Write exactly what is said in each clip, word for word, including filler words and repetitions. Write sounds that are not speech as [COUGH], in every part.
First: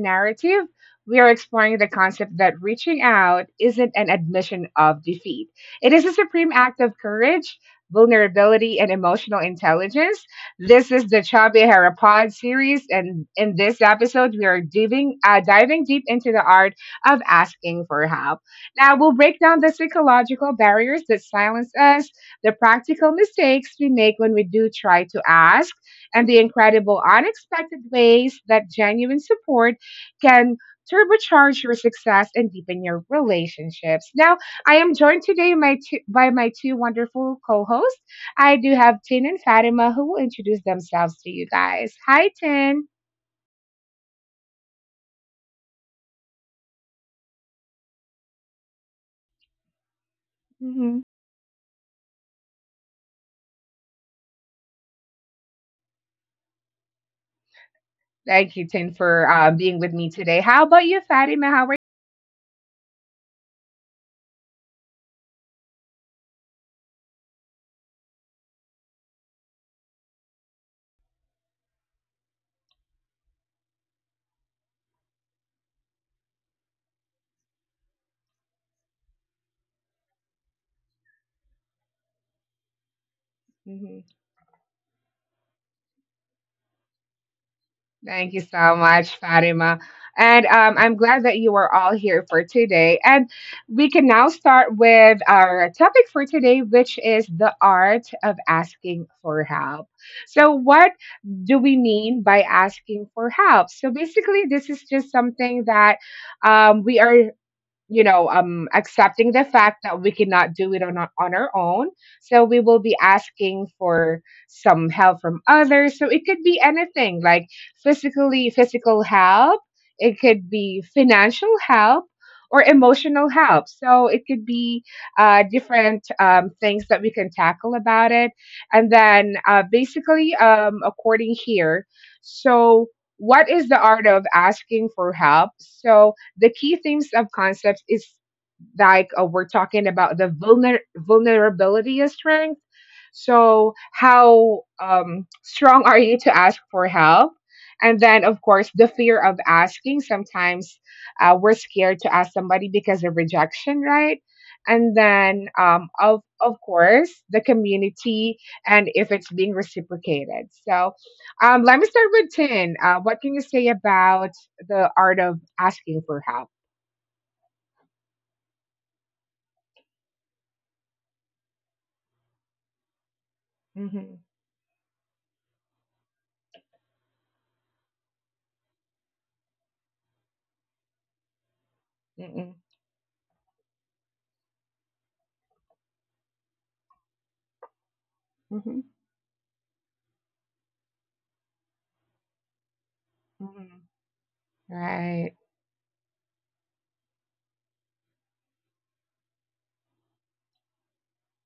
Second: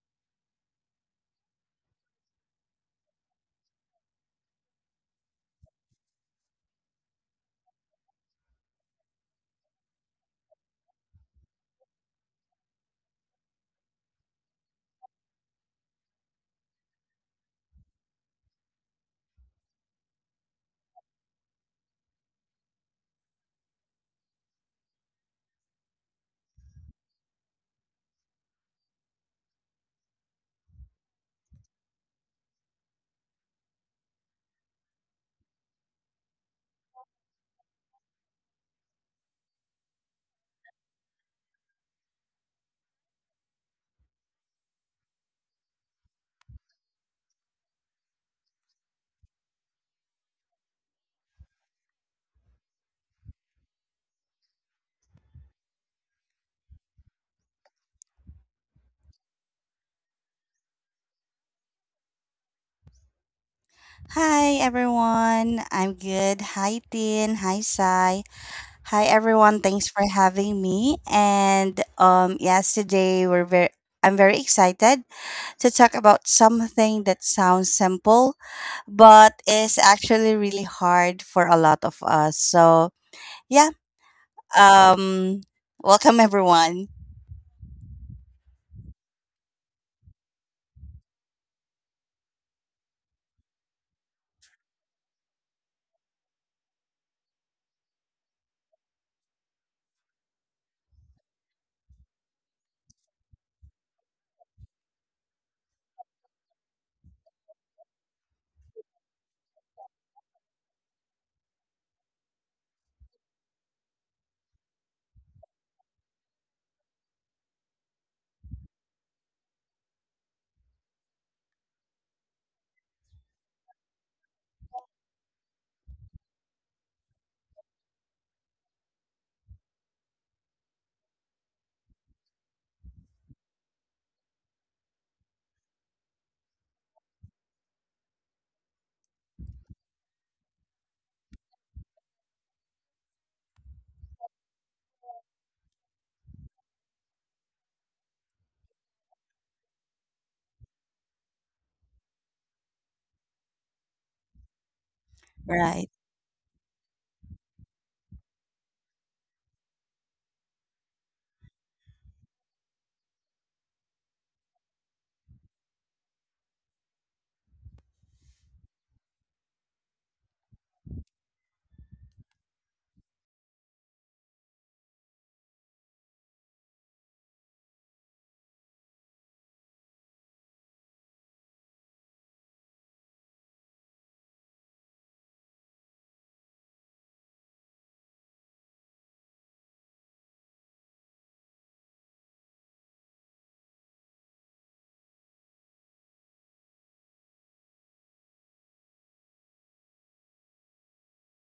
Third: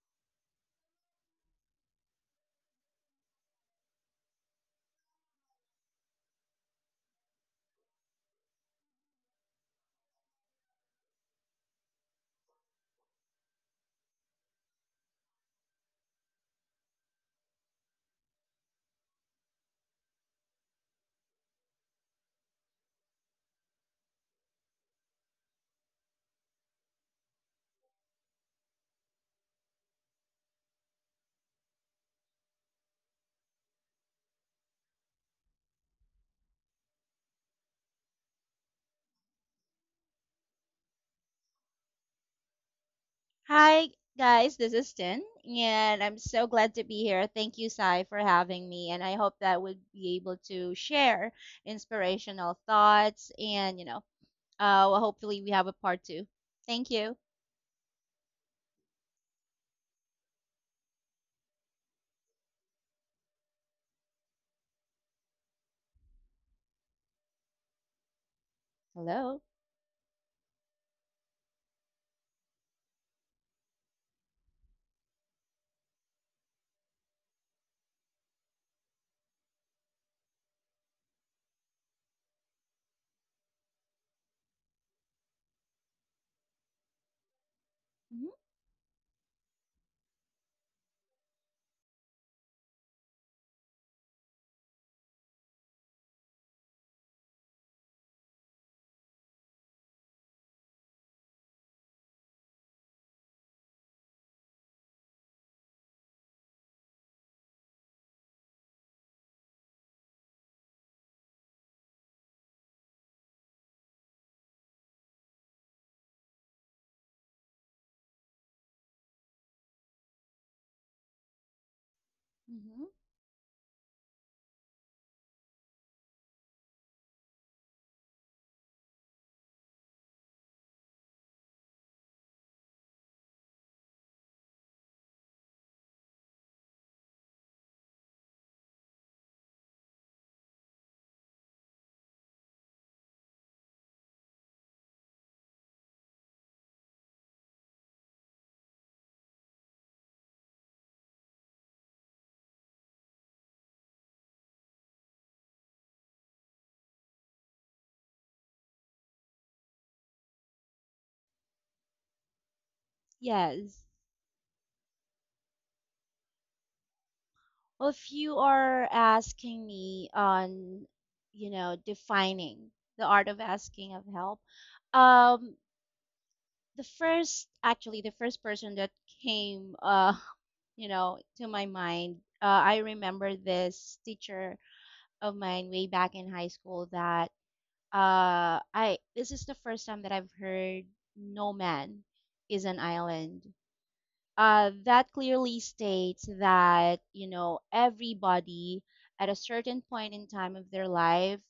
narrative. We are exploring the concept that reaching out isn't an admission of defeat, it is a supreme act of courage, vulnerability, and emotional intelligence. This is the Chabi Hera Pod series, and in this episode, we are diving, uh, diving deep into the art of asking for help. Now, we'll break down the psychological barriers that silence us, the practical mistakes we make when we do try to ask, and the incredible unexpected ways that genuine support can turbocharge your success and deepen your relationships. Now, I am joined today my two, by my two wonderful co-hosts. I do have Tin and Fatima, who will introduce themselves to you guys. Hi, Tin. Hi, guys. This is Tin, and I'm so glad to be here. Thank you, Sai, for having me, and I hope that we'll be able to hmm share inspirational thoughts, and you know, uh, well, hopefully we have a part two. Thank you. Thank you, Tin, for uh, being with me today. How about you, Fatima? How are Hi everyone, I'm good. Hi Tin, hi Sai. Hi Hello. everyone, thanks for having me. And um yes, today we're very I'm very excited to talk about something that sounds simple but is actually really hard for a lot of us. So, yeah, you? um welcome everyone. Hmm. Thank you so much, Fatima. And um, I'm glad that you are all here for today. And we can now start with our topic for today, which is the art of asking for help. So, what do we mean by asking for help? So, basically, this is just something that um, we are you know, um, accepting the fact that we cannot do it on, our- on our own. So we will be asking for some help from others. So it could be anything like physically, physical help. It could be financial help or Hmm. emotional help. So it could be uh, different um, things that we can tackle about it. And then uh, basically, um, according here, so what is the art of asking for help? So the key themes of concepts is like uh, we're talking about the vulner- vulnerability of strength. So how um, strong are you to ask for help? And then, of course, the fear of asking. Sometimes uh, we're scared to ask somebody because of rejection, right? And then, um, Right. of of course, the community and if it's being reciprocated. So, um, let me start with Tin. Uh, what can you say Yes. about the art of asking for help? Well, if you are asking me on, you know, defining the art of asking of Mhm. help, um, the first actually the first person that came uh [LAUGHS] you know to my mind, Mm-mm. uh, I remember this teacher of mine way back in high school that uh Hmm. I this is the first time that I've heard no man is an island, Mhm. uh, that Right. clearly states that, you know everybody at a certain point in time of their life,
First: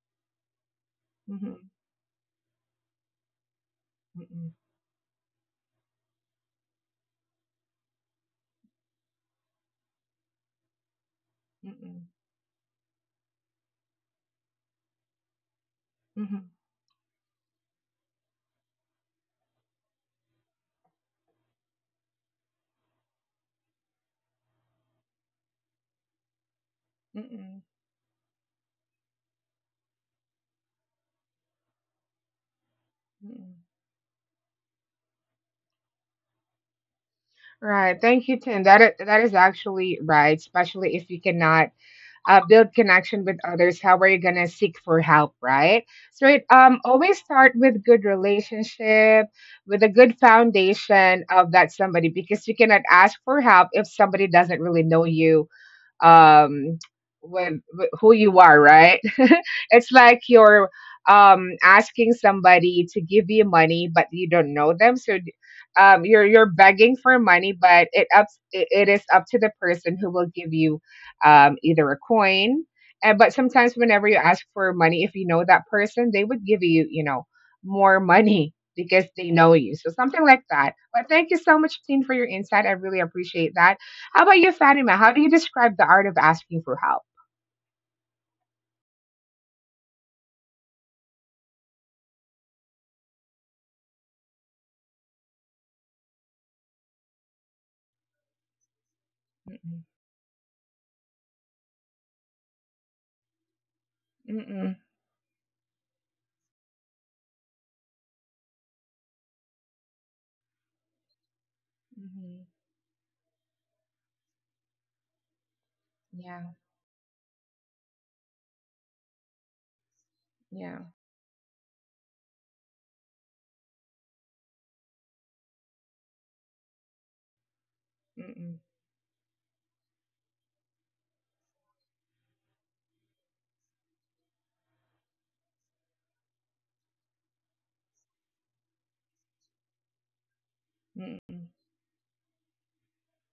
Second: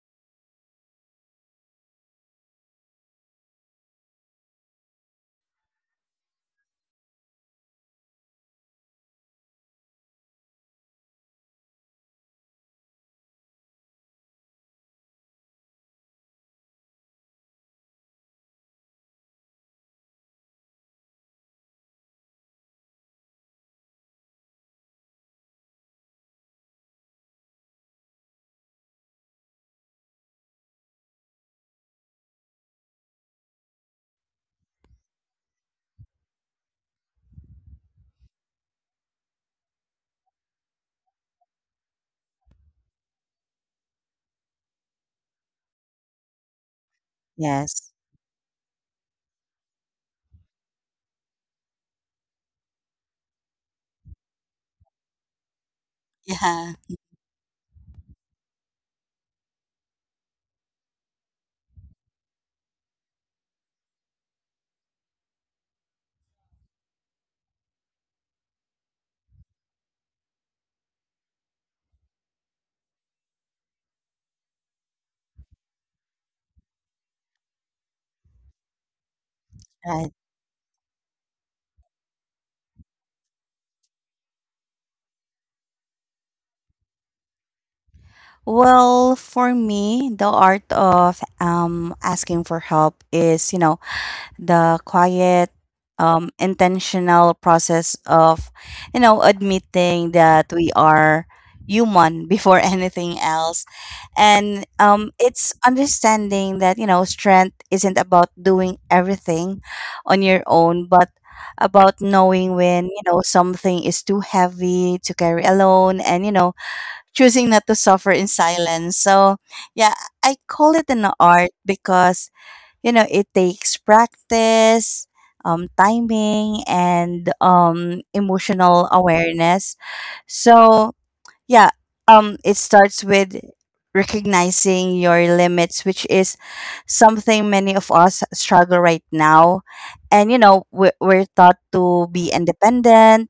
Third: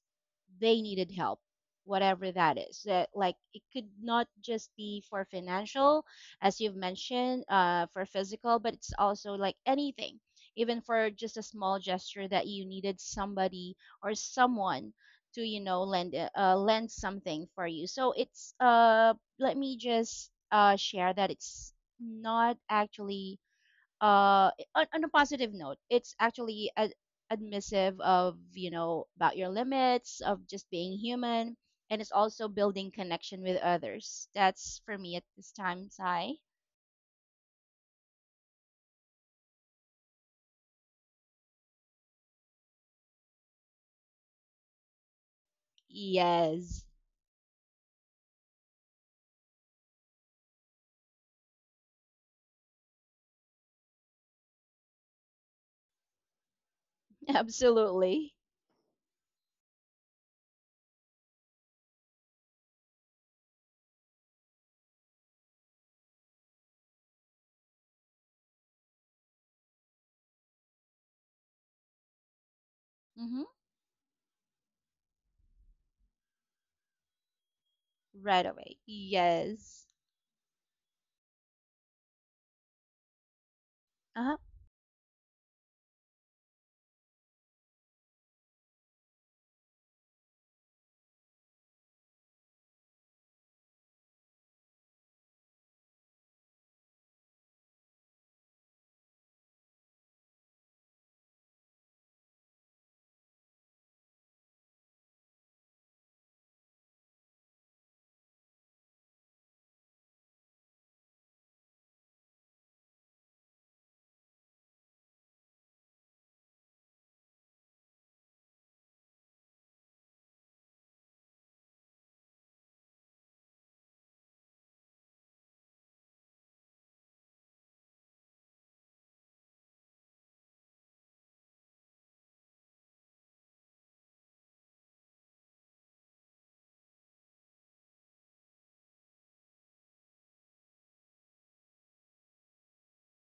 they needed help. Mhm. Whatever that is, that, like, it could not Mm-mm. just be for financial, as you've mentioned, uh, for physical, but it's also like anything, even for just a small Mm-mm. gesture that you needed somebody or someone to, you know lend uh, Mhm. uh, lend something for you. So it's uh let me just uh share that it's not, actually, uh on, on a positive note, it's actually ad- Mm-mm. admissive of, you know about your limits of just being human. And it's also building connection with Mm-mm. others. That's for me at this time, Sai. Right. Thank you, Tim. That is, that is actually right, especially if you cannot uh, build connection with others. How are you gonna seek for help, right? So it Yes. um always start with Yes. good relationship, with a good foundation of that somebody, because you cannot ask for help if somebody doesn't really know you um [LAUGHS] [LAUGHS] with, with who Absolutely. you are, right? [LAUGHS] It's like you're um asking somebody to give you money, but you don't know them, so um you're you're begging for money, but it up it it is up to the person who will give you um either a coin. And but Mm-hmm. sometimes whenever you ask for money, if you know that person, they would give you, you know, more Right money away, because they know you, yes. Yeah. so Right. something like that. But thank you so much, Tin, for your insight. I really appreciate that. How about Uh-huh. you, Fatima? How do you describe the art of asking for help? Well, for me, the art of um asking for help is, you know, the quiet, um, intentional process of, you know, Mm-mm. admitting that we are human before [LAUGHS] anything else. And Mm-mm. um it's understanding that, you know, strength isn't about doing everything on your own, but about Mm-hmm. knowing when, you know, something is too heavy to carry alone, and, you Yeah. know, choosing not to suffer in silence. So, yeah, I call Yeah. it an art because, you know, it takes practice, um, timing, and um, Mm-mm. emotional awareness. So, yeah, um, it starts with recognizing your limits, which is something many of us struggle right now. And, you know, we're, we're Mm-mm. taught to be independent,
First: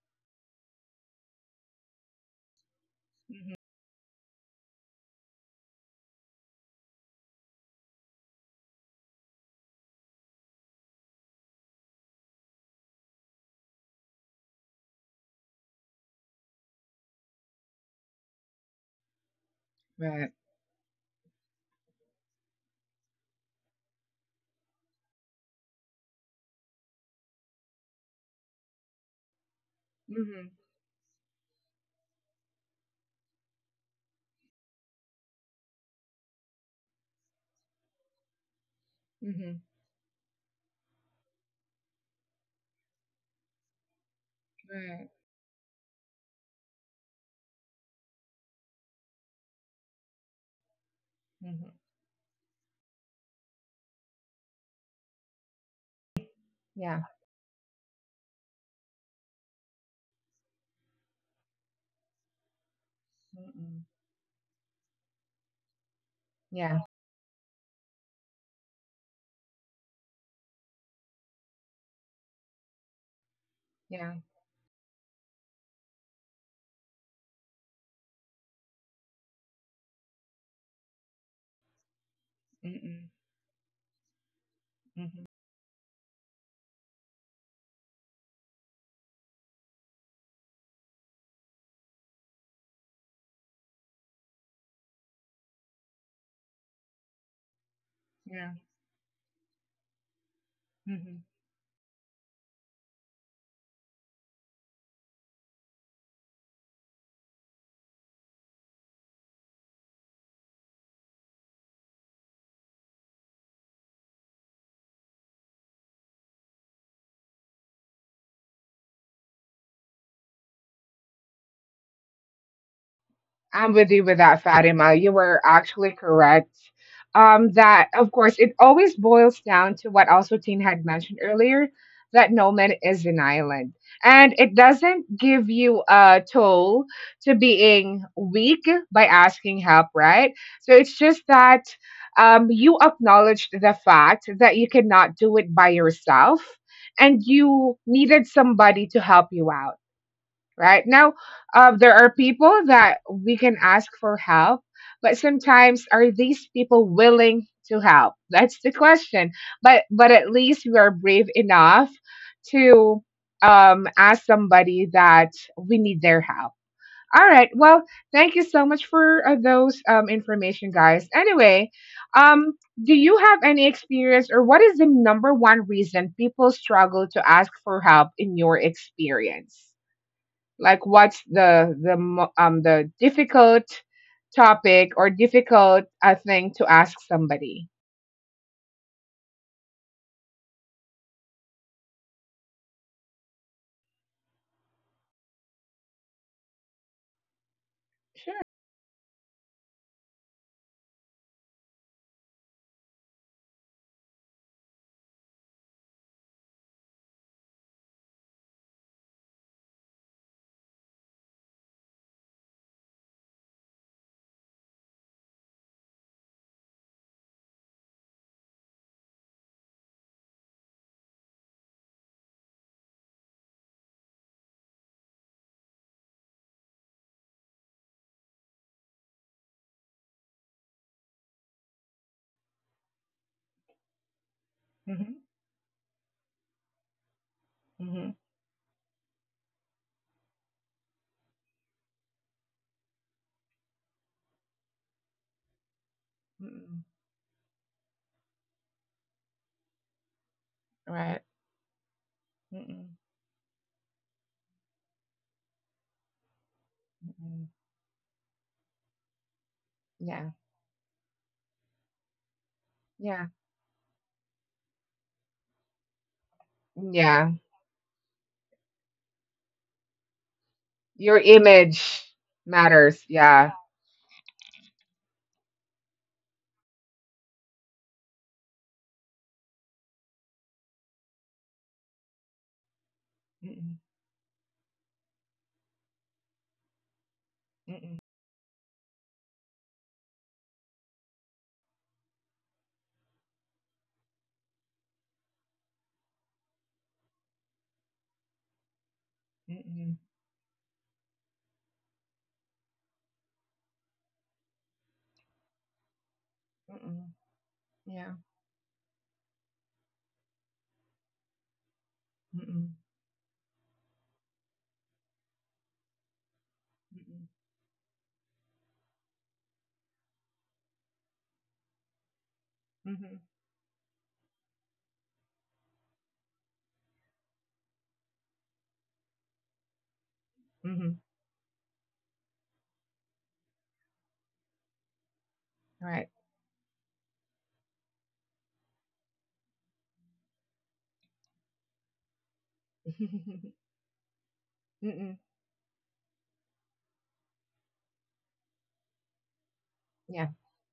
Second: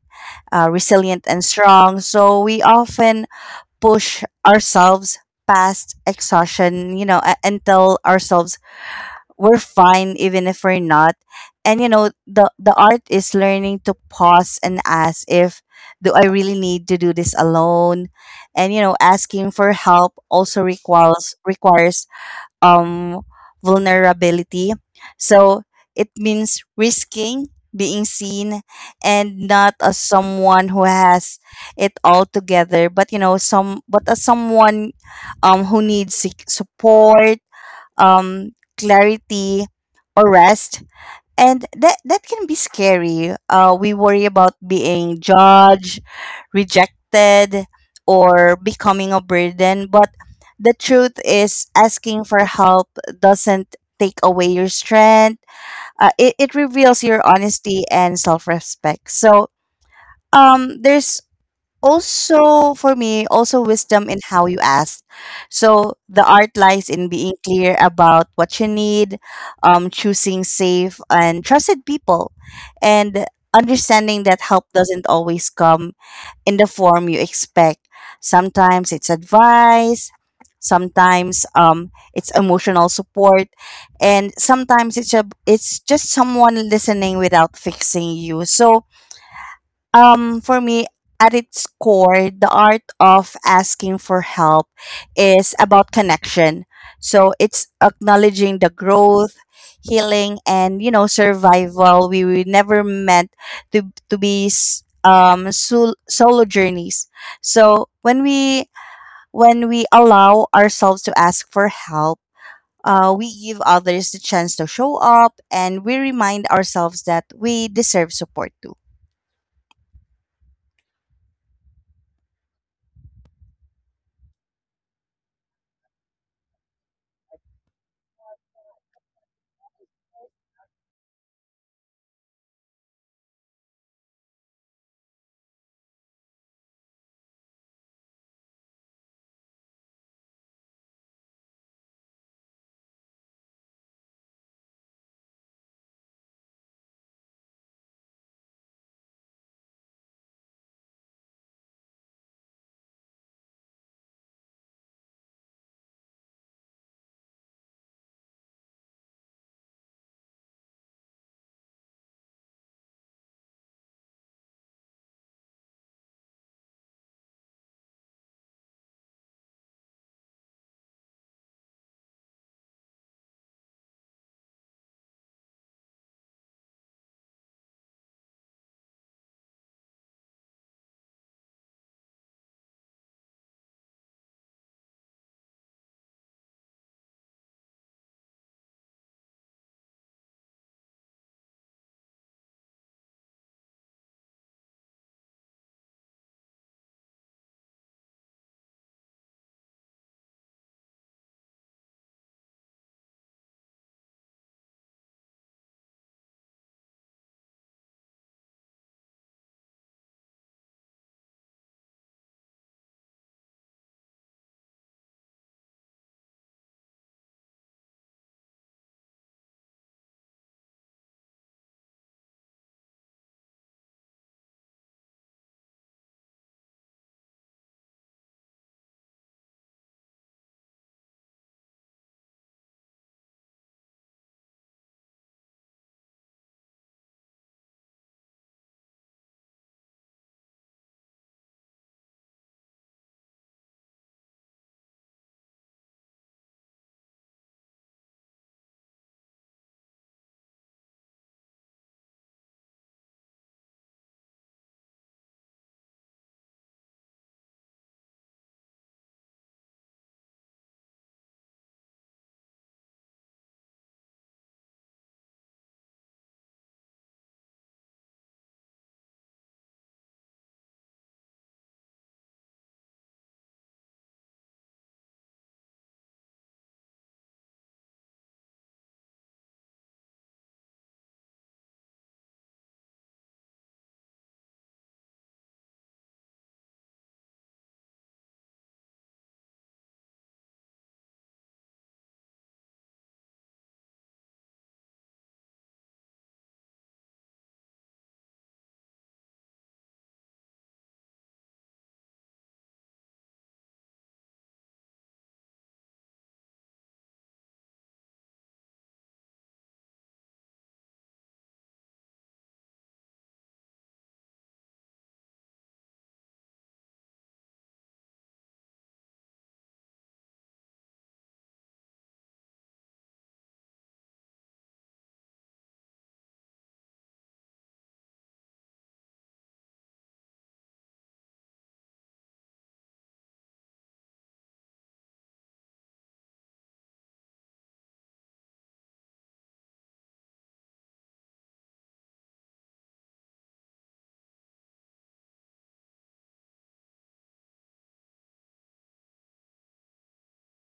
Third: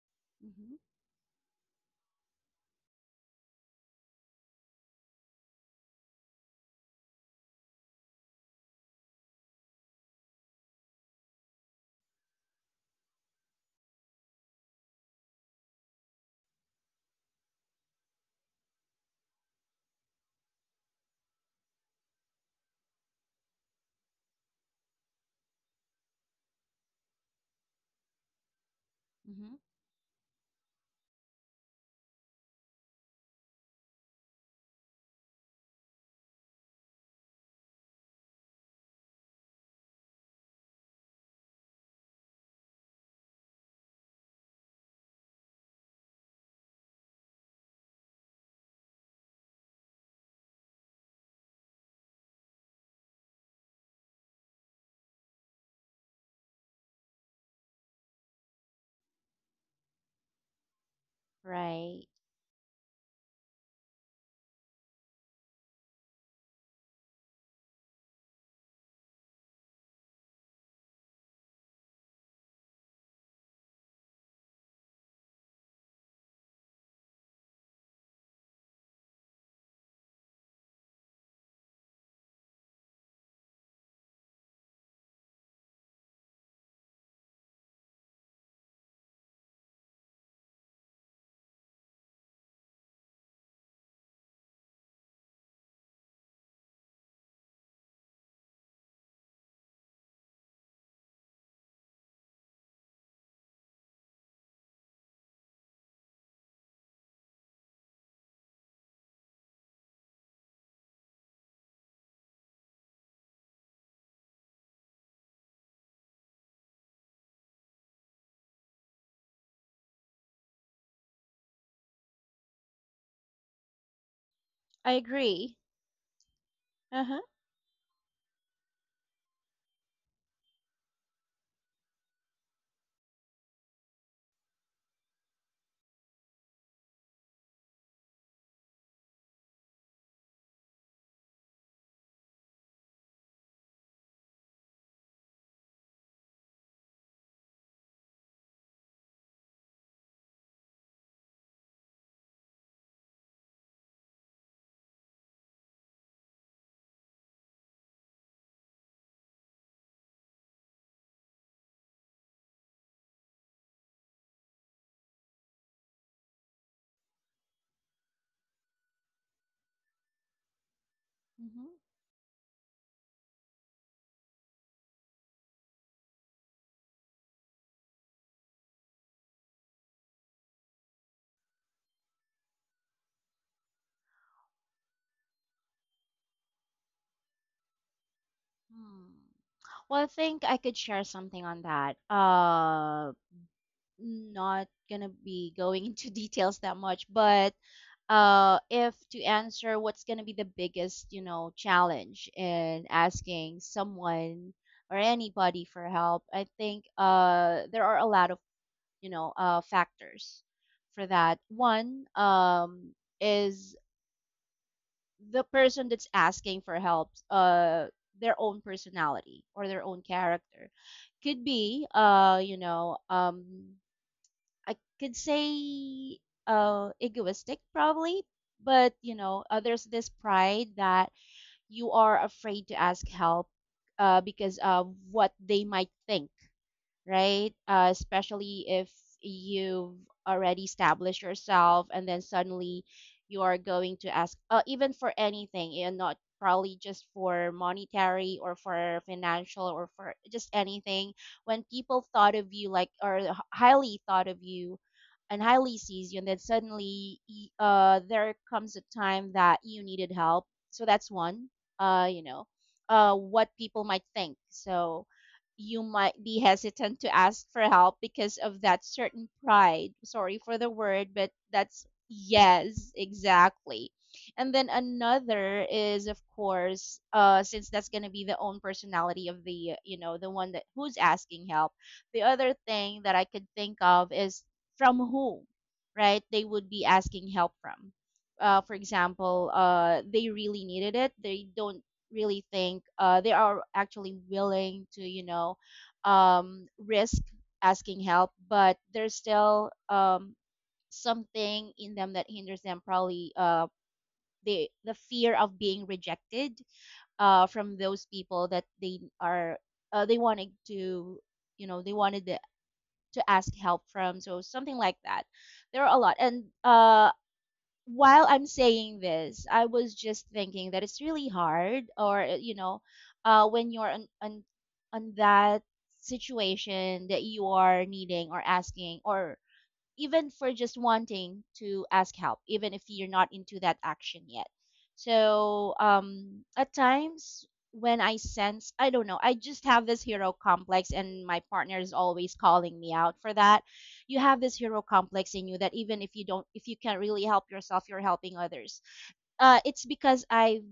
uh, Mm-hmm. resilient, and strong. So, we often push ourselves past exhaustion, you know, a- and tell ourselves we're fine even if we're not. And you know, the the art is learning to pause and ask, if do I really need to do this alone? And you know, asking for help Right. also requires requires um, vulnerability. So it means risking being seen, and Mm-hmm. not as Mm-hmm. someone who has it all together, but you know, some but as someone um, who needs sec- support, um, Mm-hmm. clarity, or rest, and that that can be scary. Uh, we worry about Right. being judged, rejected, or becoming a burden. But the truth is, Mm-hmm. asking for help doesn't take away your strength. Uh, it it reveals Yeah. your honesty and self respect. So um, there's Right. also for me also Mm-mm. wisdom in how you ask, so the art Yeah. lies in being clear about what you need, um, choosing safe and trusted people, and Yeah. understanding that help doesn't always come in the form you expect. Sometimes it's advice, sometimes um, it's emotional Mm-mm. support, and sometimes it's Mm-hmm. a, it's just someone listening without fixing you. So um for me, at its core, the art of asking for help is about connection. So it's Yeah. acknowledging the growth, healing, and you know Mm-hmm. survival. We were never meant to to be s- um sol- solo journeys. So when we when we allow ourselves to ask for help, uh, we give others the chance to show up, and we remind ourselves that we deserve support too. I'm with you with that, Fatima. I You were agree. actually correct. Uh-huh. Um, that of course it always boils down to what also Teen had mentioned earlier, that no man is an island. And it doesn't give you a toll to being weak by asking help, right? So it's just that um, you acknowledged the fact that you cannot do it by yourself and you needed somebody to help you out right now. Um, there are people that we can ask for help, but sometimes, are these people willing to help? That's the question. but but at least we are brave enough to um, ask somebody that we need their help. All right. Well, thank you so much for uh, those um, information, guys. Anyway, Mm-hmm. um, do you have any experience, or what is the number one reason people struggle to ask for help in your experience? Like, what's the the mo- um the difficult topic or difficult uh, thing to ask somebody? Hmm. Well, I think I could share something on that. Uh. Not gonna be going [LAUGHS] into details that much, but, uh, if to answer what's gonna be the biggest, you know, challenge in asking someone or anybody for help, I think, uh, there are a lot of, you know, uh, factors for that. One, um, is the person that's asking for help, uh, their own personality or their own character could be, uh you know um I could say, uh, egoistic, probably. But, you know, uh, there's this pride that you are afraid to ask help, uh, because of Mm-hmm. what they might think, right? Uh, Mm-hmm. Especially if you've already established yourself, and then suddenly you are going to ask, uh, even for anything, and not probably Mm-mm. just for monetary or for financial or for just anything. Right. When people thought of you, like, Mm-mm. or h- highly thought of you, and highly sees you, and then suddenly Mm-mm. y- uh, there comes a time that you needed Yeah. help. So that's one, uh, you know, uh, Yeah. what people might think. So you might be hesitant to Yeah. ask for help because of that certain pride. Sorry for the word, Your but that's image yes, matters, yeah. exactly. And then another is, of course, uh, since that's gonna be the own personality of the, you know, the one that who's asking help. The other thing that I could think Mm-mm. of is, from who, right? They would be asking help from. Mm-mm. Uh, for example, uh, they really needed it. They don't really think, uh, they are actually willing to, you know um, risk asking help, but there's still, Mm-mm. um, something in them that hinders them, probably, uh, the the fear of being rejected, Mm-mm. uh, from those Yeah. people that they are uh, they wanted to you know they wanted to, Mm-mm. to ask help from. So something like that. There are a lot. And, uh, Mm-mm. while I'm saying this, I was just thinking that it's really hard, or, uh, you know, Mm-hmm. uh, when you're on on on that situation that you are needing or asking, or even for just Mm-hmm. wanting to ask help, even if you're not into that action yet. So, Right. um, at times when I sense, I don't know, I just have this hero complex, and my partner is always calling me out for [LAUGHS] that. You have this hero Mm-mm. complex in you that even if you don't, if you can't really help yourself, you're helping others. Uh, it's because I've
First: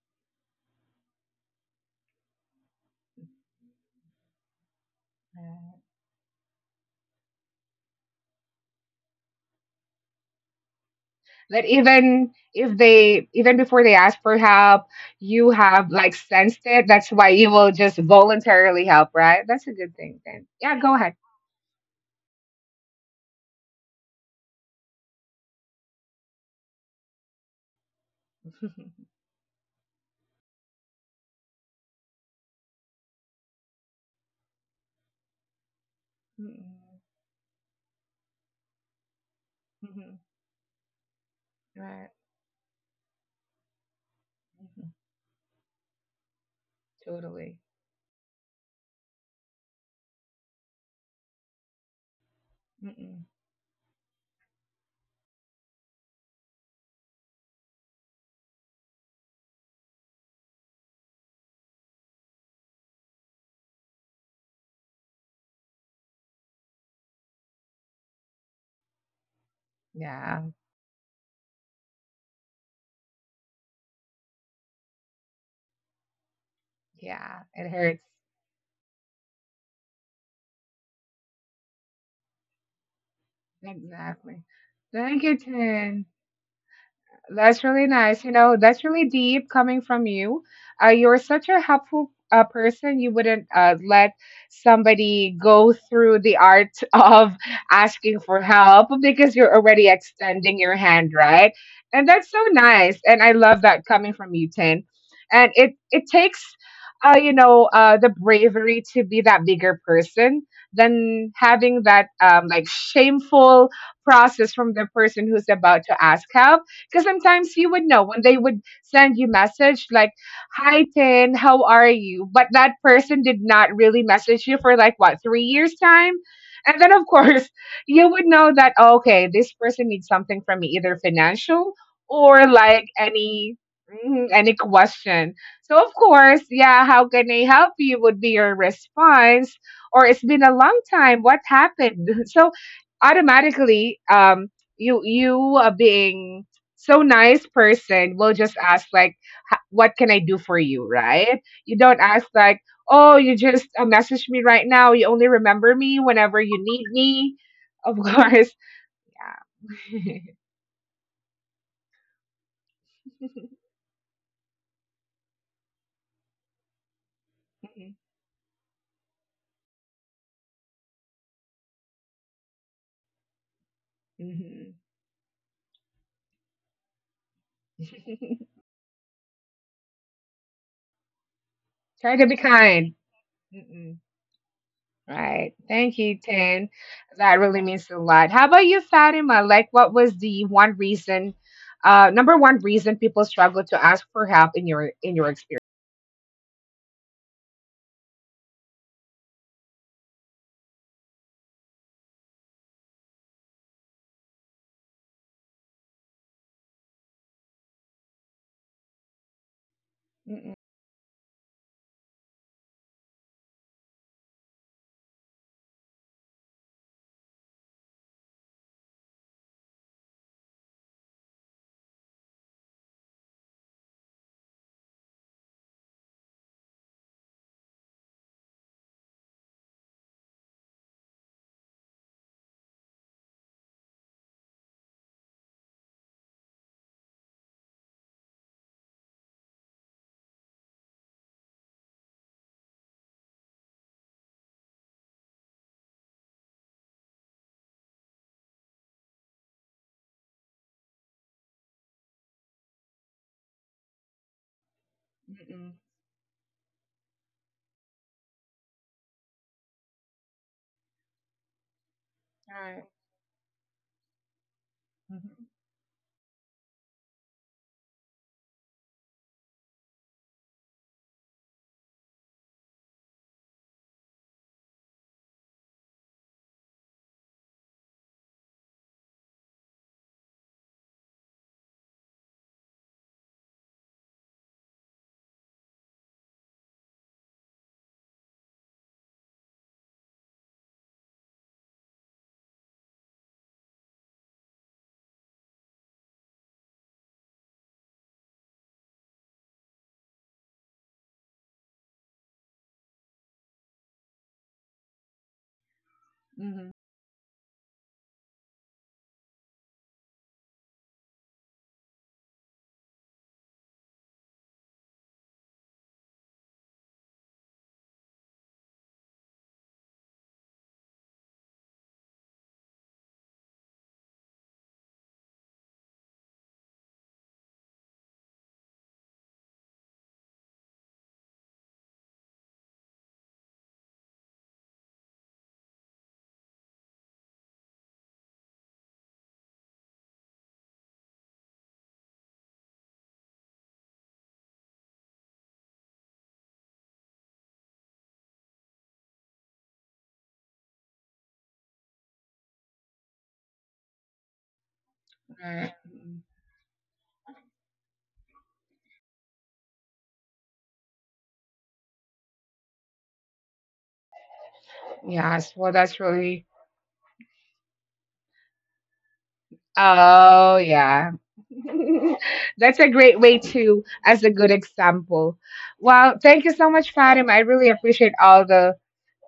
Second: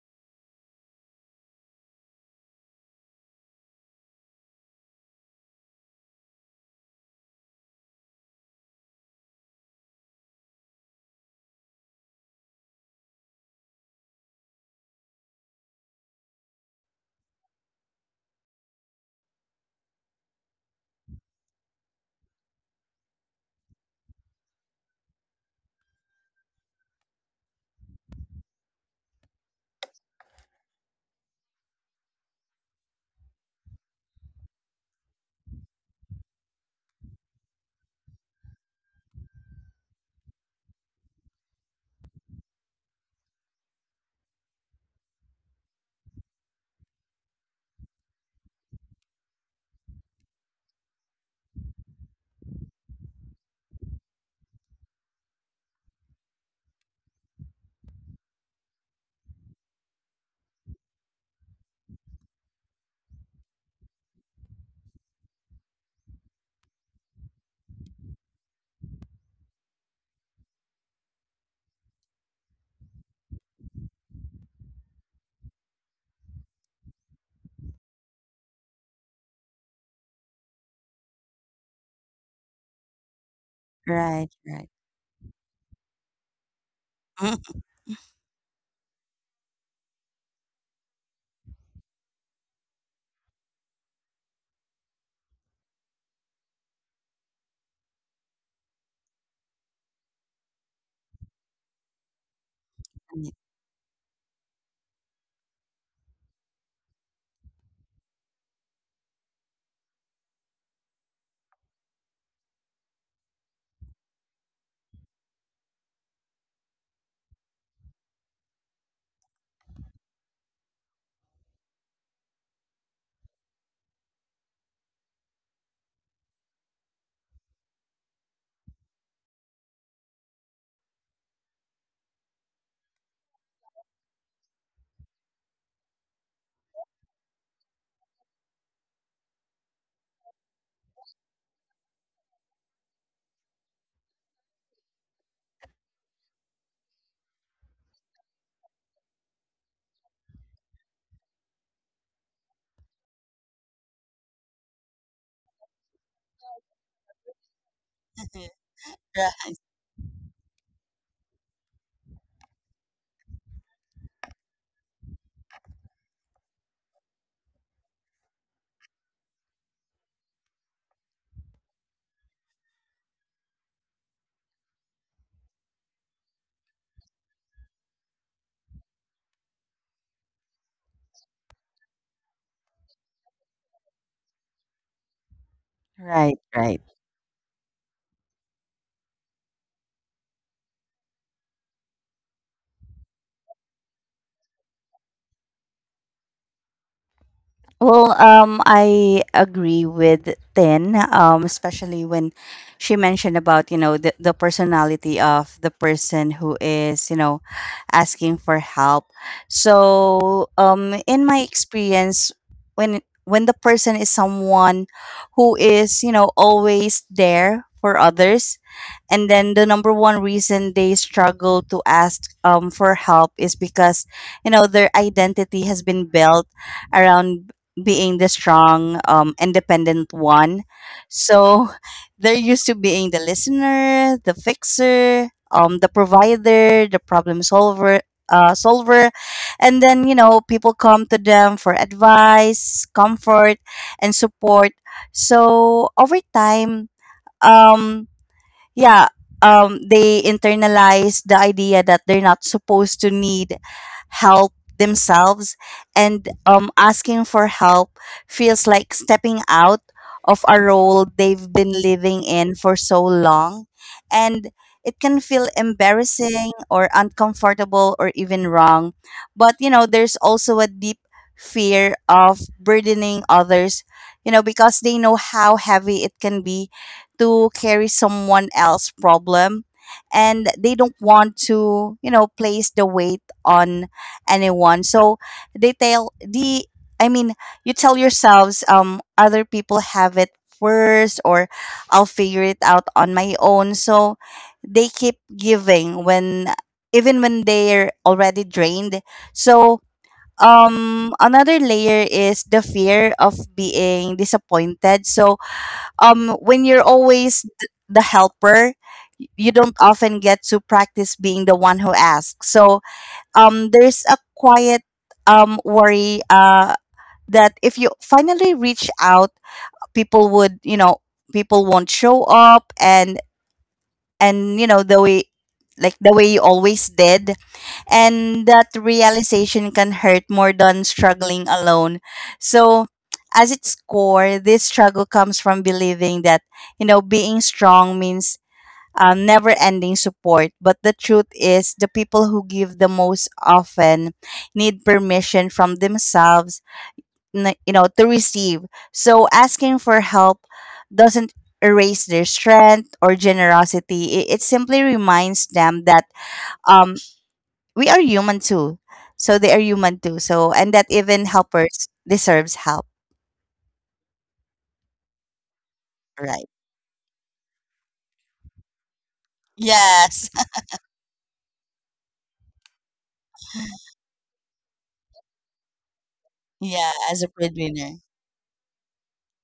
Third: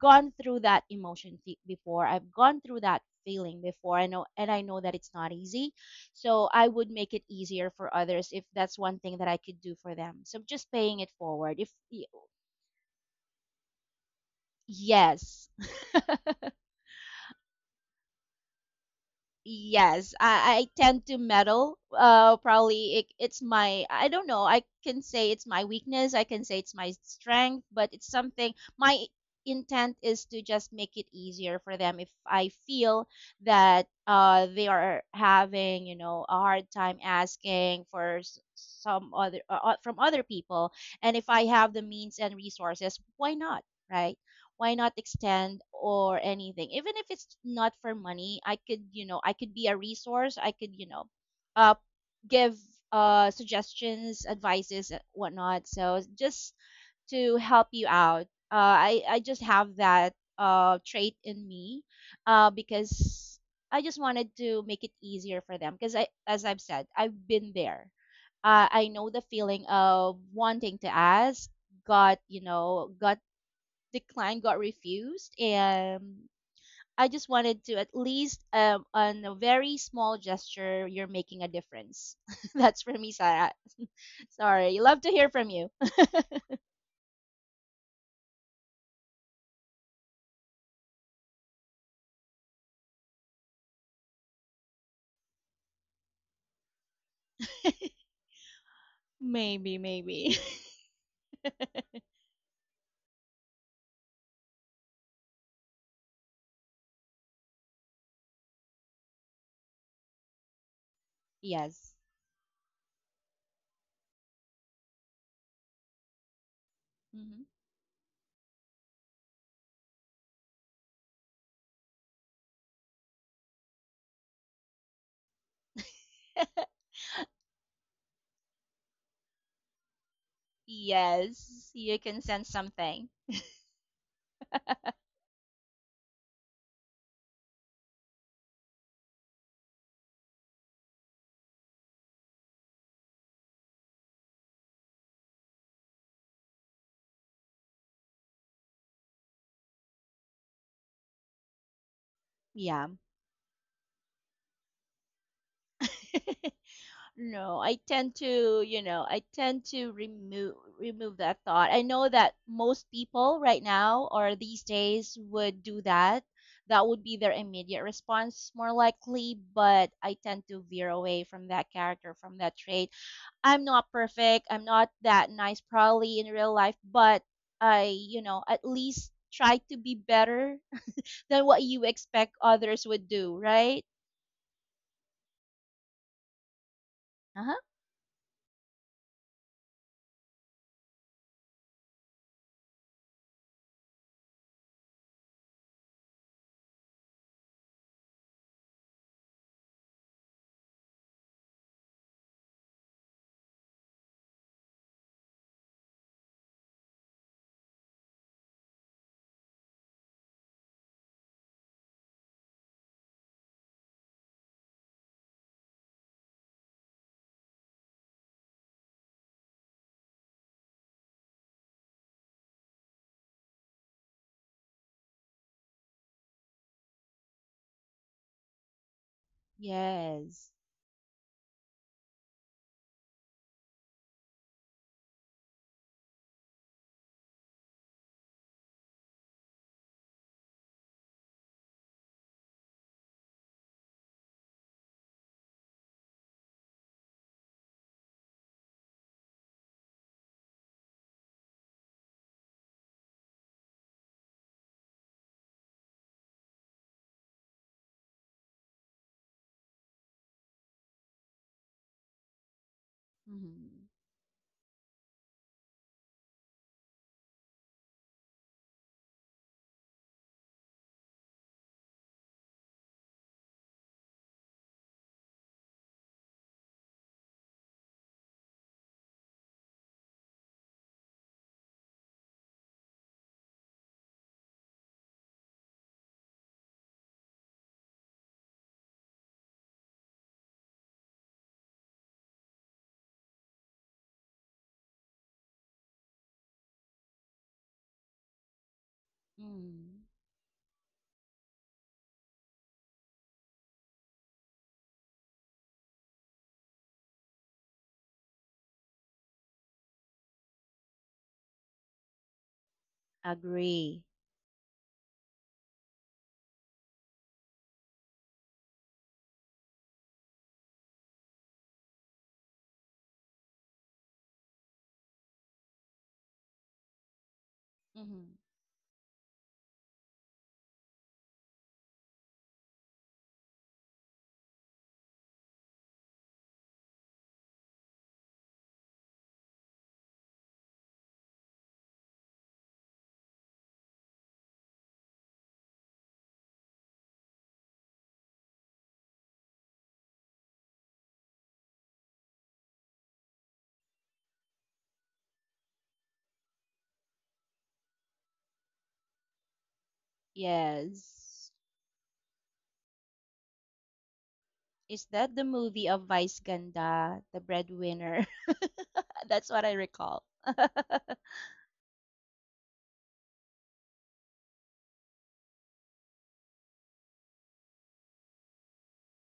gone through that emotion th- before. I've gone through that feeling before. I know, and I know that it's not easy. Yeah. So I would make it easier for others if that's one thing that I could do for them. So just paying it forward. But If y- even if they, even before they ask for help, Yes. you have like sensed it. That's why you will just voluntarily help, right? That's a good Yes, thing then. I, Yeah, I go tend ahead. to meddle. Uh, probably it, it's my, I don't know. I can say it's my weakness. I can say it's my strength, but it's something. Mhm. My intent is to just make it easier for them if I feel that, uh they are having, you know a hard Mhm. time asking for, s- some other, uh, uh, from Mhm. other people, and if I have the Right. means and resources, why not? Right? Why Mhm. not extend, or anything, even if it's Totally. not for money? i could you know I could be a resource. I could, you know uh give, Mm-mm. uh suggestions, advices, and whatnot, so just to help you out. uh i i just have that, uh trait in me, uh because I just wanted to make it easier for them, because, I as I've said, I've been there. uh, I know the feeling of Yeah. wanting to ask, got you know got declined, got refused, and I just Yeah. wanted It to, at hurts. least, um, on a very small gesture, you're making a difference. [LAUGHS] That's for me, Sarah. Right, Exactly. right. Sorry, love to Thank hear you, from you. Tin. That's really nice. You know, that's really deep coming from you. Uh, you're such a helpful uh, person. You wouldn't uh, let somebody go through the art [LAUGHS] of [LAUGHS] asking for help because you're Maybe, already maybe. extending your hand, right? And that's so nice. And Yeah. I love that coming from you, Tin. And it it takes, uh, you know, uh, the bravery to be that bigger person than [LAUGHS] having Yes. that um, like shameful process from the person who's about to ask help, because Hmm. sometimes you would know when they would send you message like, "Hi Tin, how are you?" But that person did not really message you for like what, three years time, and then of course [LAUGHS] you would know that, "Oh, okay, this person needs something from [LAUGHS] me, either Yes, financial you can or sense like something. any mm, any question." So of course, yeah, "How can I help you?" would be your response. Or, "It's been a long time. What happened?" [LAUGHS] So automatically, um, you, you are being so nice person will just ask like, "Ha- what can I do for you," right? You don't ask like, Yeah. "Oh, you just uh, message me right now, you only remember me whenever [LAUGHS] you need me." No, I Of tend course, to, you know, I tend to yeah. remove remove that thought. I know that most people right [LAUGHS] now, or these days, would do that. That would be their immediate response more likely, but I tend to veer away from that character, from that trait. I'm not perfect. I'm Mhm. not that nice probably in real life, but I, you know, [LAUGHS] at least try to be better than what you Try to expect be others kind. would do, right? Mm-mm. Right. Thank you, Right, Tin. right. That Uh-huh. really means a lot. How about you, Fatima? Like, what was the one reason, uh, number one reason people struggle to ask for help in your, in your experience? Well, um, I agree with Tin, um, especially when she mentioned about, you know, the, the personality of the person who is, you know, asking for help. So, Mm-mm. um, in my experience, when when the person is someone who is, you know, always there for others, and then the number one reason they struggle to ask um, for help is because, you know, their identity has been built around being the strong, um, independent one. Yes. So [LAUGHS] they're used to being the listener, the fixer, um, the provider, the problem solver. Uh, solver and then you know people come to them for advice, comfort, and support. So over time, um yeah, um they internalize the idea that they're not supposed to need help themselves. Mm-mm. And um asking for help feels like stepping out of a role they've been living in for so long, Mm-hmm. and it can feel Mhm. embarrassing or uncomfortable or even wrong. But you know there's also a deep fear of burdening others, you know because they know how heavy it can be to carry someone else's problem, and they don't want to you know place the weight on anyone. So they tell the, i mean you tell yourselves, um other people have it first, or I'll figure it out on my own. So they keep giving when even when they're already drained. So Mm. um another layer is the fear of being disappointed. So um when you're Mhm. always th- the helper, y- you don't often get to practice being the one who asks. So um there's Agree. a quiet um worry uh that if you finally reach out, people would you know people won't show up, and and you know the way like the way you always did, and Hmm. that realization can hurt more than struggling alone. So, as its core, this struggle comes from believing that, you know, being strong means um, never ending support. But the truth is, the people who give the most often need permission from themselves, n- you know, to receive. So, asking for help doesn't erase their strength or generosity. It, it simply reminds them that Mm. um, we are human too. So they are human too. So and that even Yes. helpers deserves help, Is that the Yes, well, movie that's of right? Vice really. Ganda, The Breadwinner? [LAUGHS] That's what I Yes. recall. [LAUGHS] Oh, yeah. [LAUGHS] That's a great way to, as a good example. Well, thank you so Yeah, much, as a Fatima. I really breadwinner. appreciate all the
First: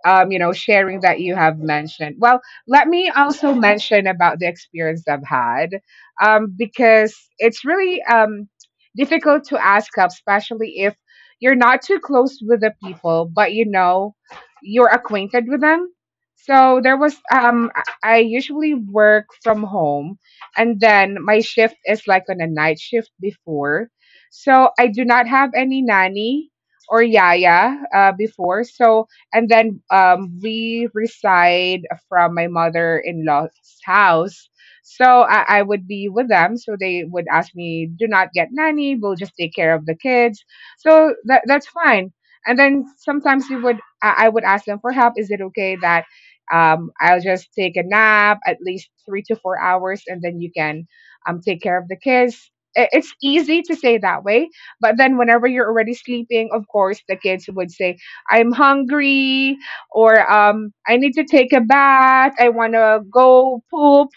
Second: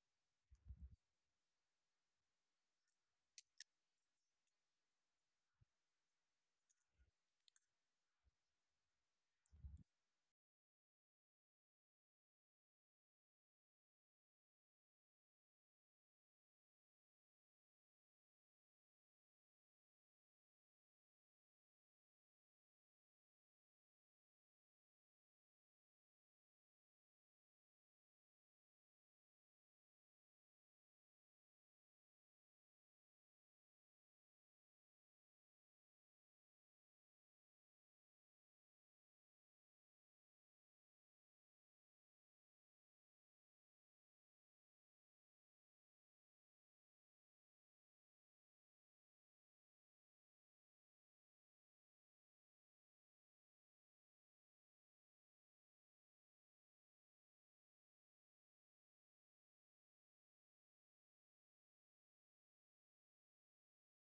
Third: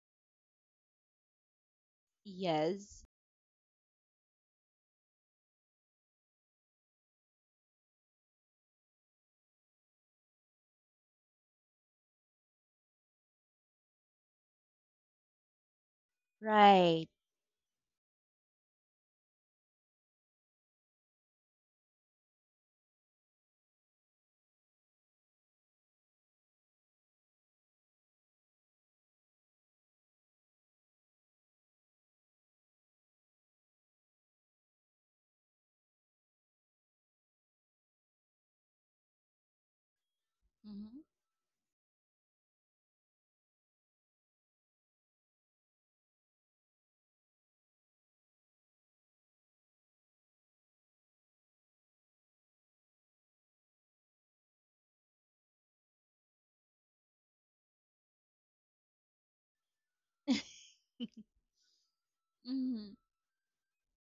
um, you know, sharing that you have mentioned. Well, let Yes. me also mention about the experience I've had um, because it's really um, difficult to ask up, especially if you're not too close with the people, but you know, you're acquainted with them. So there Right. was, um, I I usually work from home, and then my shift is like on a night shift before. So I do not have any nanny or yaya uh, before. So and then um, we reside from my mother in law's house. So I, I would be with them. So they would ask me, do not get nanny, we'll just take care of the kids. Hmm. So that, that's fine. And then sometimes we would, I, I would ask them for help. "Is it okay that um, I'll just take a nap at least three to four hours, and then you can um, take care of the kids?" I- It's easy to say that way, but then whenever you're already sleeping, of course, the kids would say, "I'm hungry," or, "um, I need to take a bath. I want Hmm. to go poop."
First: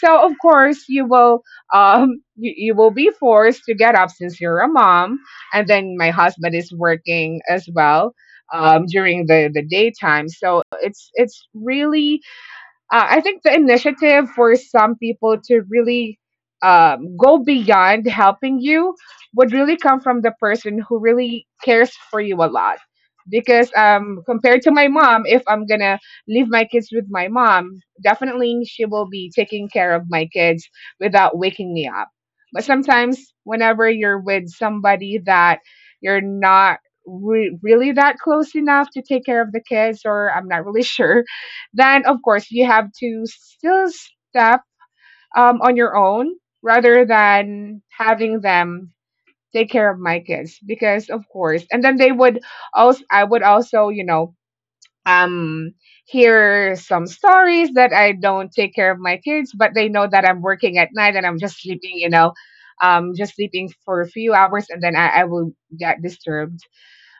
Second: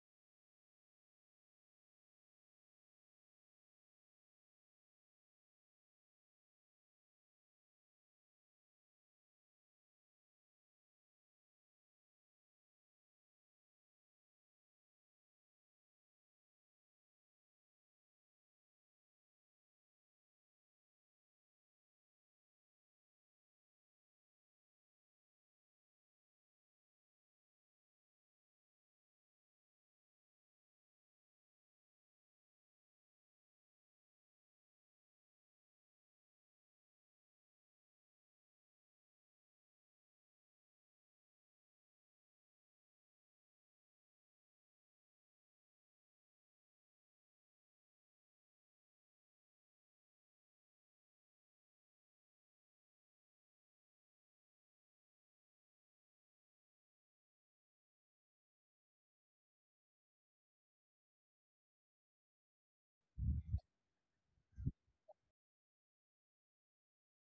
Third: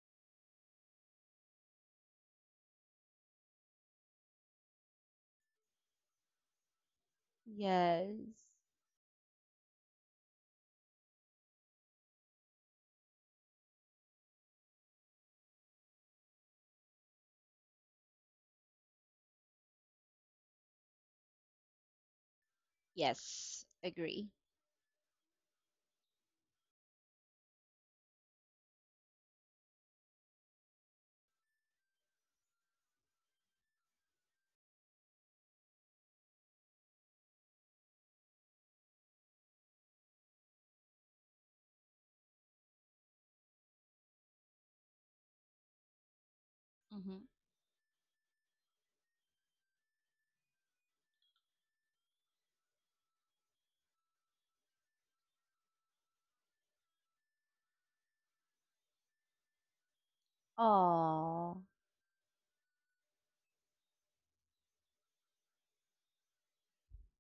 So of course you will um, you, you will be forced to get up since you're a mom. And then my husband is working [LAUGHS] as well Yes. um, during the, the daytime. So it's it's really uh, I think the initiative for some people to really um, go beyond helping you would really come from the person who really cares for you a lot. Because Yes. um, Agree. compared to my mom, if I'm gonna leave my kids with my mom, definitely she will be taking care of my kids without waking me up. But sometimes, whenever you're with somebody that you're not re- really that close enough to take care of the kids, or I'm not really [LAUGHS] sure, then of course you have to still step um, on your own rather Hmm. than having them take care of my kids. Because of course, and then they would also, I would also, you know, um hear some stories that I don't take care of my kids, but they know that I'm working at night and I'm just Oh, sleeping, you know, um just sleeping for a few hours, and then i, I will get disturbed.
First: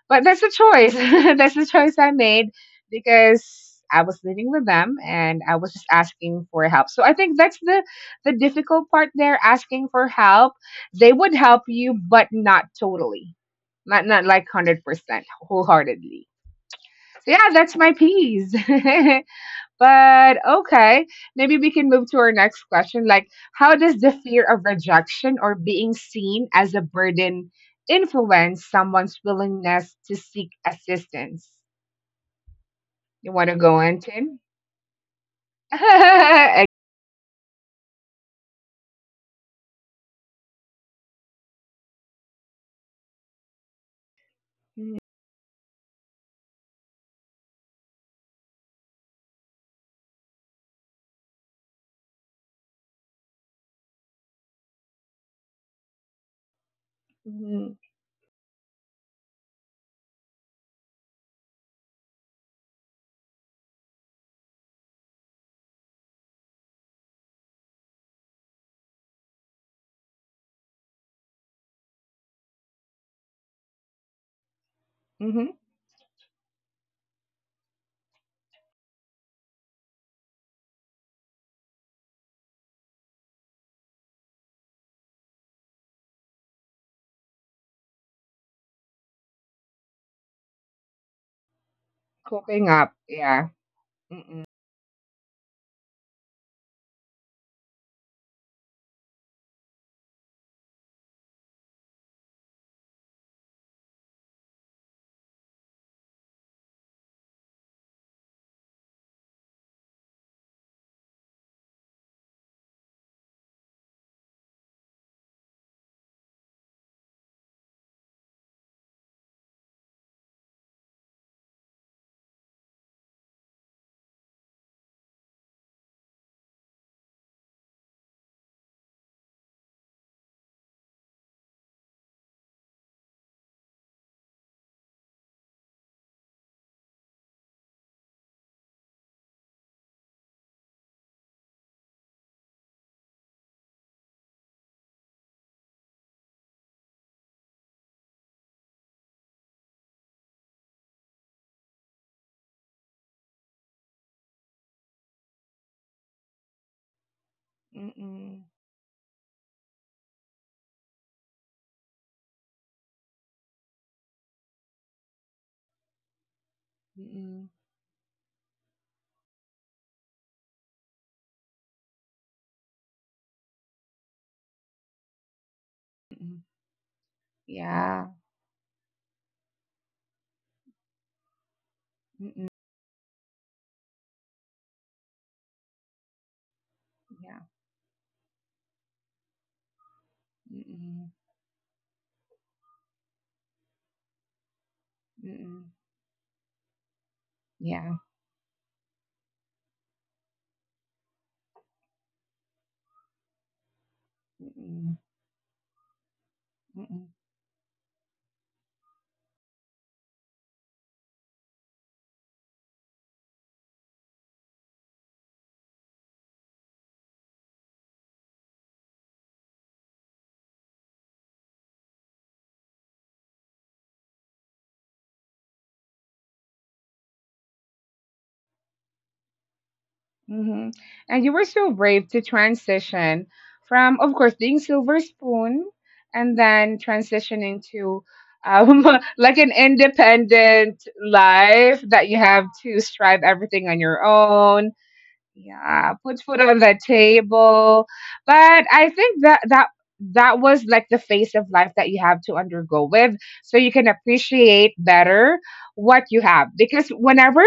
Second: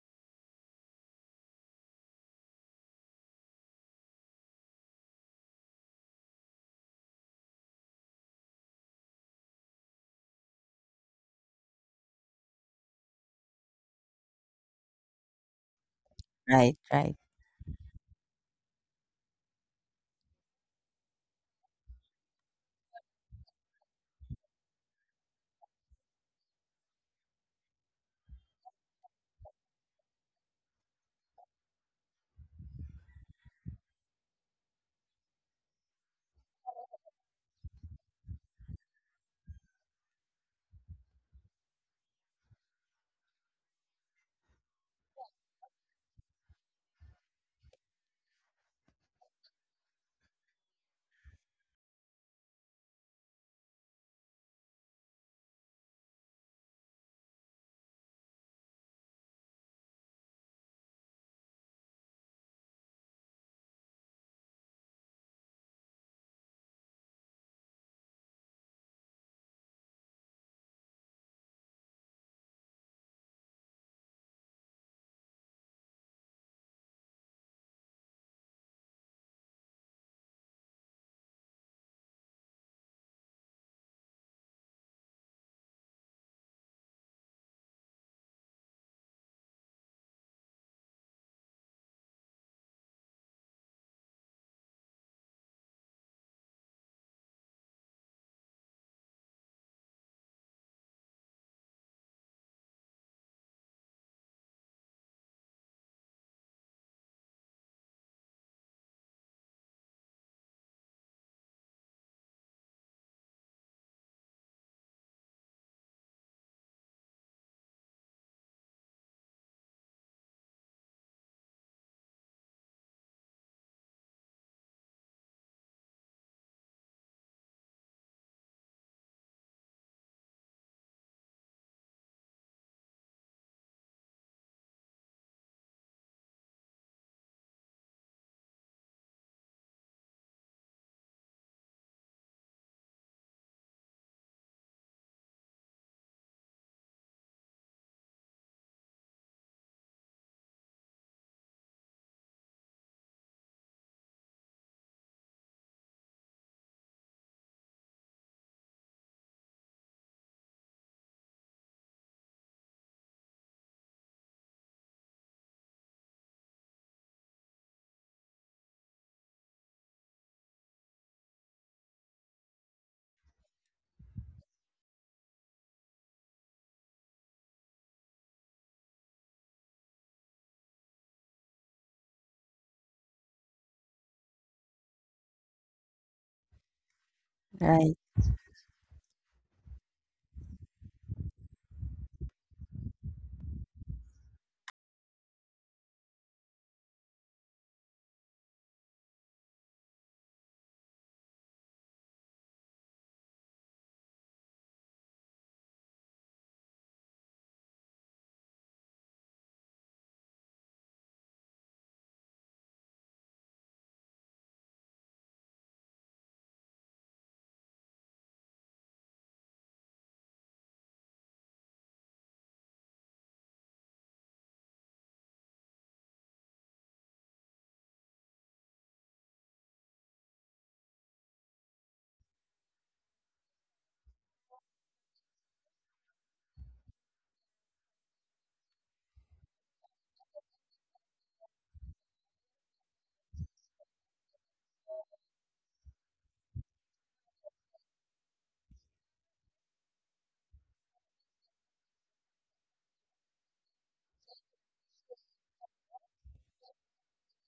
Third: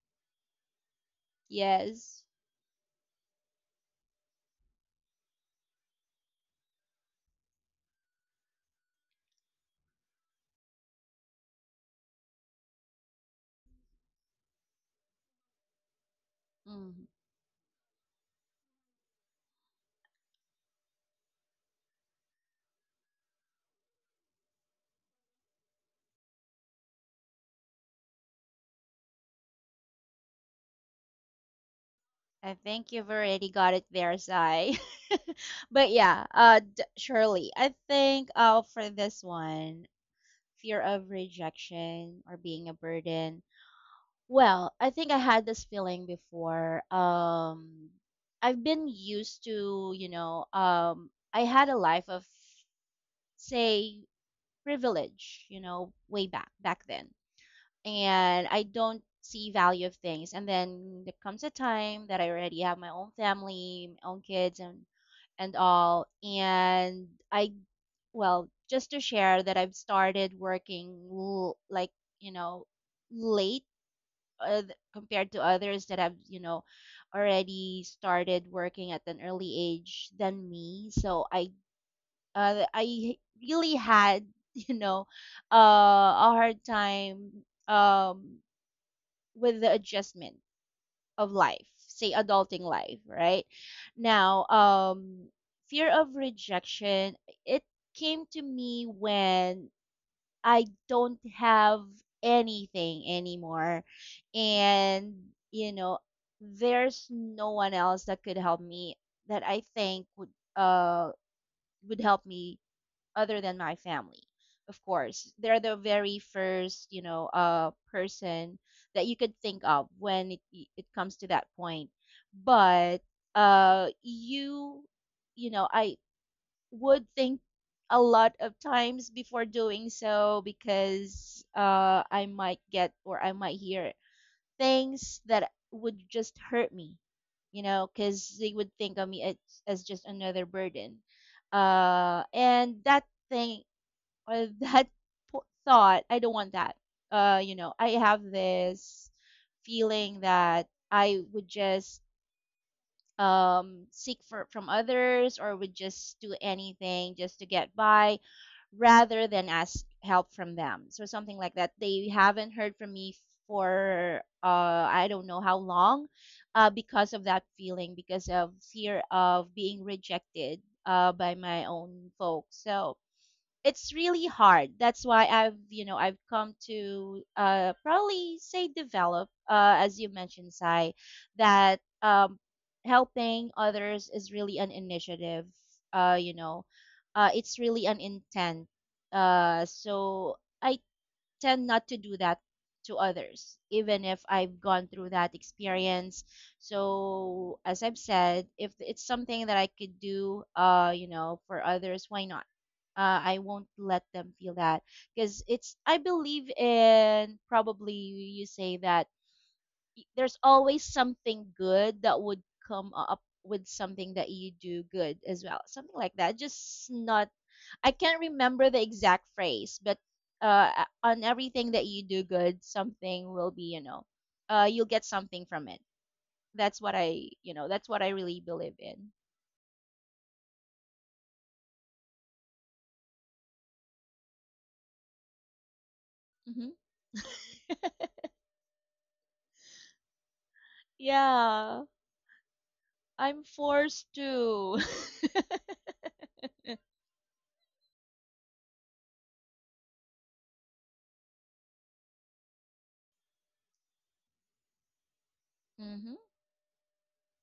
But that's a choice. [LAUGHS] That's the choice I yes. made, because I was living with them and I was just asking for help. So I think that's the the difficult part there, asking for help. They would help you, but not totally. Not not like one hundred percent wholeheartedly. Right, Hmm. right, So yeah, that's my piece. [LAUGHS] But okay, maybe we can move to our next question. Like, how does the fear of rejection or being seen as a burden influence someone's willingness to seek assistance? I think you've You want already to got go it in, there, Tin? Sai. [LAUGHS] But yeah, uh, [LAUGHS] d- surely. I think, uh for this one, fear of rejection or being a burden. Well, I think I had this feeling before. Um, I've been used to, you know, um, I had a life of, say, privilege, you know, way back, back then. Mm-hmm. And I don't see value of things. And then there comes a time that I already have my own family, my own kids, and and all, and i well, just to share that I've started working, l- like, you know, late, uh, th- compared to Mm-hmm. others that have, you know, already started working at an early age than me. So I uh, I really had, [LAUGHS] you know, uh, a hard time, um with the adjustment of life, say adulting Coping up. life, Yeah. right? Mm-mm. Now, um fear of rejection, it came to me when I don't have anything anymore. And, you know, there's no one else that could help me, that I think would uh would help me, other than my family. Of course, they're the very first, you know, uh person that you could think of when it it comes to that point. But, uh you you know, I would think a lot of times before doing so, because, uh, I might get or I might hear things that would just hurt me, you know, because they would think of me, as, as just another burden. Uh, and that thing, or [LAUGHS] that, po- thought, I don't want that. Uh, you know, I have this feeling that I would just, um seek for from others, or would just do anything just to get by, Mm-mm. rather than ask help from them. So something like that. They haven't heard from me for, uh, I don't know how long, uh, because of Mm-mm. that feeling, because of fear of being rejected, uh, by my own folks. So it's really hard. That's why I've, you know, I've Mm-mm. come to, uh, Yeah. probably say, develop, uh, as you mentioned, Sai, that, um, Mm-mm. helping others is really an initiative. Uh, you know, uh, Yeah. it's really right. an intent. Uh, so I Mm-mm. tend not to do that to others, even if I've gone through that Mm-mm. experience. So, as Yeah. I've said, if it's something that I could do, uh, you know, for others, why not? Uh, I won't let them feel that Mm-mm. because it's. I believe Mm-mm. in, probably you say, that there's always something good that would come up with something that you do good as well, something like that. Just not I can't remember the exact phrase, but, uh, on everything that you do good, something will be, you know, uh, you'll get something from it. That's what I, you know, that's what I really believe in. Hmm. And you were so brave to transition from, of course, being Silver Spoon and then Hmm. transitioning to [LAUGHS] um, [LAUGHS] like an independent life Yeah, that you have to strive I'm everything on your forced own, to. yeah, put food on the table. But I think that that that was like the phase of life that you have to undergo with, so you can appreciate better [LAUGHS] what Hmm. you have. Because whenever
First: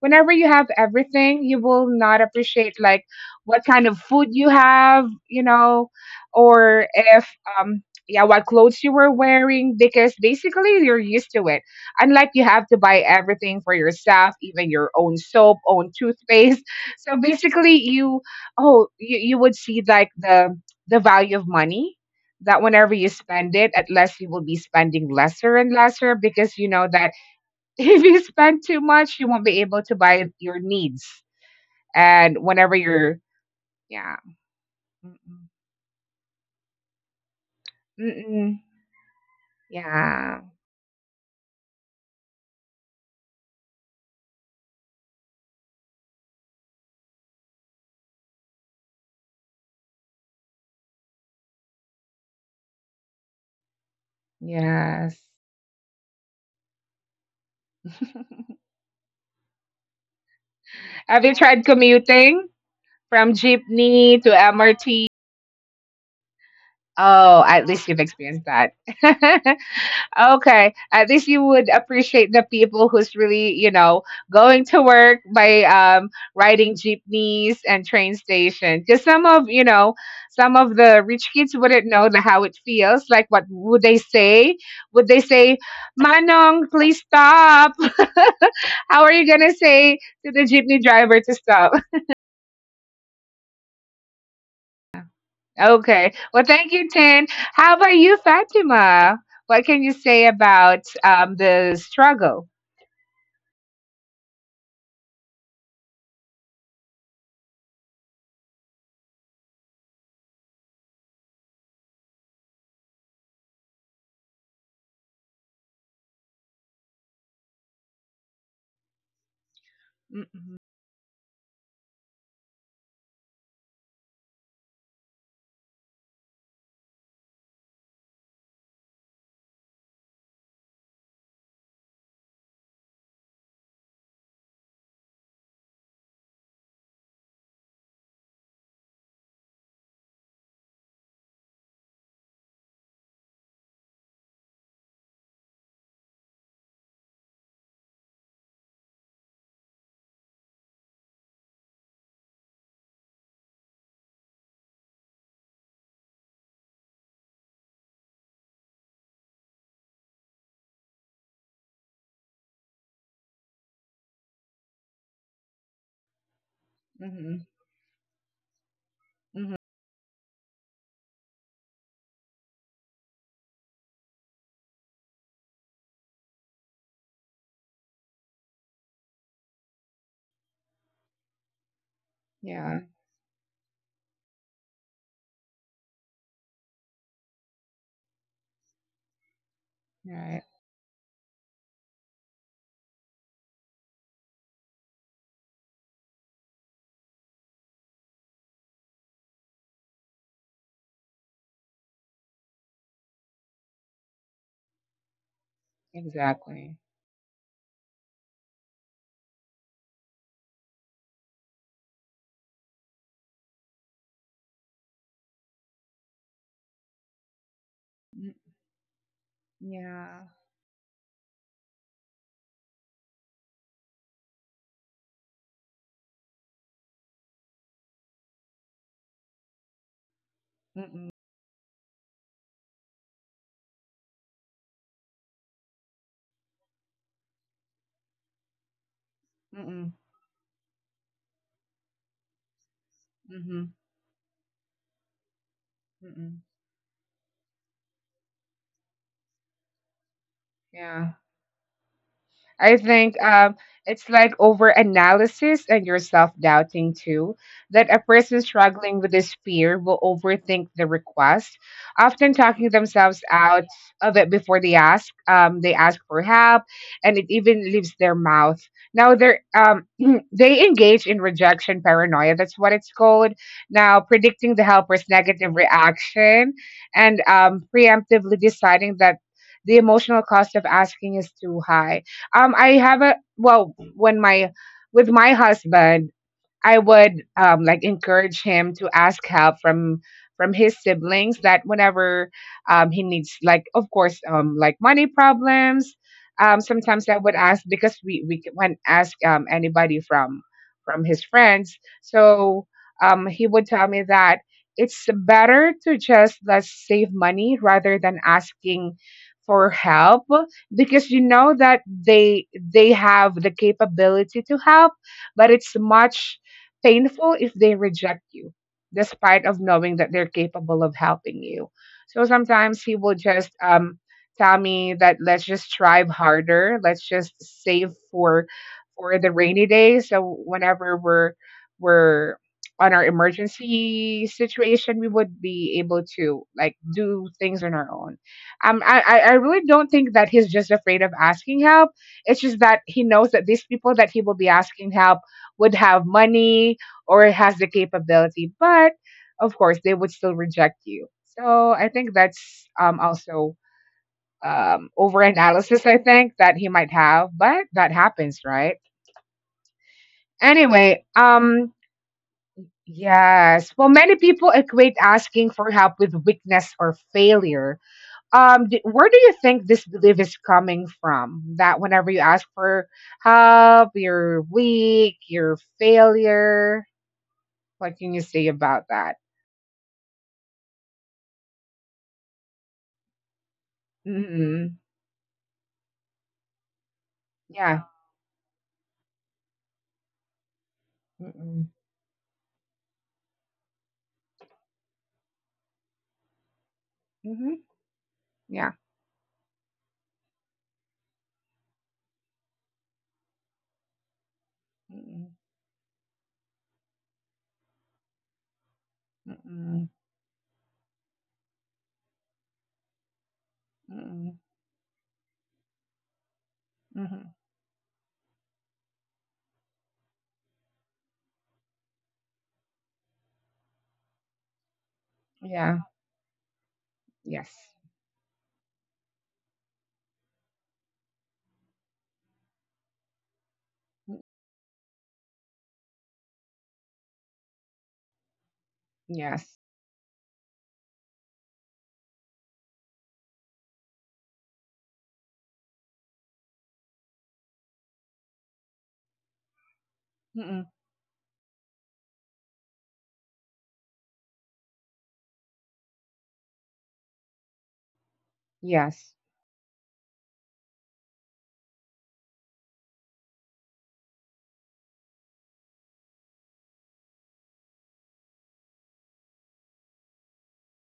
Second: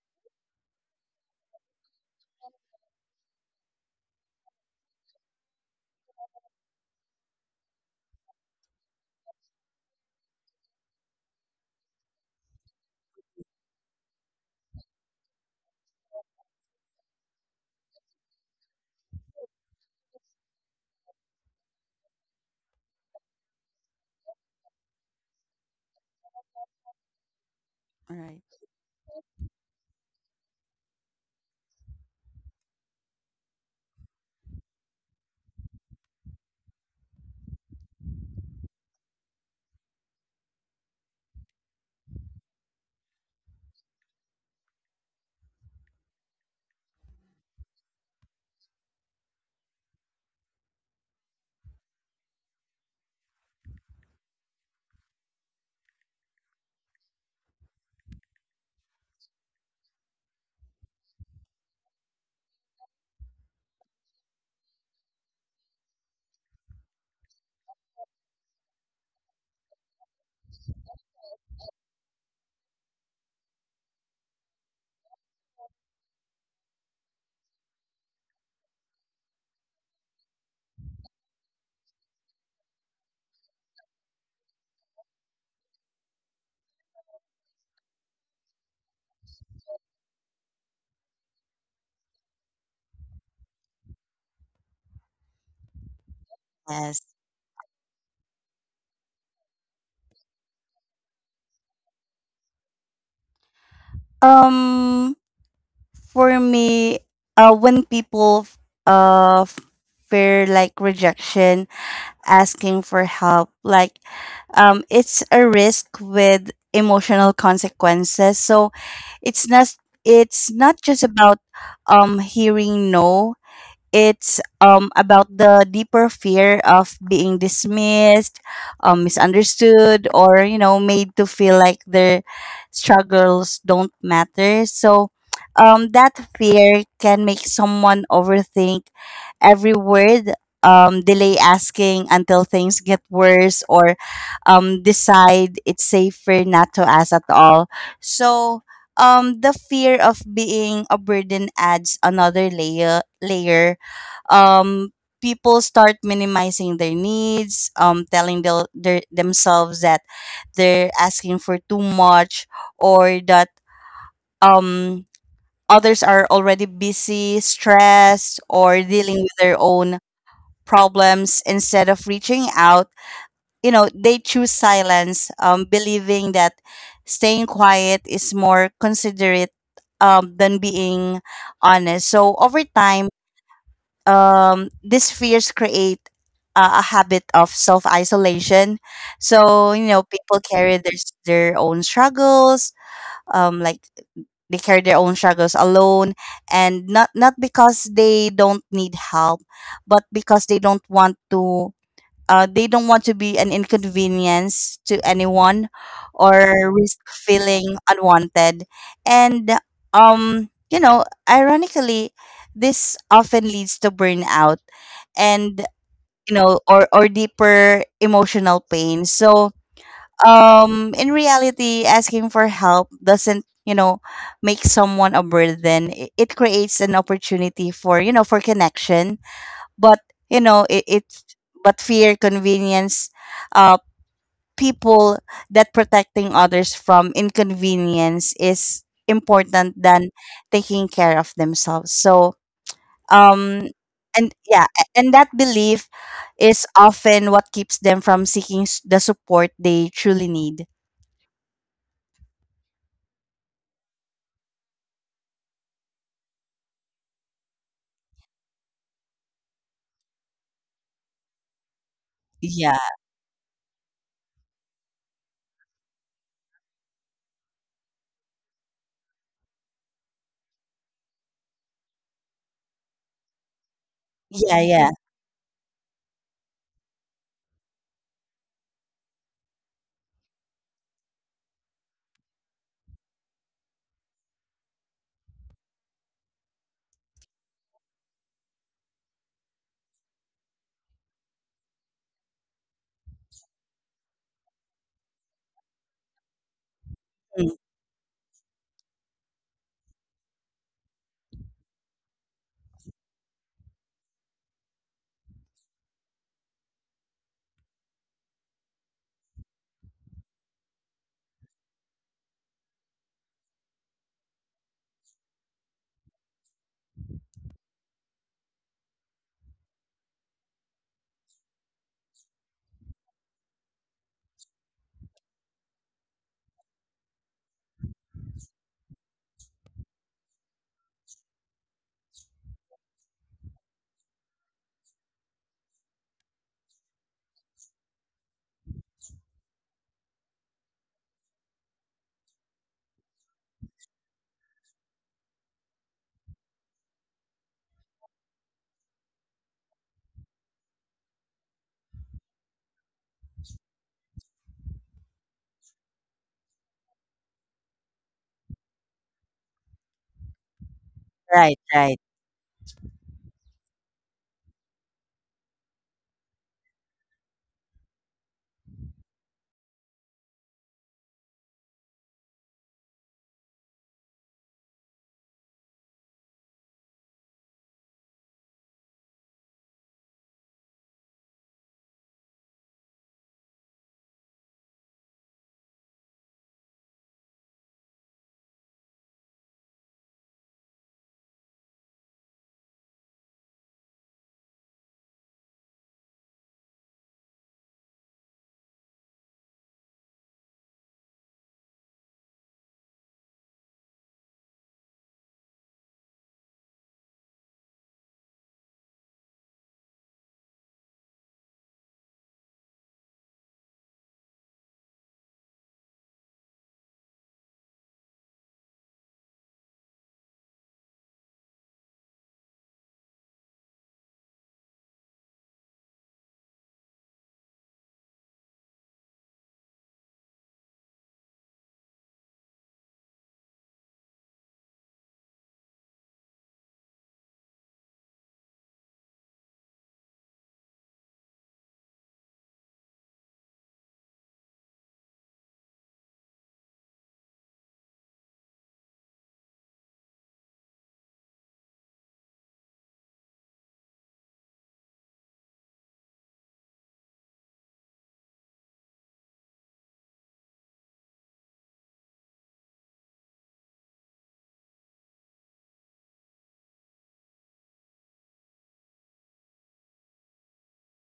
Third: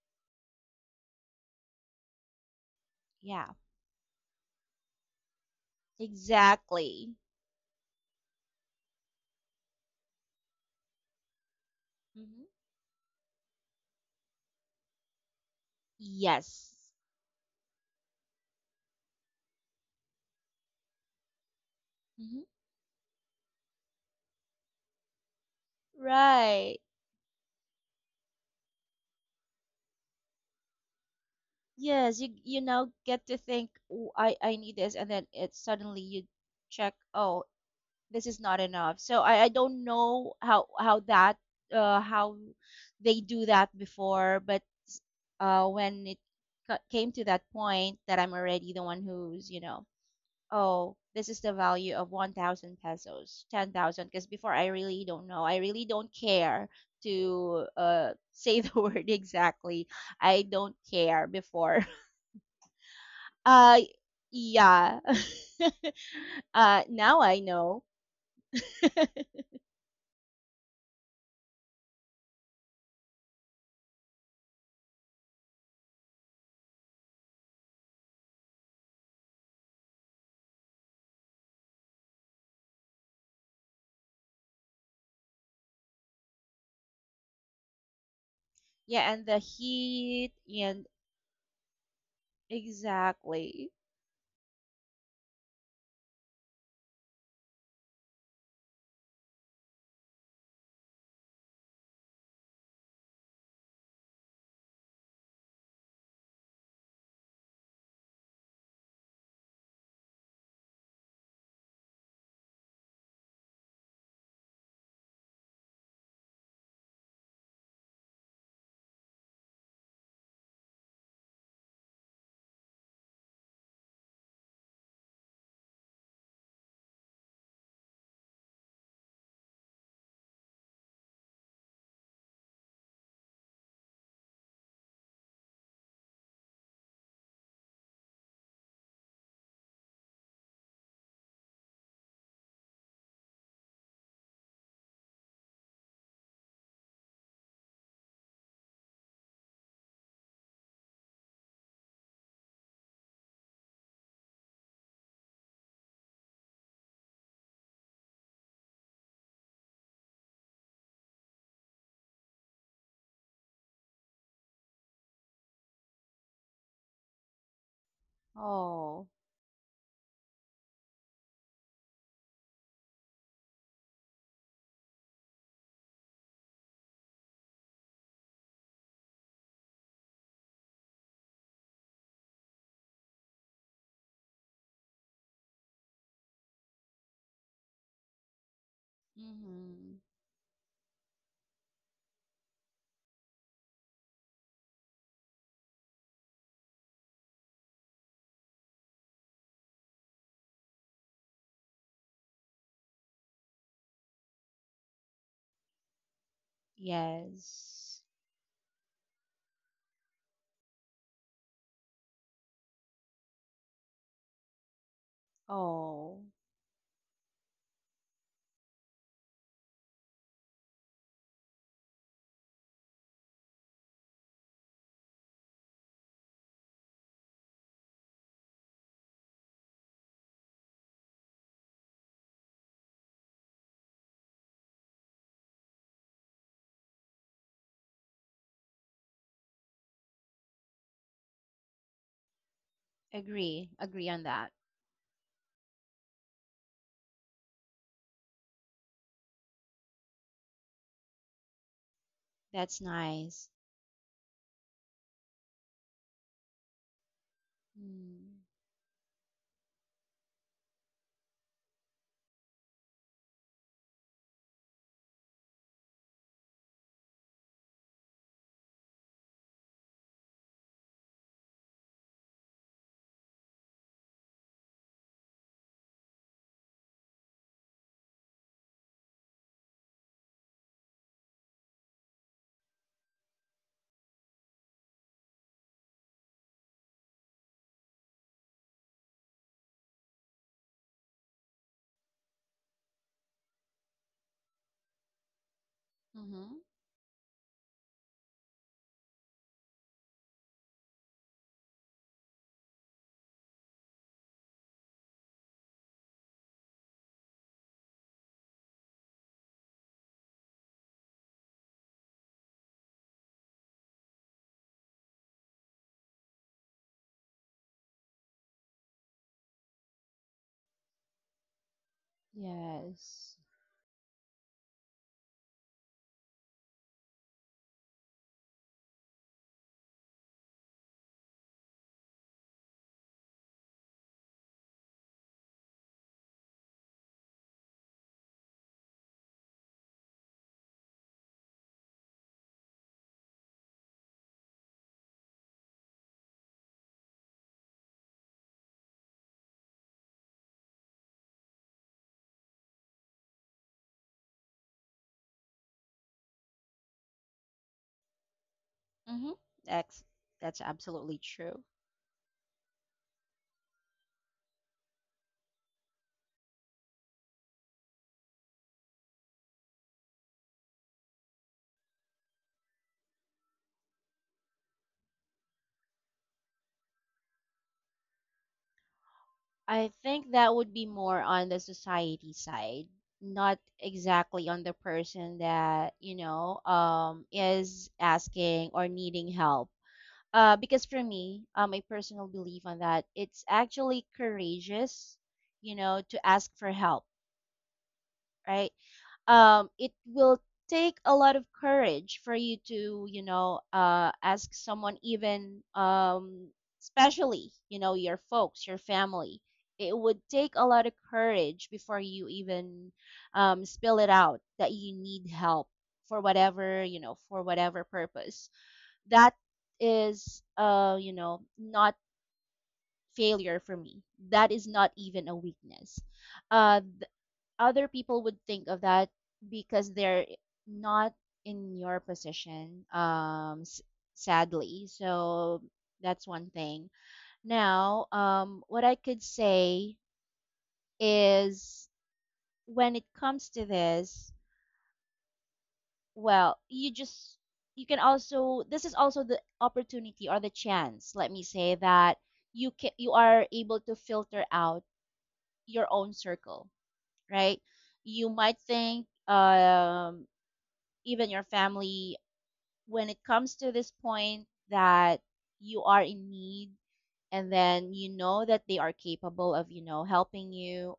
whenever you have everything, you will not appreciate like Yeah, what kind of food you have, you know, or exactly. if um yeah, what clothes you were wearing, because basically you're used to it, unlike you Hmm. have to buy everything for yourself, even your own soap, own toothpaste. Yes. So basically, you oh you, you would see like the the value of money, Hmm. that whenever you spend it, at least you will be spending lesser and lesser because you Right. know that [LAUGHS] if you Right. spend too much, you won't be able to buy your needs. Yes, you And you whenever now you're, get to think, oh, yeah, I I need this, and then mm-mm, it suddenly you check, oh, this is mm-mm, not enough. So I, I don't know yeah, how how that uh, how they do that before, but uh, when it came to that point that I'm already the one who's you know oh this is the value of one thousand pesos ten thousand because before I really yes, don't know I really don't care to [LAUGHS] uh, [LAUGHS] say the word exactly I don't have care you tried before commuting from uh jeepney to yeah M R T? [LAUGHS] uh now I Oh, at know least you've experienced that. [LAUGHS] Okay. At least you would appreciate the people who's really, you know, going to work by um riding jeepneys and train station. Because some of, you know, some of the rich kids wouldn't know the, how it feels. Like what would they say? Would they say, Manong, please stop? [LAUGHS] How are Yeah, you and the gonna say to heat the jeepney and driver to stop? [LAUGHS] exactly. Okay. Well, thank you, Yes. Tin. How about you, Fatima? What can you say about um the struggle? Um, for me, uh, when people f- uh f- fear like rejection, asking for help, like, um, it's a risk with emotional consequences. So it's not it's not just about um hearing no. It's um about the deeper fear of being dismissed, um, misunderstood, or you know made to feel like their struggles don't matter. So, um, that fear can make someone overthink every word, um, delay asking until things get worse, or um, decide it's safer not to ask at all. So um, the fear of being a burden adds another layer layer um, people start minimizing their needs, um, telling their, their, themselves that they're asking for too much, or that um, others are already busy, Mhm. stressed, or Oh. dealing with Mhm. their own problems instead of reaching out. You know, they choose silence, um, believing that staying quiet is more considerate um, than being honest. So over Yeah. time, um, these fears create uh, a habit of self isolation. So you Mhm. know, people Right. carry their their own struggles, um, like they carry their own struggles alone, and not not because they don't need help, but because they don't want to uh, they don't want to be an inconvenience to anyone or Exactly. risk feeling Yes. unwanted. And, um, you know, ironically, this often leads to burnout, and, Oh. you know, or, or deeper Mm. emotional pain. So, Yeah. um, in reality, asking for help doesn't, you know, make someone a burden. I- It creates an opportunity for, you know, for connection, but you know it, Mm-mm. it's but fear convenience uh people that protecting others from inconvenience is important Mm-mm. than taking care of themselves. So um Agree. Mhm. Agree on and that. yeah, a- and that belief Mm-mm. is often what keeps them from seeking s- the support they truly need. Yeah. I That's think nice. um, it's like over analysis and your self doubting too. That a person Mm. struggling with this fear will overthink the request, often talking Yeah, themselves out of it before they ask. Um, they ask for help, and it even leaves their mouth. Now they're um, [CLEARS THROAT] they engage in rejection paranoia. That's what it's called. Now predicting yeah, the yeah. helper's negative reaction and um, preemptively deciding that the emotional cost of asking is too high. um, I have a well, when my with my husband, I would um, like encourage him to ask help from from his siblings, that whenever um, he needs, like, of course, um, like money problems, Mhm. um, sometimes I would Mm, ask because we we can't ask um, anybody from from his friends. So um, he would tell me that it's better to just let's save money rather than asking for help, because you know that they they have the capability to help, but it's much painful if they reject you, despite of knowing that they're capable of helping you. So sometimes he will Yes. just um, tell me that let's just strive harder, let's just save for for the rainy day. So whenever we're we're on our emergency situation, we would be able to like do things on our own. Um, I, I I really don't think that he's just afraid of asking help. It's just that he knows that these people that he will be asking help would have money or has the capability, but of course they would still reject you. So I think that's um, also um, overanalysis. I think that he might have, but that happens, right? Mhm. That's that's Anyway, absolutely right, true. um, right. yes. Well, many people equate asking for help with weakness or failure. Um, d- where do you think this belief is coming from? That whenever you ask for help, you're weak, you're failure. What can you say about that? I think that would be more on the society side, not exactly on the Mm-mm. person that, you know, um Yeah. is asking or needing help Uh, because for Yeah. me, uh, Mm-mm. my personal belief on that, it's actually courageous, you know, to ask for help, Mhm. right? Yeah. Um, it will take a lot of courage for you to, you know, uh, ask someone, Mm-mm. even, um, especially, you know, your folks, your family. Mm-mm. It would take a lot of courage before you even um, spill it out Mm-mm. that you need help for whatever, you know, Mhm. for whatever purpose that is uh you know not failure for me that is not even a Yeah. weakness uh Yeah. Yes. other people would think of that because they're not in your position um s- Mm. sadly so that's one thing now um what I could Yes. say is when it comes to this well you just you can also this is also the opportunity or the Mm-mm. chance let me say that you can you are able to filter out your own circle right you might think Yes. um even your family when it comes to this point that you are in need and then you know that they are capable of you know helping you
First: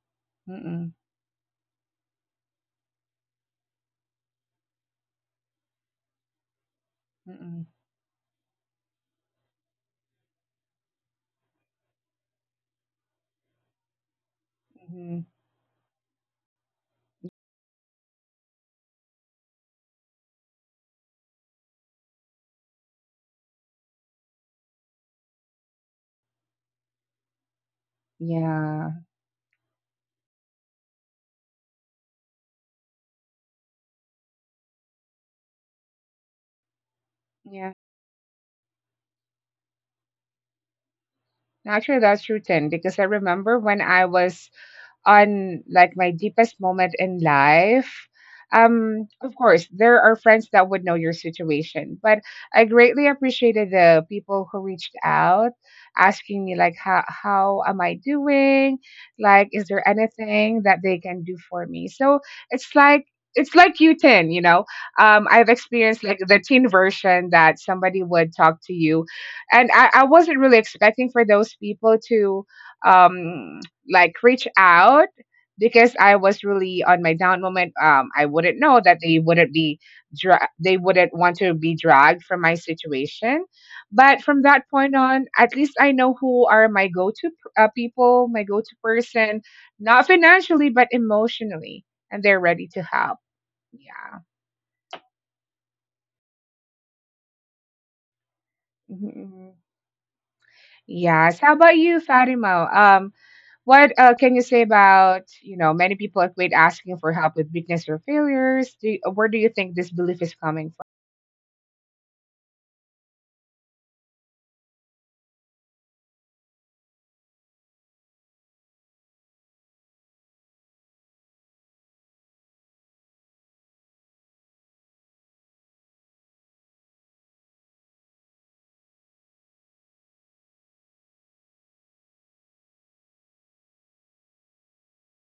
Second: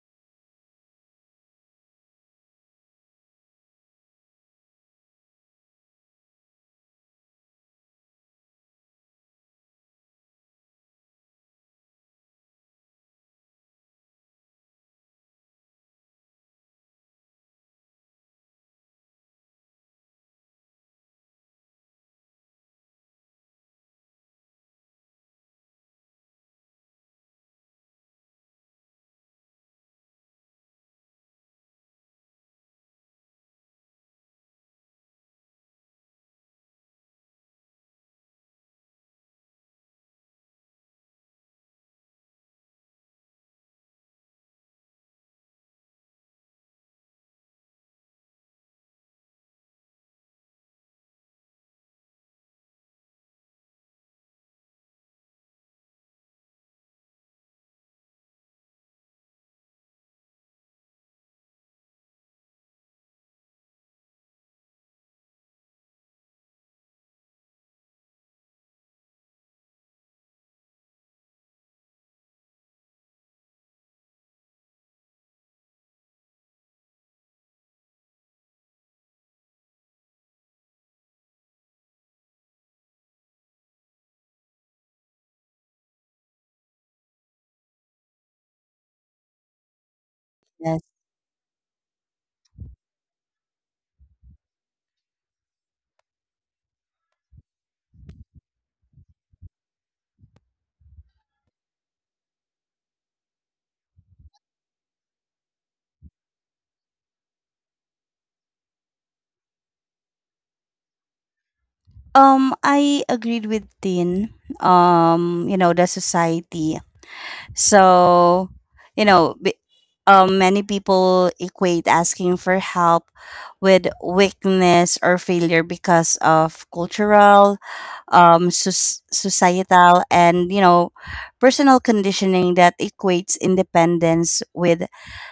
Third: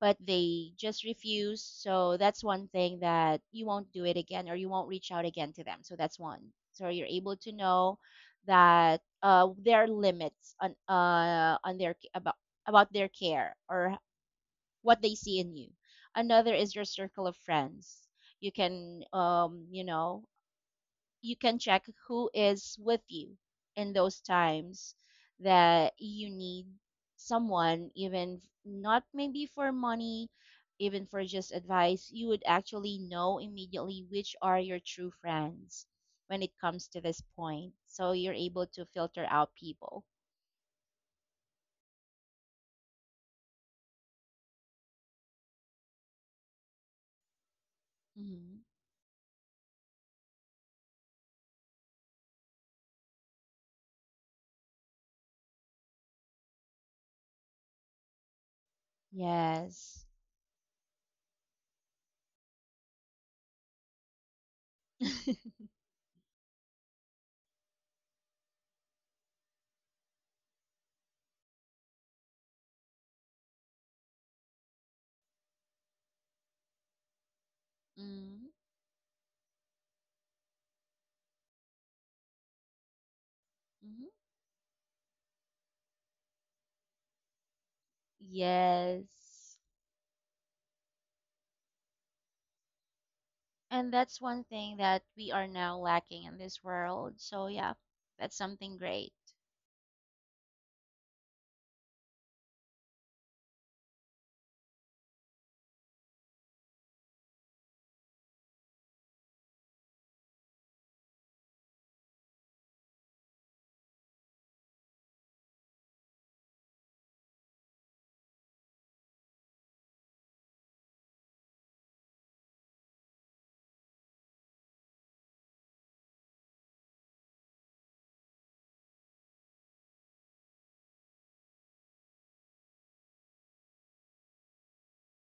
but they Mm-mm. just refuse. So that's one thing that you won't do it again or you won't reach out again to them. So that's one. So you're able to Mm-mm. know that uh, there are limits on uh, on their about about their care or what they Mhm. see in you. Another is your circle of friends. You can um, you know you can check who is with you in those times that you need someone even Yeah. not maybe for money even for just advice you would actually know immediately which are your true friends when it comes to this Yeah. point so you're able to filter out people Actually, that's true, Tin, because I remember when I was on like my deepest moment in life, hmm um, of course, there are friends that would know your situation, but I greatly appreciated the people who reached out asking me like how how am I doing? Like, is there yes anything that they can do for me? So it's like it's like you tin, you know. Um, I've [LAUGHS] experienced like the teen version that somebody would talk to you, and I, I wasn't really expecting for those people to um like reach out, because I was really on my down moment. Um, I mm-hmm. wouldn't know that they wouldn't be dra- they wouldn't want to be dragged from my situation. But from that point on, at least I know who are my go to uh, people, my go to yes person, not financially but Yes. emotionally, and they're ready to help. And Yeah. that's one thing that we are now lacking in this world. So yeah, that's something Mhm, great. mhm. Yes. How about you, Fatima? Um, What uh, can you say about, you know, many people avoid asking for help with weakness or failures? Do you, where do you think this belief is coming um I agreed with Tin. Um you know, the society. So, you know, b- um, many people equate asking for help with weakness or failure because of cultural, um, sus societal, and you know, personal conditioning that equates independence with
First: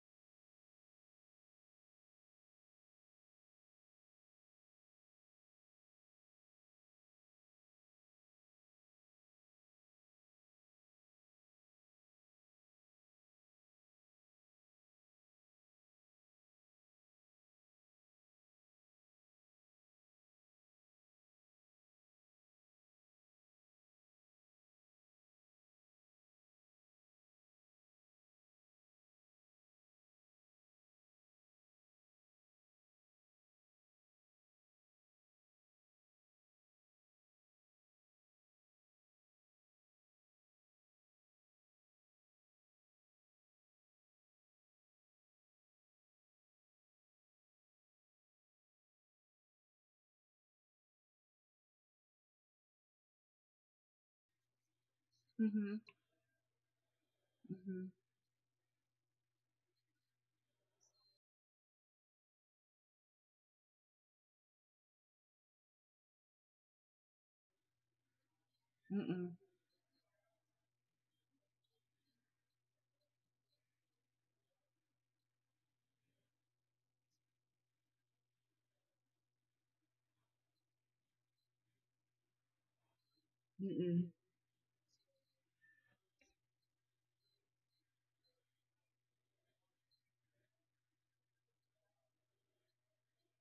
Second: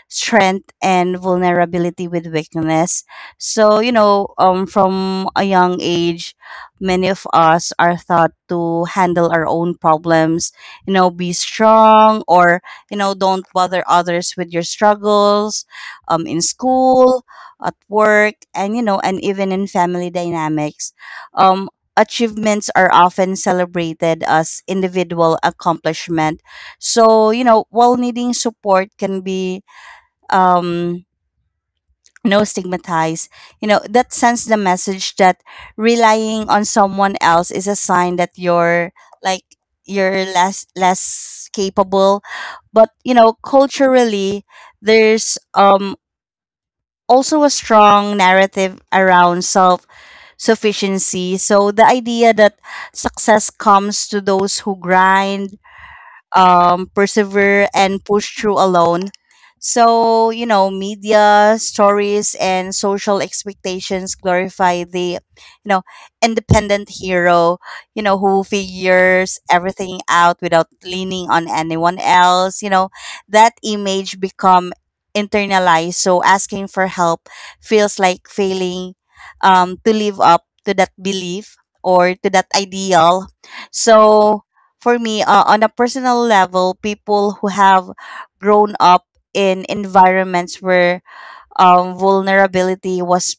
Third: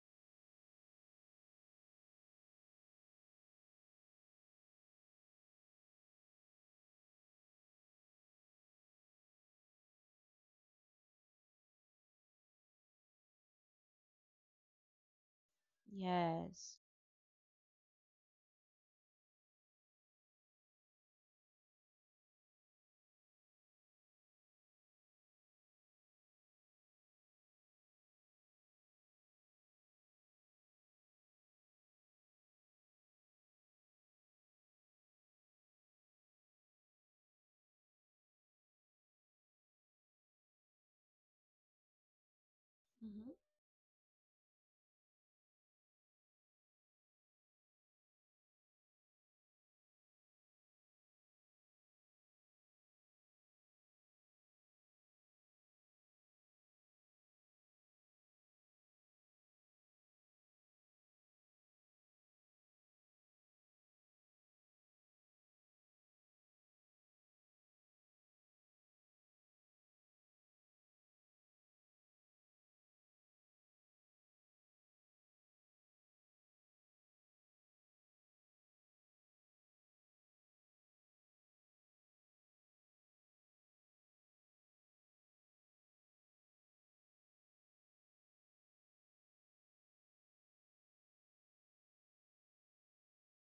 strength and vulnerability with weakness. So, you know, um, from a young age, many of us are taught to handle our own problems, you know, be strong, or, you know, don't bother others with your struggles, um, in Yes. school, at work, and, you know, and even in family dynamics. Um, Achievements are often celebrated as individual accomplishment. So, you know, while needing support can be um no stigmatized, you know, that sends the message that relying on someone else is a sign that you're like you're less less capable. But, you Hmm. know, culturally there's um also a strong narrative around self sufficiency. So the idea that success comes to those who grind, from? um, persevere, Mm-hmm. and push through alone. So, you know, media stories and social expectations glorify the, you know, independent hero, you know, who Mm-hmm. Mm-mm. figures everything out without leaning on anyone else. You know, that image become internalized. So asking for help feels like failing, um, to live up to that belief or to that ideal. Mm-mm. So for me, uh, on a personal level, people who have grown up in environments where um, vulnerability was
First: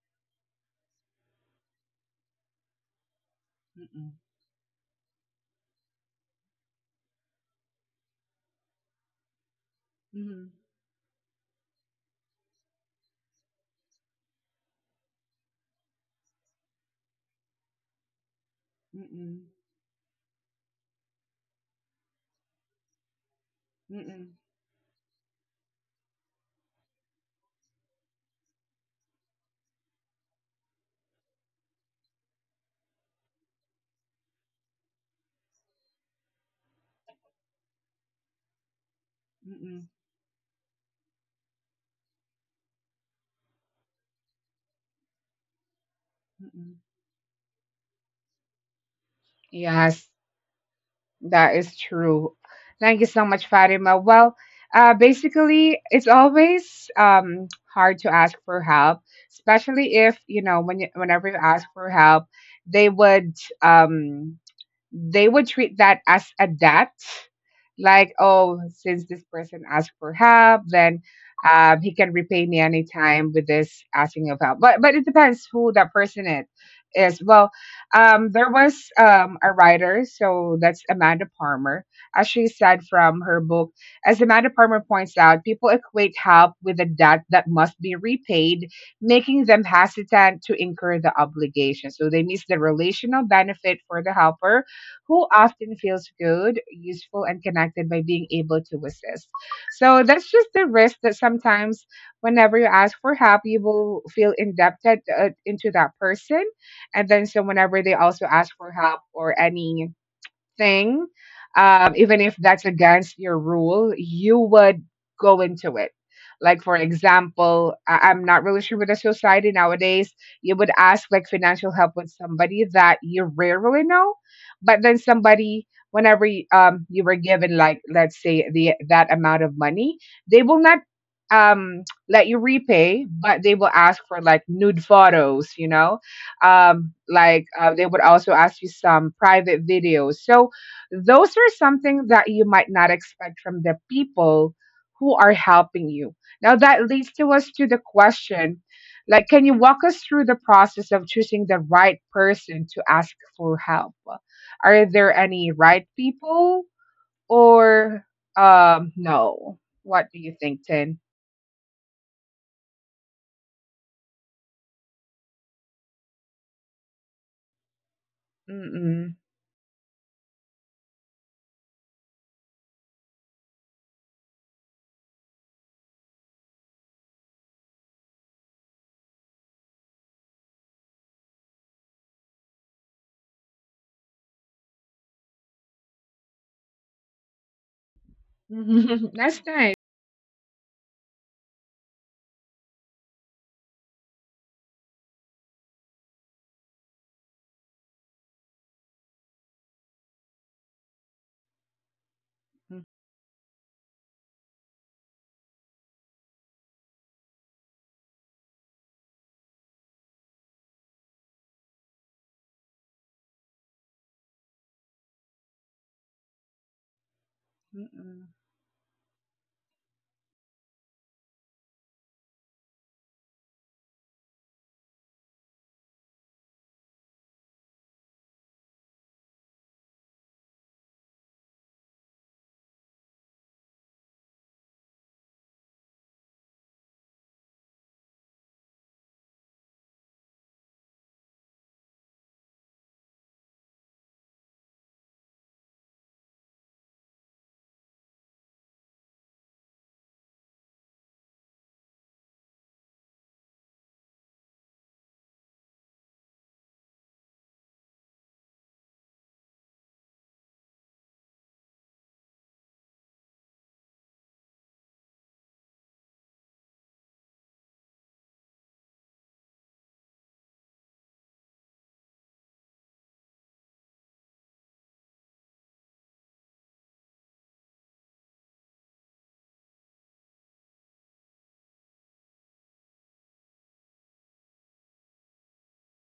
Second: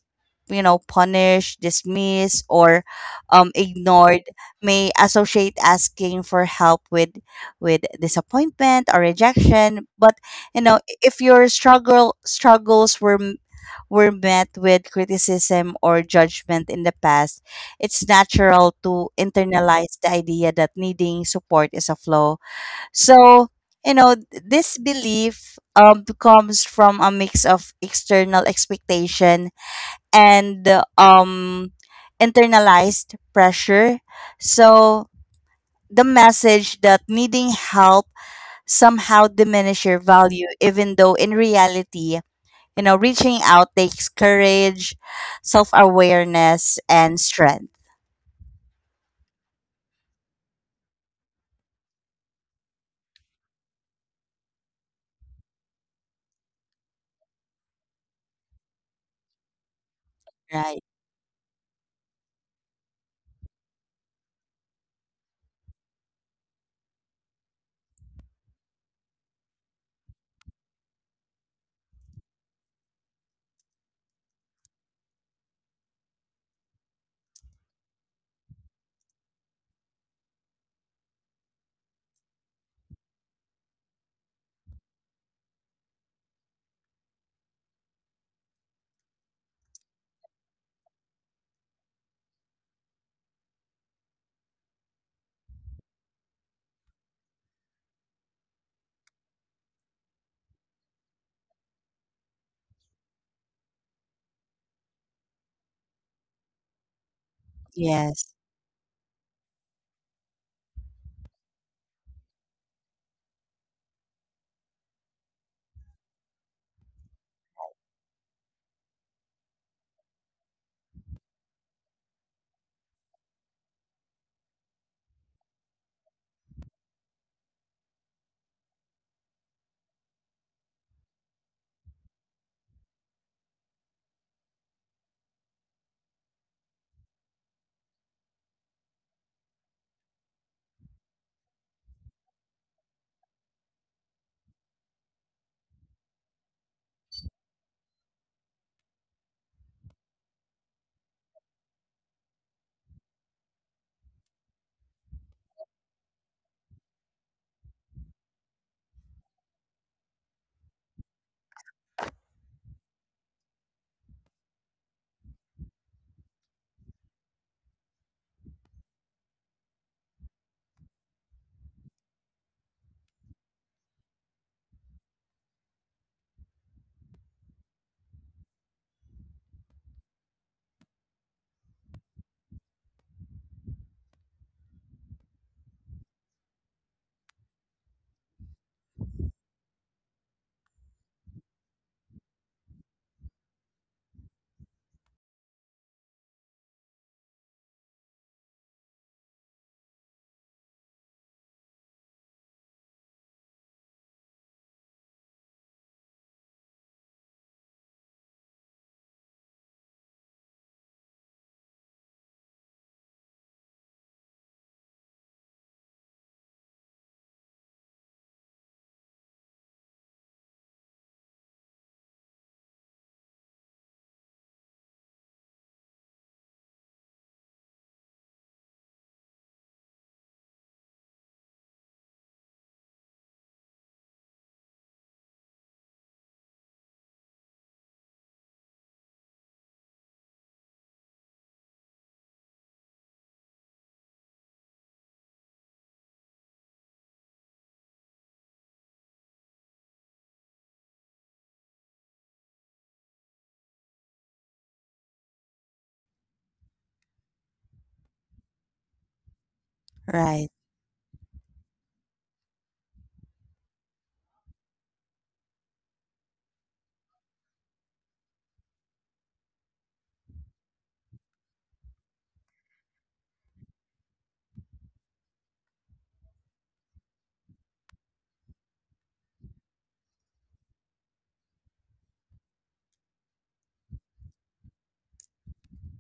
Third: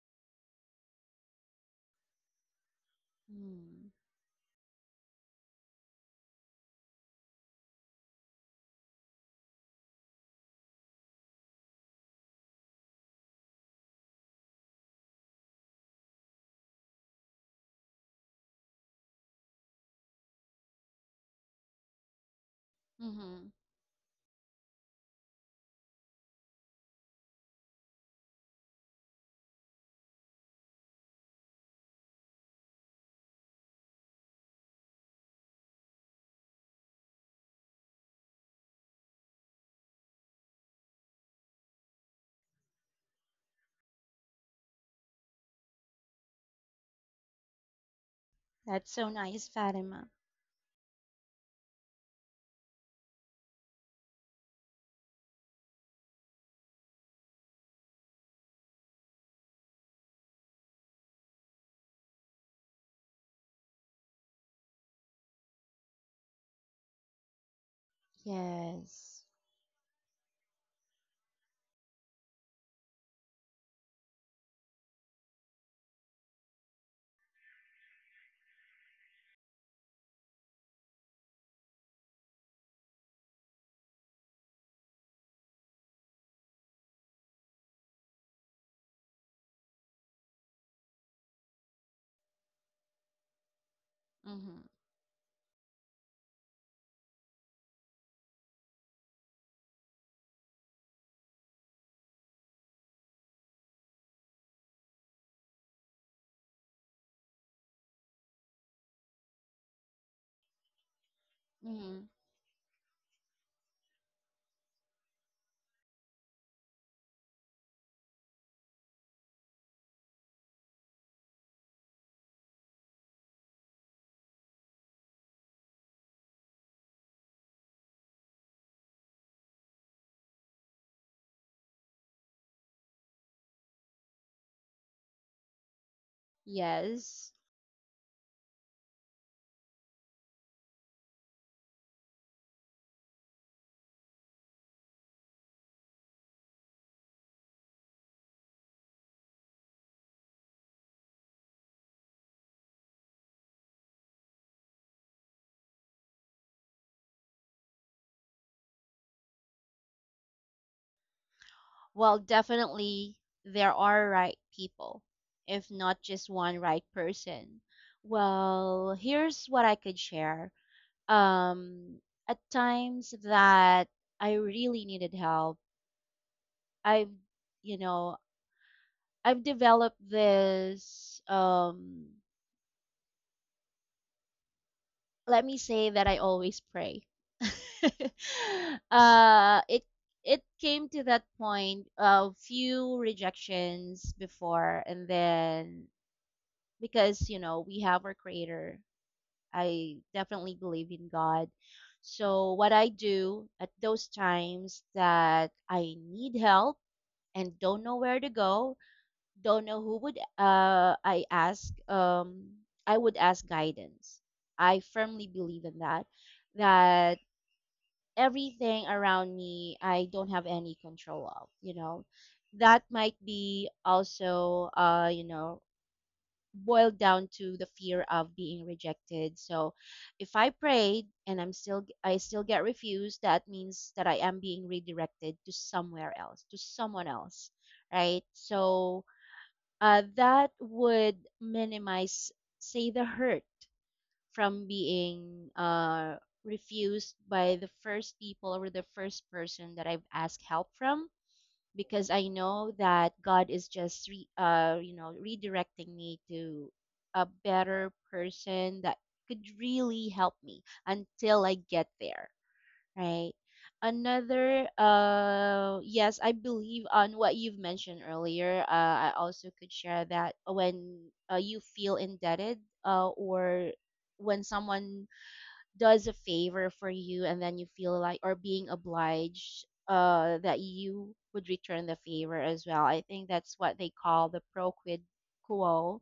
you know punished, dismissed, or um, Mm. Mm-mm. ignored, may associate asking for help with with disappointment or rejection. But Mm-mm. you know if your struggle struggles were m- were met with criticism or judgment in the past, it's natural to Mm-mm. internalize the idea that needing support is a flaw. So, Mhm. you know, Mm-mm. th- this belief um, comes from a mix of external expectation and uh, um, internalized pressure. So, the message that needing help somehow diminish Mm-mm. your value, even though in reality, you know, reaching out takes courage, self Mm-mm. awareness, and strength. That's so nice, Fatima. Yes, that is true. Thank you so much, Fatima. Well, uh, basically, it's always um, hard to ask for help, especially if you know when Right. you, whenever you ask for help, they would. Um, they would treat that as a debt, like oh, since this Yes. person asked for help, then um, he can repay me anytime with this asking of help. but but it depends who that person is is well. Um, there was um, a writer, so that's Amanda Palmer. As she said from her book, as Amanda Palmer points out, people equate help with a debt that must be repaid, making them hesitant to incur the obligation, so they miss the relational benefit for the helper Mhm. who often feels good, useful, and connected by being able to assist. So that's just the risk that sometimes, whenever you ask for help, you will feel indebted uh, into that person. And then, so whenever they also Yes. ask for help or any thing, um, Mhm. even if that's against your rule, you would go into it. Like, for example, I- I'm not really sure with the society nowadays, you would ask like financial help with somebody that you rarely know, but then somebody, whenever y- um, you were given, like, let's say the that amount of money, they will not um let you repay, but they will ask for like nude photos, you know, um, Yes. like uh, they would also ask you some private videos. So those are something that you might not expect from the people who are helping you. Now that leads to us to the question, like, can you walk us through the process of choosing the right person to ask for help? Are there any right people or um no? What do you think, Tin? Well, definitely there are right people, if not just one right person. Well, Mm-mm. here's what I could share. Um, at times that I really needed help, I've, you know, I've developed this um let me say that I always pray. [LAUGHS] [LAUGHS] That's uh nice. it it came to that point of few rejections before and then because you know we have our creator I definitely believe in god so what I do at those times that I need help and don't know where to go don't know who would uh, I ask. Um, I would ask guidance. I firmly believe in that. That Mm-mm. everything around me, I don't have any control of. You know, that might be also, uh, you know, boiled down to the fear of being rejected. So, if I prayed and I'm still I still get refused, that means that I am being redirected to somewhere else, to someone else, right? So uh, that would minimize, say, the hurt from being uh, refused by the first people or the first person that I've asked help from, because I know that God is just, re- uh, you know, redirecting me to a better person that could really help Right. me until I get there. Right. Another, uh, yes, I believe on what you've mentioned earlier. Uh, I also could share that when uh, you feel indebted, uh, or when someone does a favor for you and then you feel like, or being obliged, uh, that you would return the favor as well. I think that's what they call the pro quid quo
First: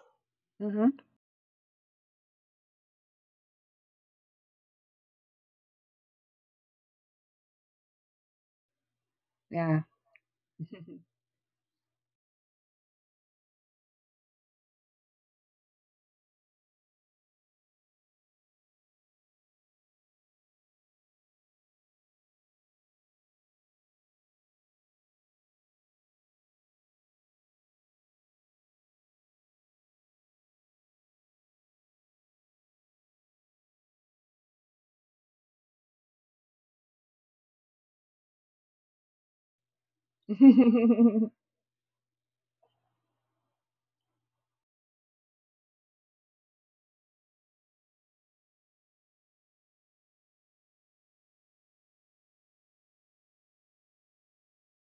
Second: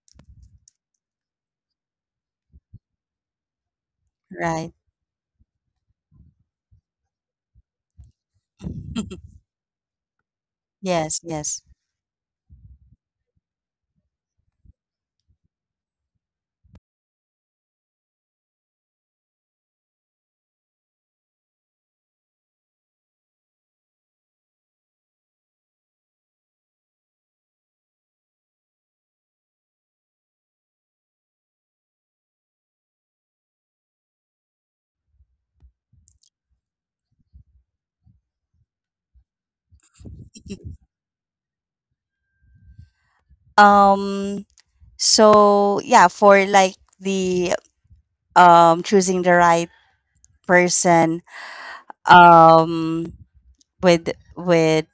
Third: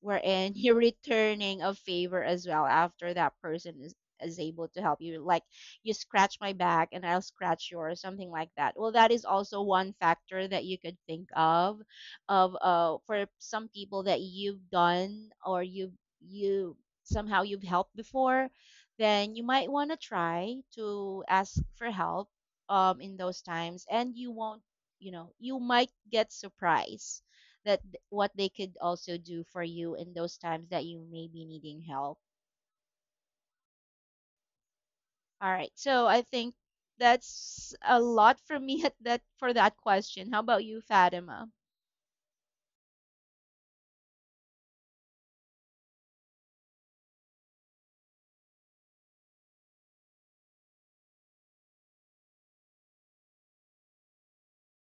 wherein [LAUGHS] you're Mm-hmm. returning a favor as well after that person is, is able Right. to help you. Like you scratch my back and I'll scratch yours, something like that. Well, that is [LAUGHS] also Yeah. one factor that you could [LAUGHS] Yes. think Yes. of, of uh, for some people that you've done or you you somehow you've helped before, then you might want to try to ask for help um in those times, and you won't, you know, you might get surprised that th- what they could also do for you in those times that you may be needing help. All right. So I think that's a lot from me at that for that question. How about you, [LAUGHS] Fatima? Um, So yeah, for like the um choosing the right person um with with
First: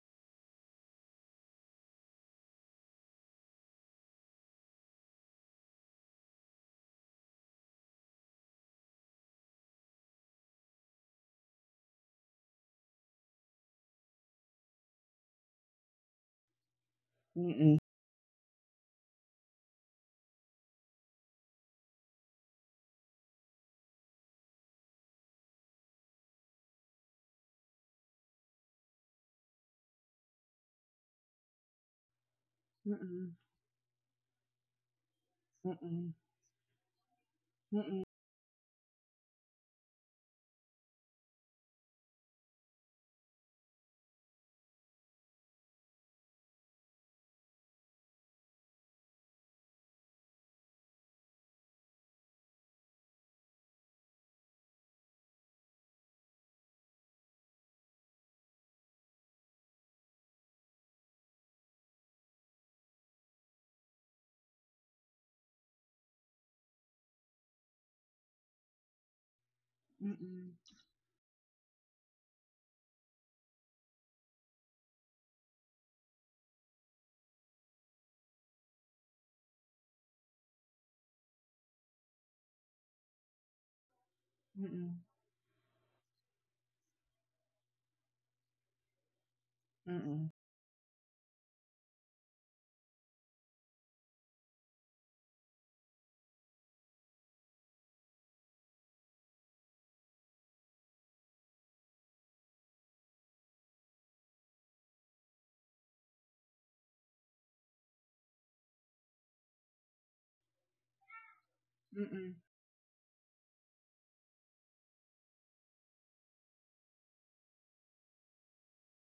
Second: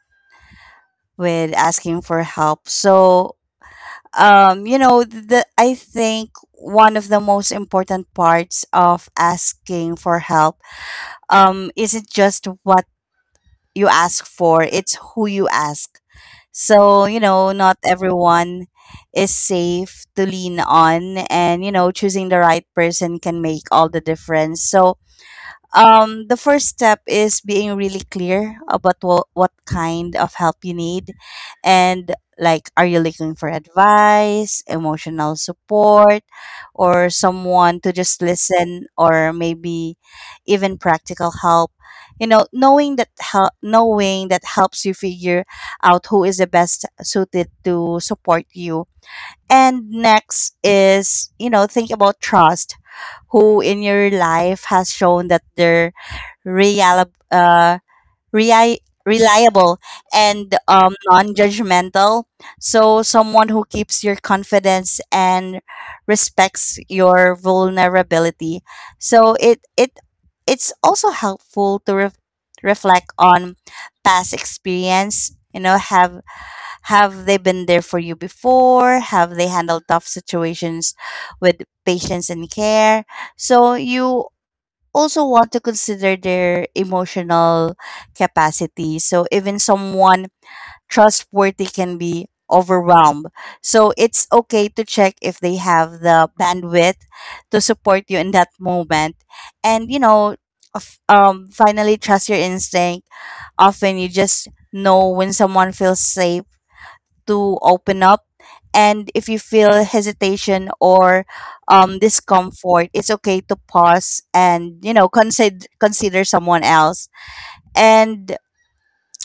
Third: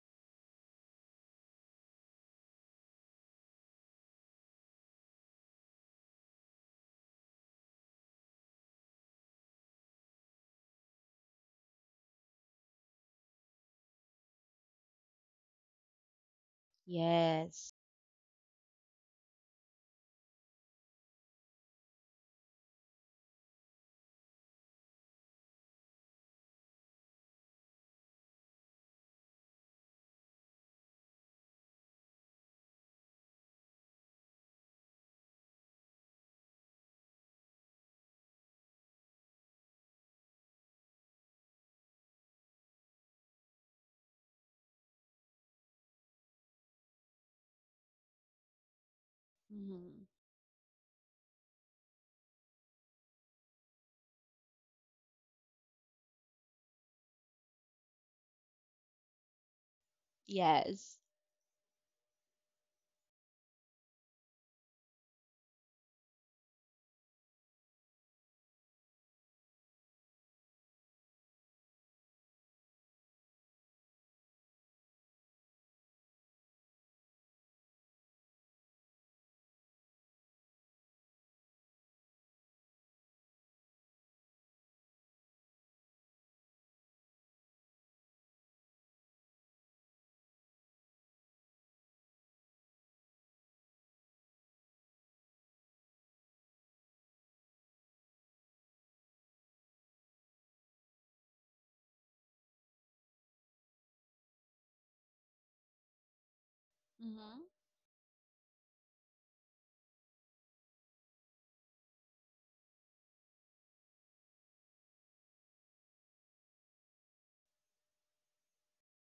with asking for help. So um you know the I think one of the most important parts of asking for help um isn't just what you ask for, it's who you ask. So, you know, Yes. not Mm. everyone is safe to lean on, and, you know, choosing the right person can make all the difference. So, um, the first step is being really clear about what, what kind of help you need, and like, are Mm, you looking mm, for advice, emotional mm, support, or someone to mm, just listen, or maybe even practical help? You know, knowing that help knowing that helps you figure out who is the best suited to support you. And Hmm. next is, you know, think about trust. Who in your life has shown that they're reliable, uh, reli- reliable and um, Yes. non-judgmental? So someone who keeps your confidence and respects your vulnerability. So it it mm, it's also helpful to ref reflect on past experience. You know, have have they been there for you before? Have they handled tough situations with patience and care? So you also want to consider their emotional capacity. So even mm, someone mm, trustworthy can be overwhelmed. So it's okay to check if they have the bandwidth to support you in that moment. And you know, of- um finally, trust your instinct. Often you just know when someone feels safe Hmm. to open up. And if you feel hesitation or um, mm. discomfort, it's okay to pause and, you know, consider, consider someone else. And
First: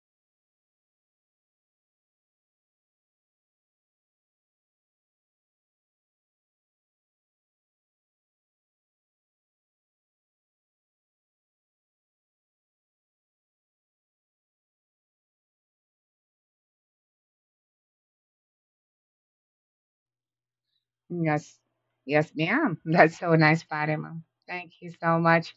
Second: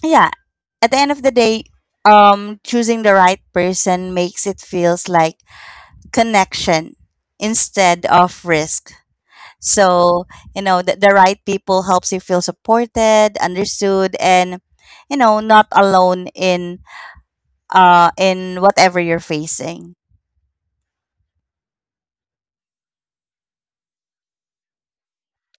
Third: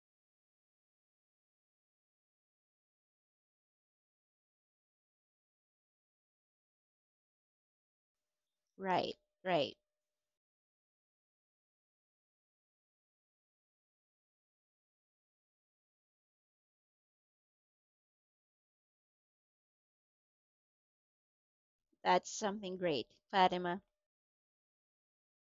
yeah, at the end of the day, um, choosing the right person makes it feels like connection instead of risk. Right. Right. So, you know, the, the right people helps you feel supported, understood, and, you know, not alone in uh in whatever you're facing. Yes. That's Yes, something ma'am. [LAUGHS] great, That's so nice, Fatima. Fatima. Thank you so much.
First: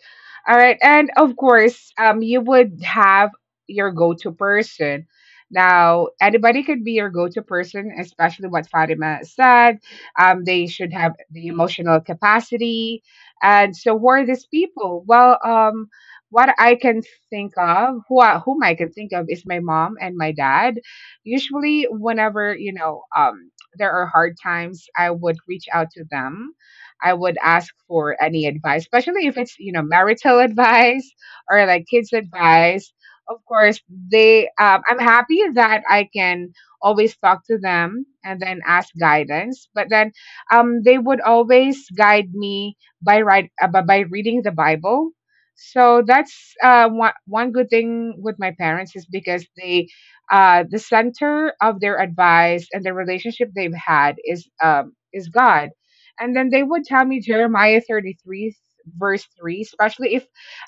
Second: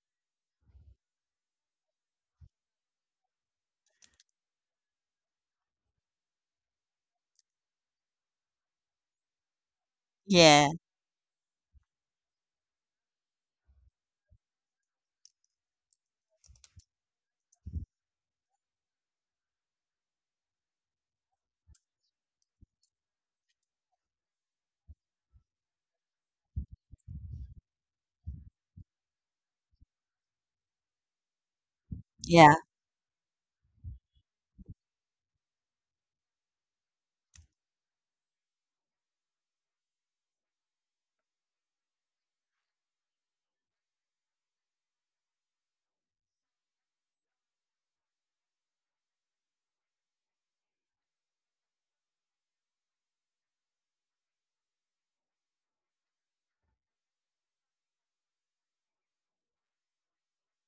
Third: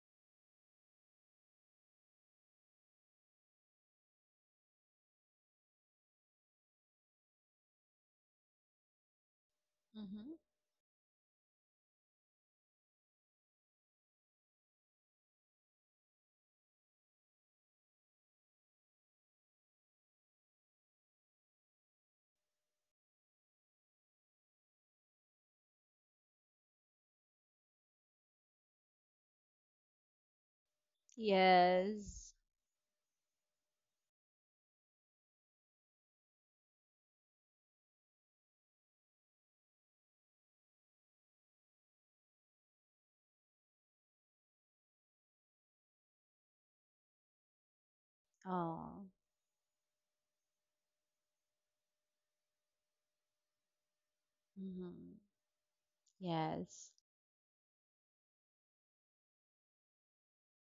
All right. And of course, um, you would have your go to person. Now, anybody could be your go to person, especially what Fatima said. Hmm. Um, they Yeah, should have the emotional capacity. And so, who are these people? Well, um, what I can think of, who I, whom I can think of, is my mom and my dad. Usually, whenever, you know, um, there are hard times, I would reach out to them. I would ask for any advice, especially if it's, you know, marital advice or like kids Yes. yeah, advice. Of course, they, um, I'm happy that I can always talk to them and then ask guidance, but then, um, they would always guide me by right, uh, by by reading the Bible. So that's uh, one, one good thing with my parents Oh. is because they uh, the center of their advice and the relationship they've had is um, Hmm. is God. And then they would Yes. tell me Jeremiah thirty-three verse three, especially if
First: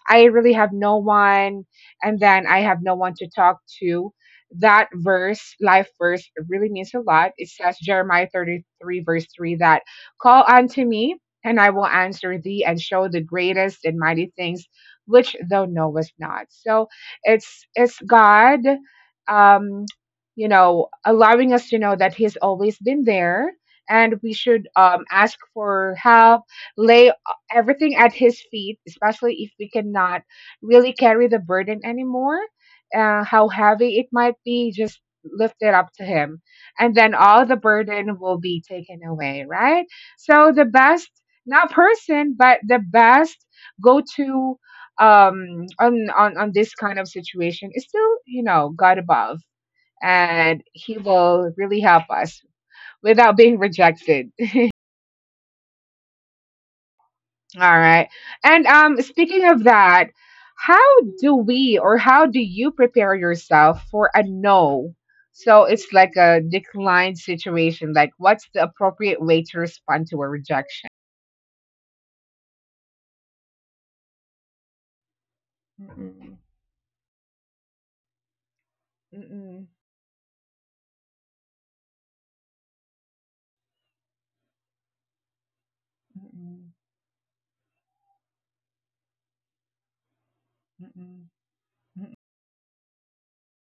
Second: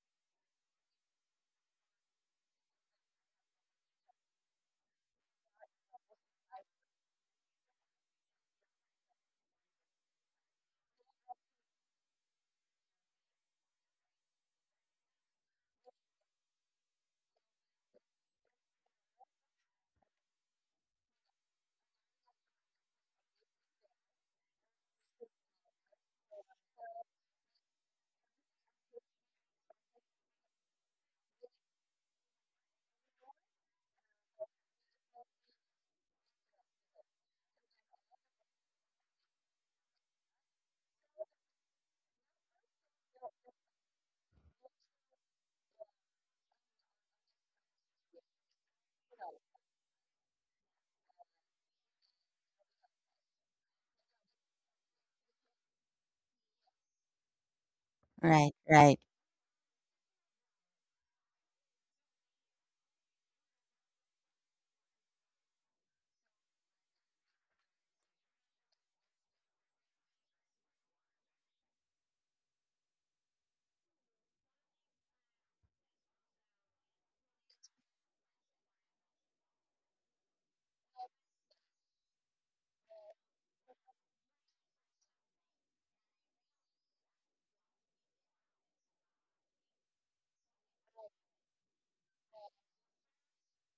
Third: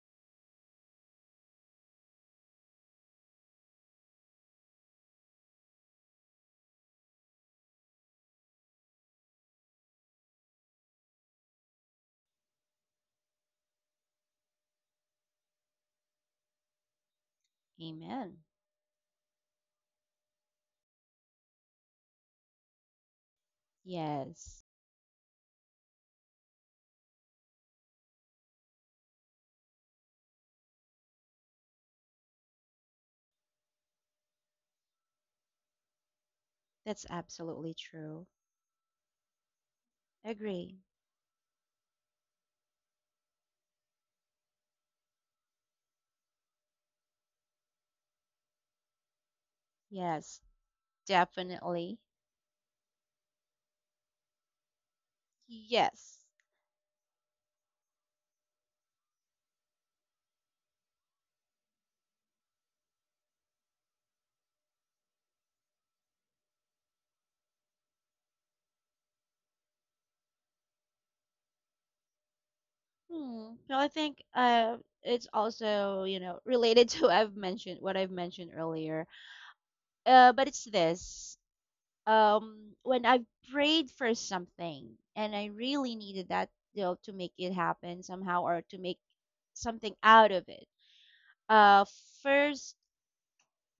I really have no one and then I have no one to talk to. That verse, life verse, really means a lot. It says Jeremiah thirty-three verse three that, call unto me and I will answer thee and show the greatest and mighty things which thou knowest not. So it's it's Amen. God, um, you know, allowing us to know that He's always been there, and we Yes. should um, ask for help, lay everything at His feet, especially if we cannot really carry the burden anymore, uh, how heavy it might be, just lift it up to Him. And That's then all the absolutely burden true. will be taken away, right? So the Agree. best, not person, but the best go to um on on on this kind of situation is still you know God above, Yes. and he will really Definitely. help us without being rejected. Yes. [LAUGHS] All right. right, And right. um speaking of that, how do we or how do you prepare yourself for a no? So it's like a decline situation. Like, what's the appropriate way to respond to a rejection? Hmm. So I think uh, it's also you Mm-mm, know related [LAUGHS] to I've mentioned what I've mentioned earlier. mm-mm, Uh, but it's this. Um, when I prayed for something and I really needed that mm-mm, deal to make it happen somehow or to make something out of it. mm-mm, Uh, mm-mm. first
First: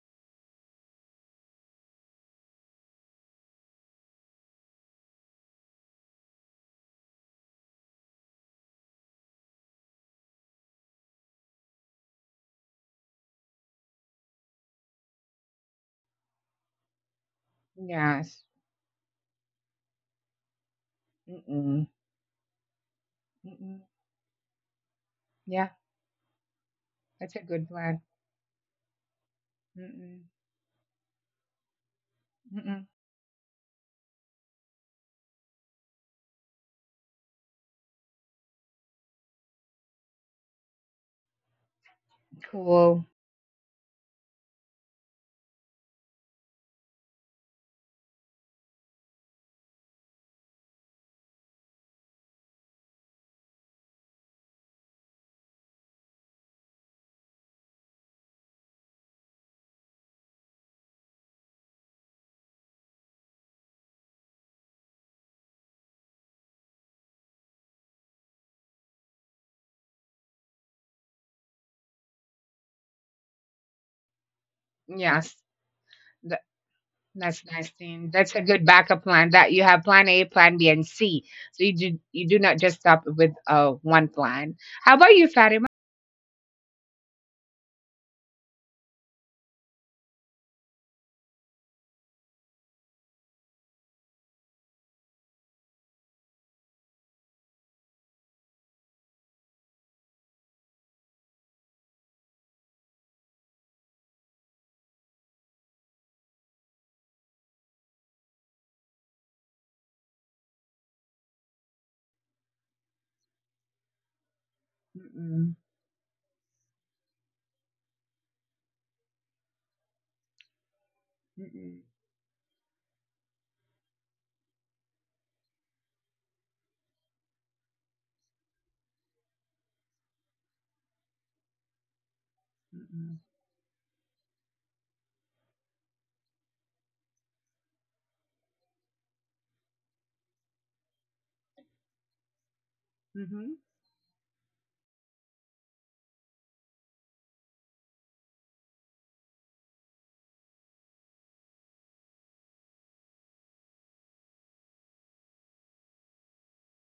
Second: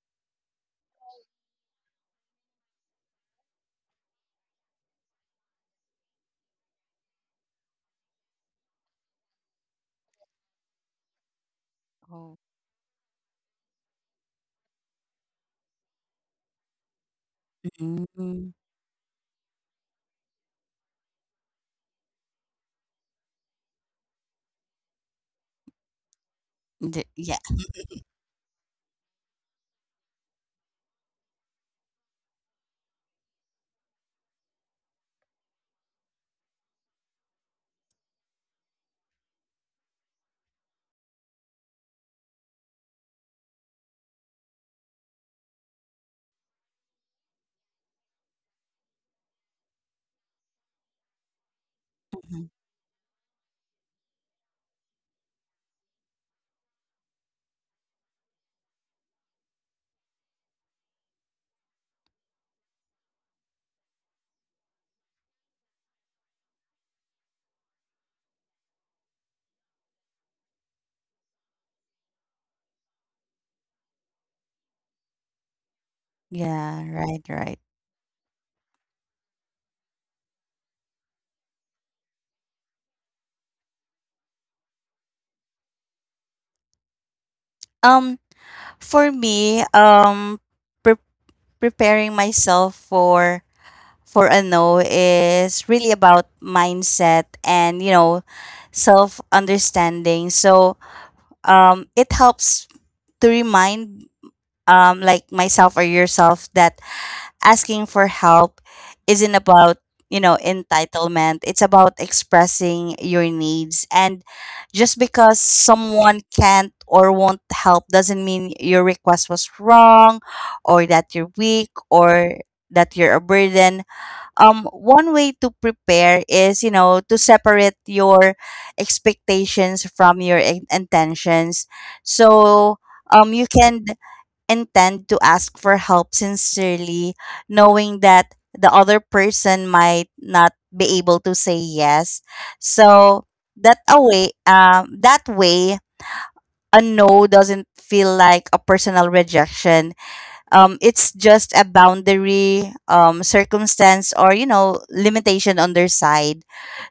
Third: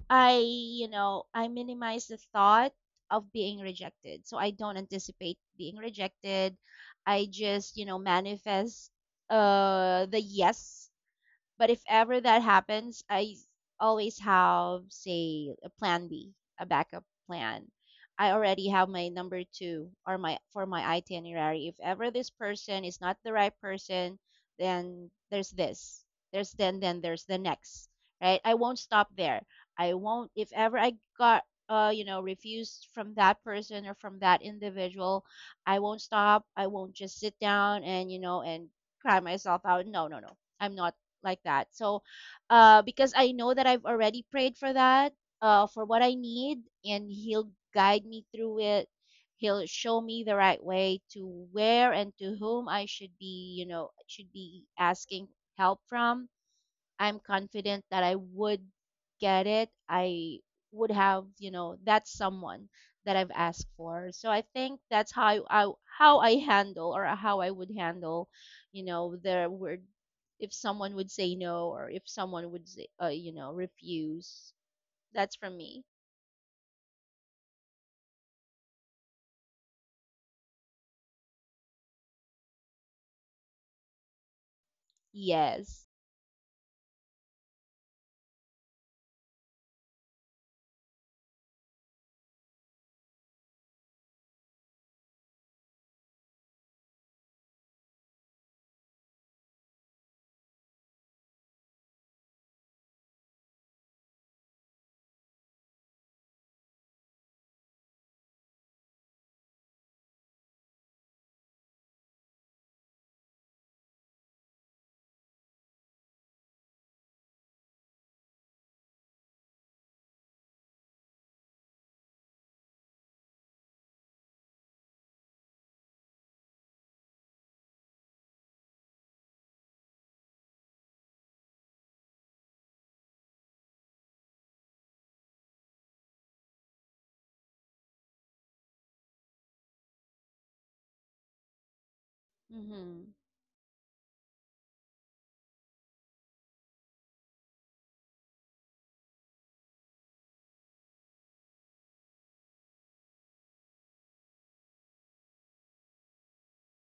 I, you know, I minimize the thought of being rejected. So I don't anticipate being rejected. I just, you know, manifest uh the yes but if ever Oh. that happens, I always have, say, a plan B, a backup plan. I Yes. Mm, already have my number two or my for my itinerary. If Mm-mm, ever this person is not the right mm-mm. person, then there's Yeah, this. There's then d then there's that's yeah, the a good next. plan. Right? I won't stop there. I Mm-mm. won't if ever I got uh, you know, Mm-mm. refused from that person or from that individual, I won't stop. I won't just sit down and, you know, and cry myself out. No, no, no. I'm not like that. So, uh, Cool. because I know that I've already prayed for that, uh, for what I need, and He'll guide me through it. He'll show me the right way to where and to mhm. whom I should be, you know, should be asking help from I'm confident that I would get it. I would have, you know, that someone that I've asked for. So I think that's how I, I how I handle or how I would handle, you know, the word if someone would say no or if someone would say, uh, you know, refuse. Yes. That's from me. That, Yeah, right, that's right. nice thing. That's a good backup plan that you have plan A, plan B, and C. So you do you do not just stop with uh one plan. How about you, Fatima? Yes. Um, for me, um, pre preparing myself for for a no is really about mindset and, you know, self-understanding. So, um, it helps to remind um like myself or yourself that asking for help isn't about, you know, entitlement. It's about expressing your needs. And just because Mm-mm. someone can't or won't help doesn't mean your request was wrong or that you're weak Mm-mm. or that you're a burden. Um, one way to prepare is, you know, to separate your expectations from your in- intentions. So Mm-mm. um, you can and tend to ask for help sincerely, knowing that the other person might not be able to say yes. Mhm. So Mhm. that a way, um, that way, a no doesn't feel like a personal rejection. Um, it's just a boundary, um, circumstance, or you know, limitation on their side.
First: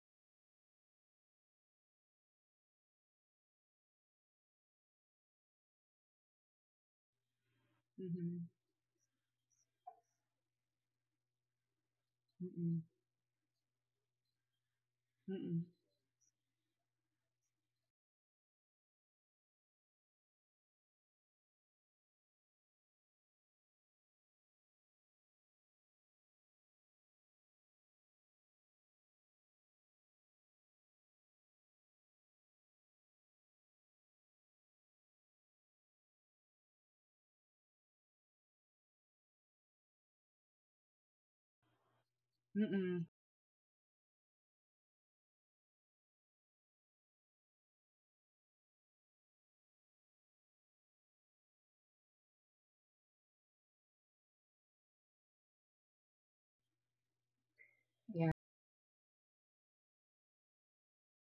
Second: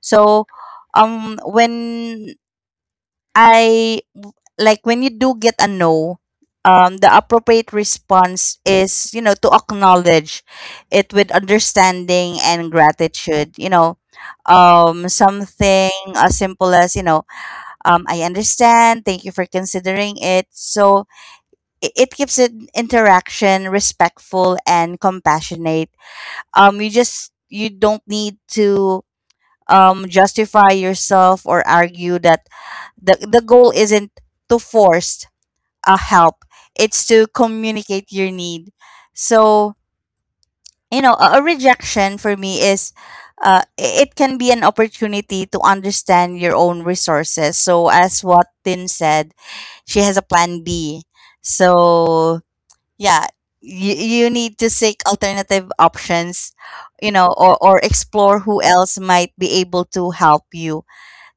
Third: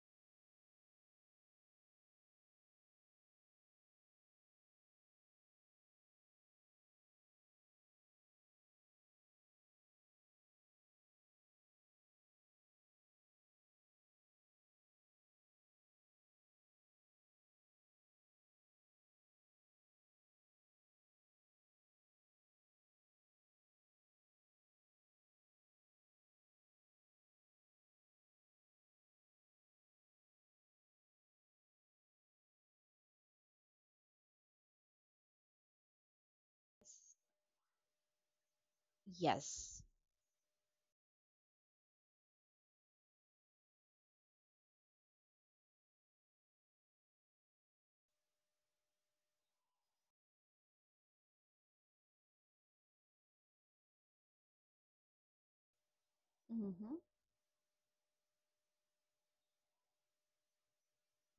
So, um, when I like when you do get a no, um, the appropriate Mhm. response is, you know, to acknowledge it with understanding and Mm-mm. gratitude. You know, um, Mm-mm. something as simple as, you know, um, I understand, thank you for considering it. So it, it keeps it interaction respectful and compassionate. Um, you just you don't need to um justify yourself or argue that the the goal isn't to force a help. It's to communicate your need. So, Yes. you know, a, a rejection for me is Mm-mm. uh, i- it can be an opportunity to understand your own resources. So as what Tin said, she has a plan B. So yeah, you, you need to seek alternative options, Mm-hmm. you know, or, or Yeah. explore who else might be able to help you.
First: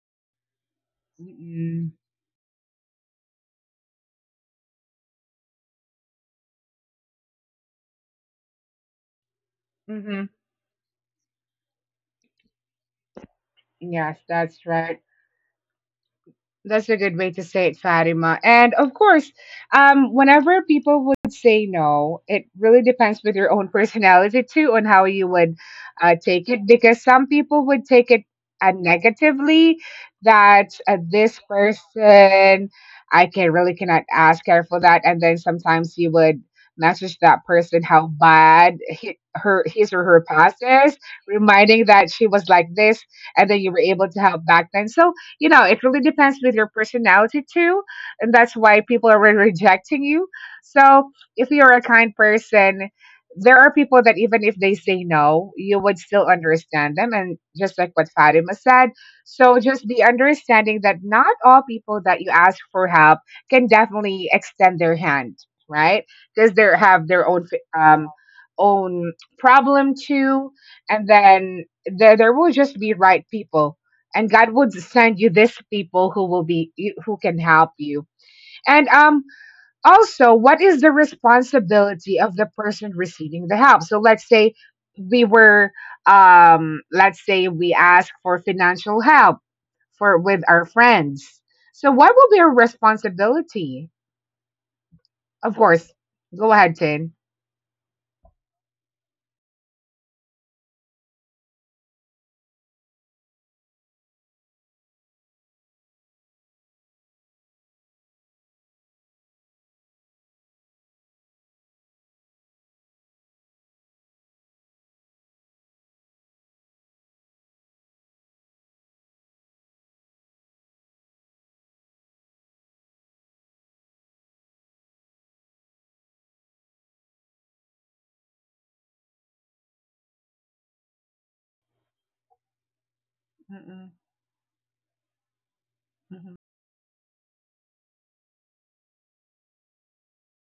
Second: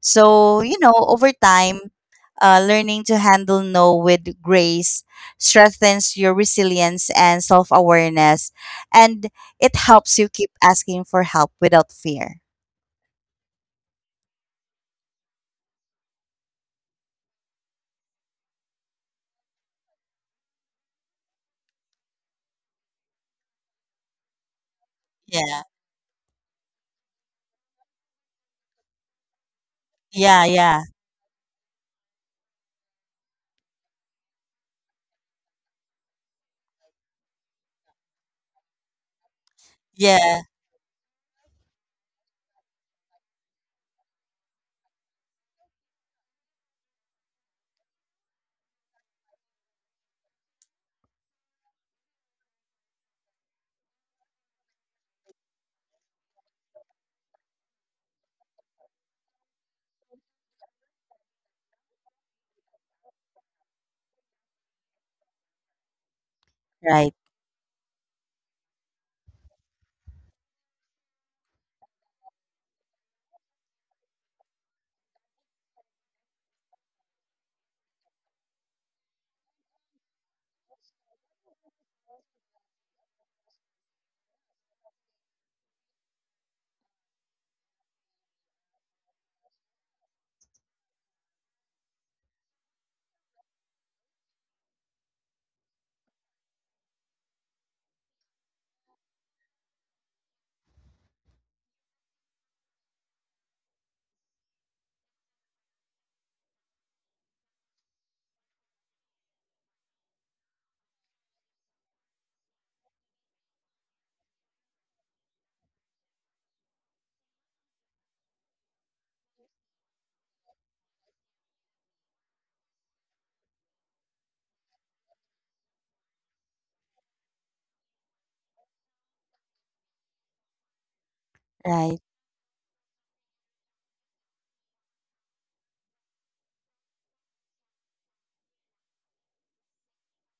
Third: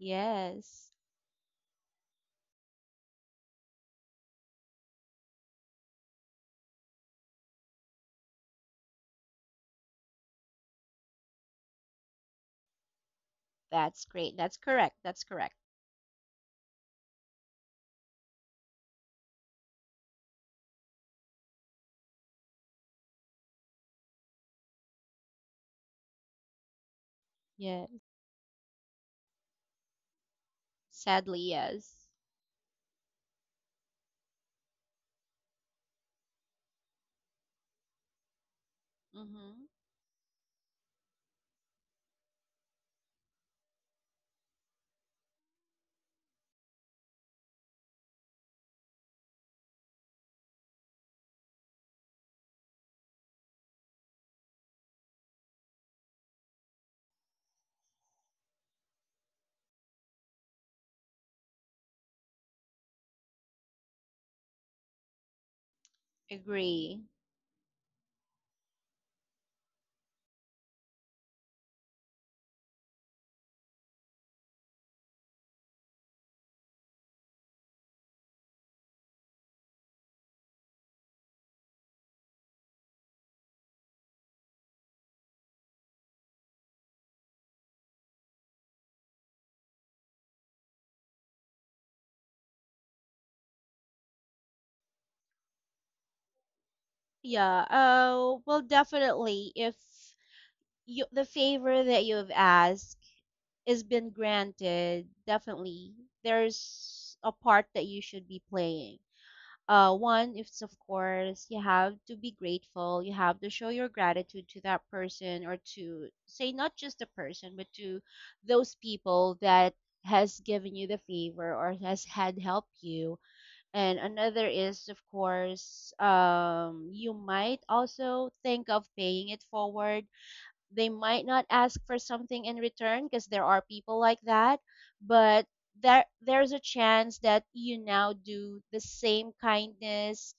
So, you know, over time, Mm-mm. uh, learning to handle no with grace strengthens your resilience and self awareness, and it helps you Mm-hmm. keep asking for help without fear. That's Yes, great. That's that's correct. right. That's correct. That's a good way to say it, Fatima. And of course, um, whenever people would say no, it really depends with your own [LAUGHS] personality too on how you would Yeah. uh, take it. Because some people would Yes. take it uh, negatively, Yeah. that Yeah. uh, this Sadly, yes. person, I can really cannot ask her for that. And then sometimes you would message that person how bad he, her Mm-hmm. his or her Yeah. past is, reminding that she was like this, and then you were able to help back then. So, you know, it really depends with your personality too. And that's why people are really rejecting you. So if you're a kind person, there are people that even if they say no, you would still understand them. And just like what Fatima said, so just the understanding that not all people that you ask for help can definitely extend their hand, right? Because they have Agree. Right, their own fi- um, own problem too, and then there there will just be right people, and God would send you these people who will be who can help you. And um also, what is the responsibility of the person receiving the help? So let's say we were um let's say we ask for financial help for with our friends. So what will be our responsibility? Of course. Go ahead, Tin. Yeah. Uh, well, definitely. If you, the favor that you've asked is been granted, definitely there's a part that you should be playing. Uh, one, it's of course you have to be grateful. You have to show your gratitude to that person, or to say not just the person, but to those people that has given you the favor or has had helped you and another is of course um you might also think of paying it forward they might not ask right, for something in return because there are Mm-mm, people like that but there mm-mm, there's a chance that you now do the same kindness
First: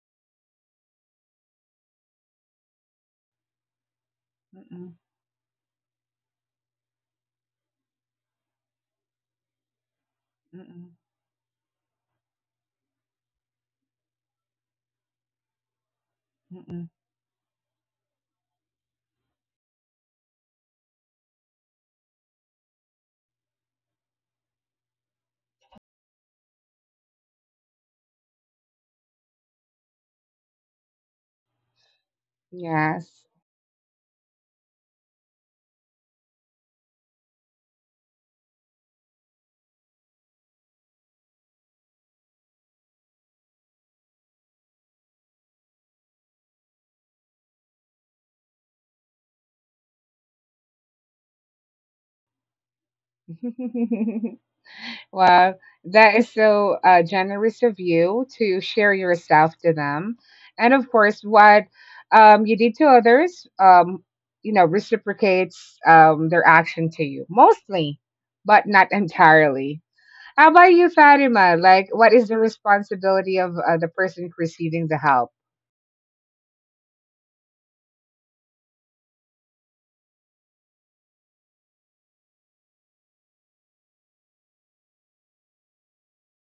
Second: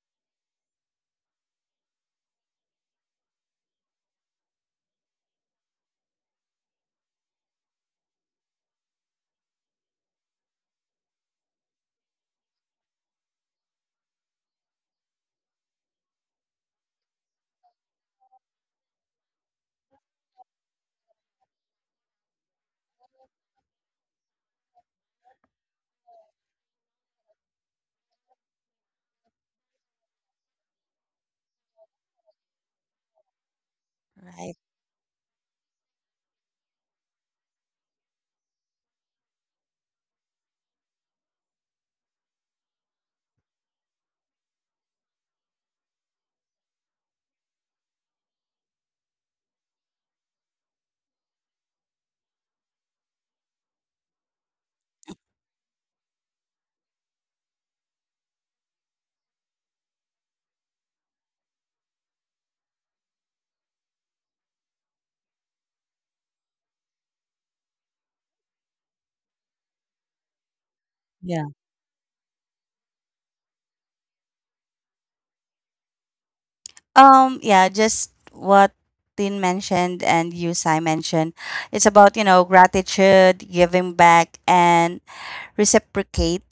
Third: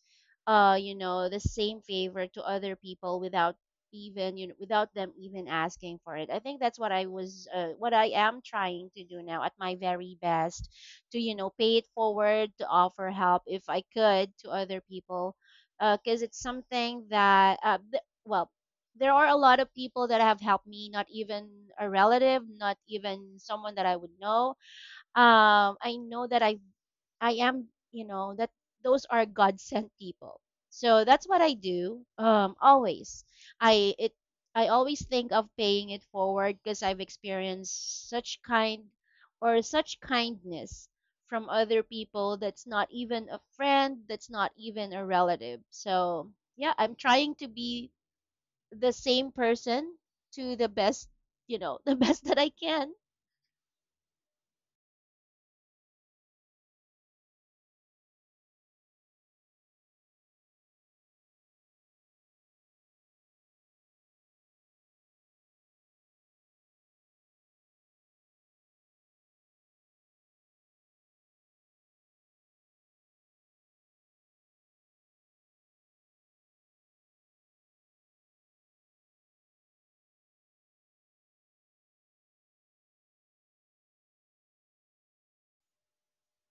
uh you know the same favor to other people without even you know without mm-mm, them even asking for it I think that's what I was uh, what I am trying to do now at my very best to you know pay it forward to offer help if I could to other people because it's mm-mm, mm-mm. something that uh, th- well there are a lot of people that have helped me not even a relative not even someone that I would know um, I know that i I am, you know, that those are God sent people. So that's what I do. Um, always, Yes. I it right. I always think of paying it forward because I've experienced such kind or such kindness from other people that's not even a friend, that's not even a relative. So yeah, I'm trying to be the same person to the best, you know, [LAUGHS] the best that I can. [LAUGHS] Wow, that is so uh, generous of you to share yourself to them. And of course, what um, you did to others, um, you know, reciprocates um, their action to you, mostly, but not entirely. How about you, Yeah. Fatima? Like, what is the responsibility of uh, the person receiving the help? Um, yeah, just what Tin mentioned and you, Sai, mentioned. It's about, you know, gratitude, giving back, and reciprocate.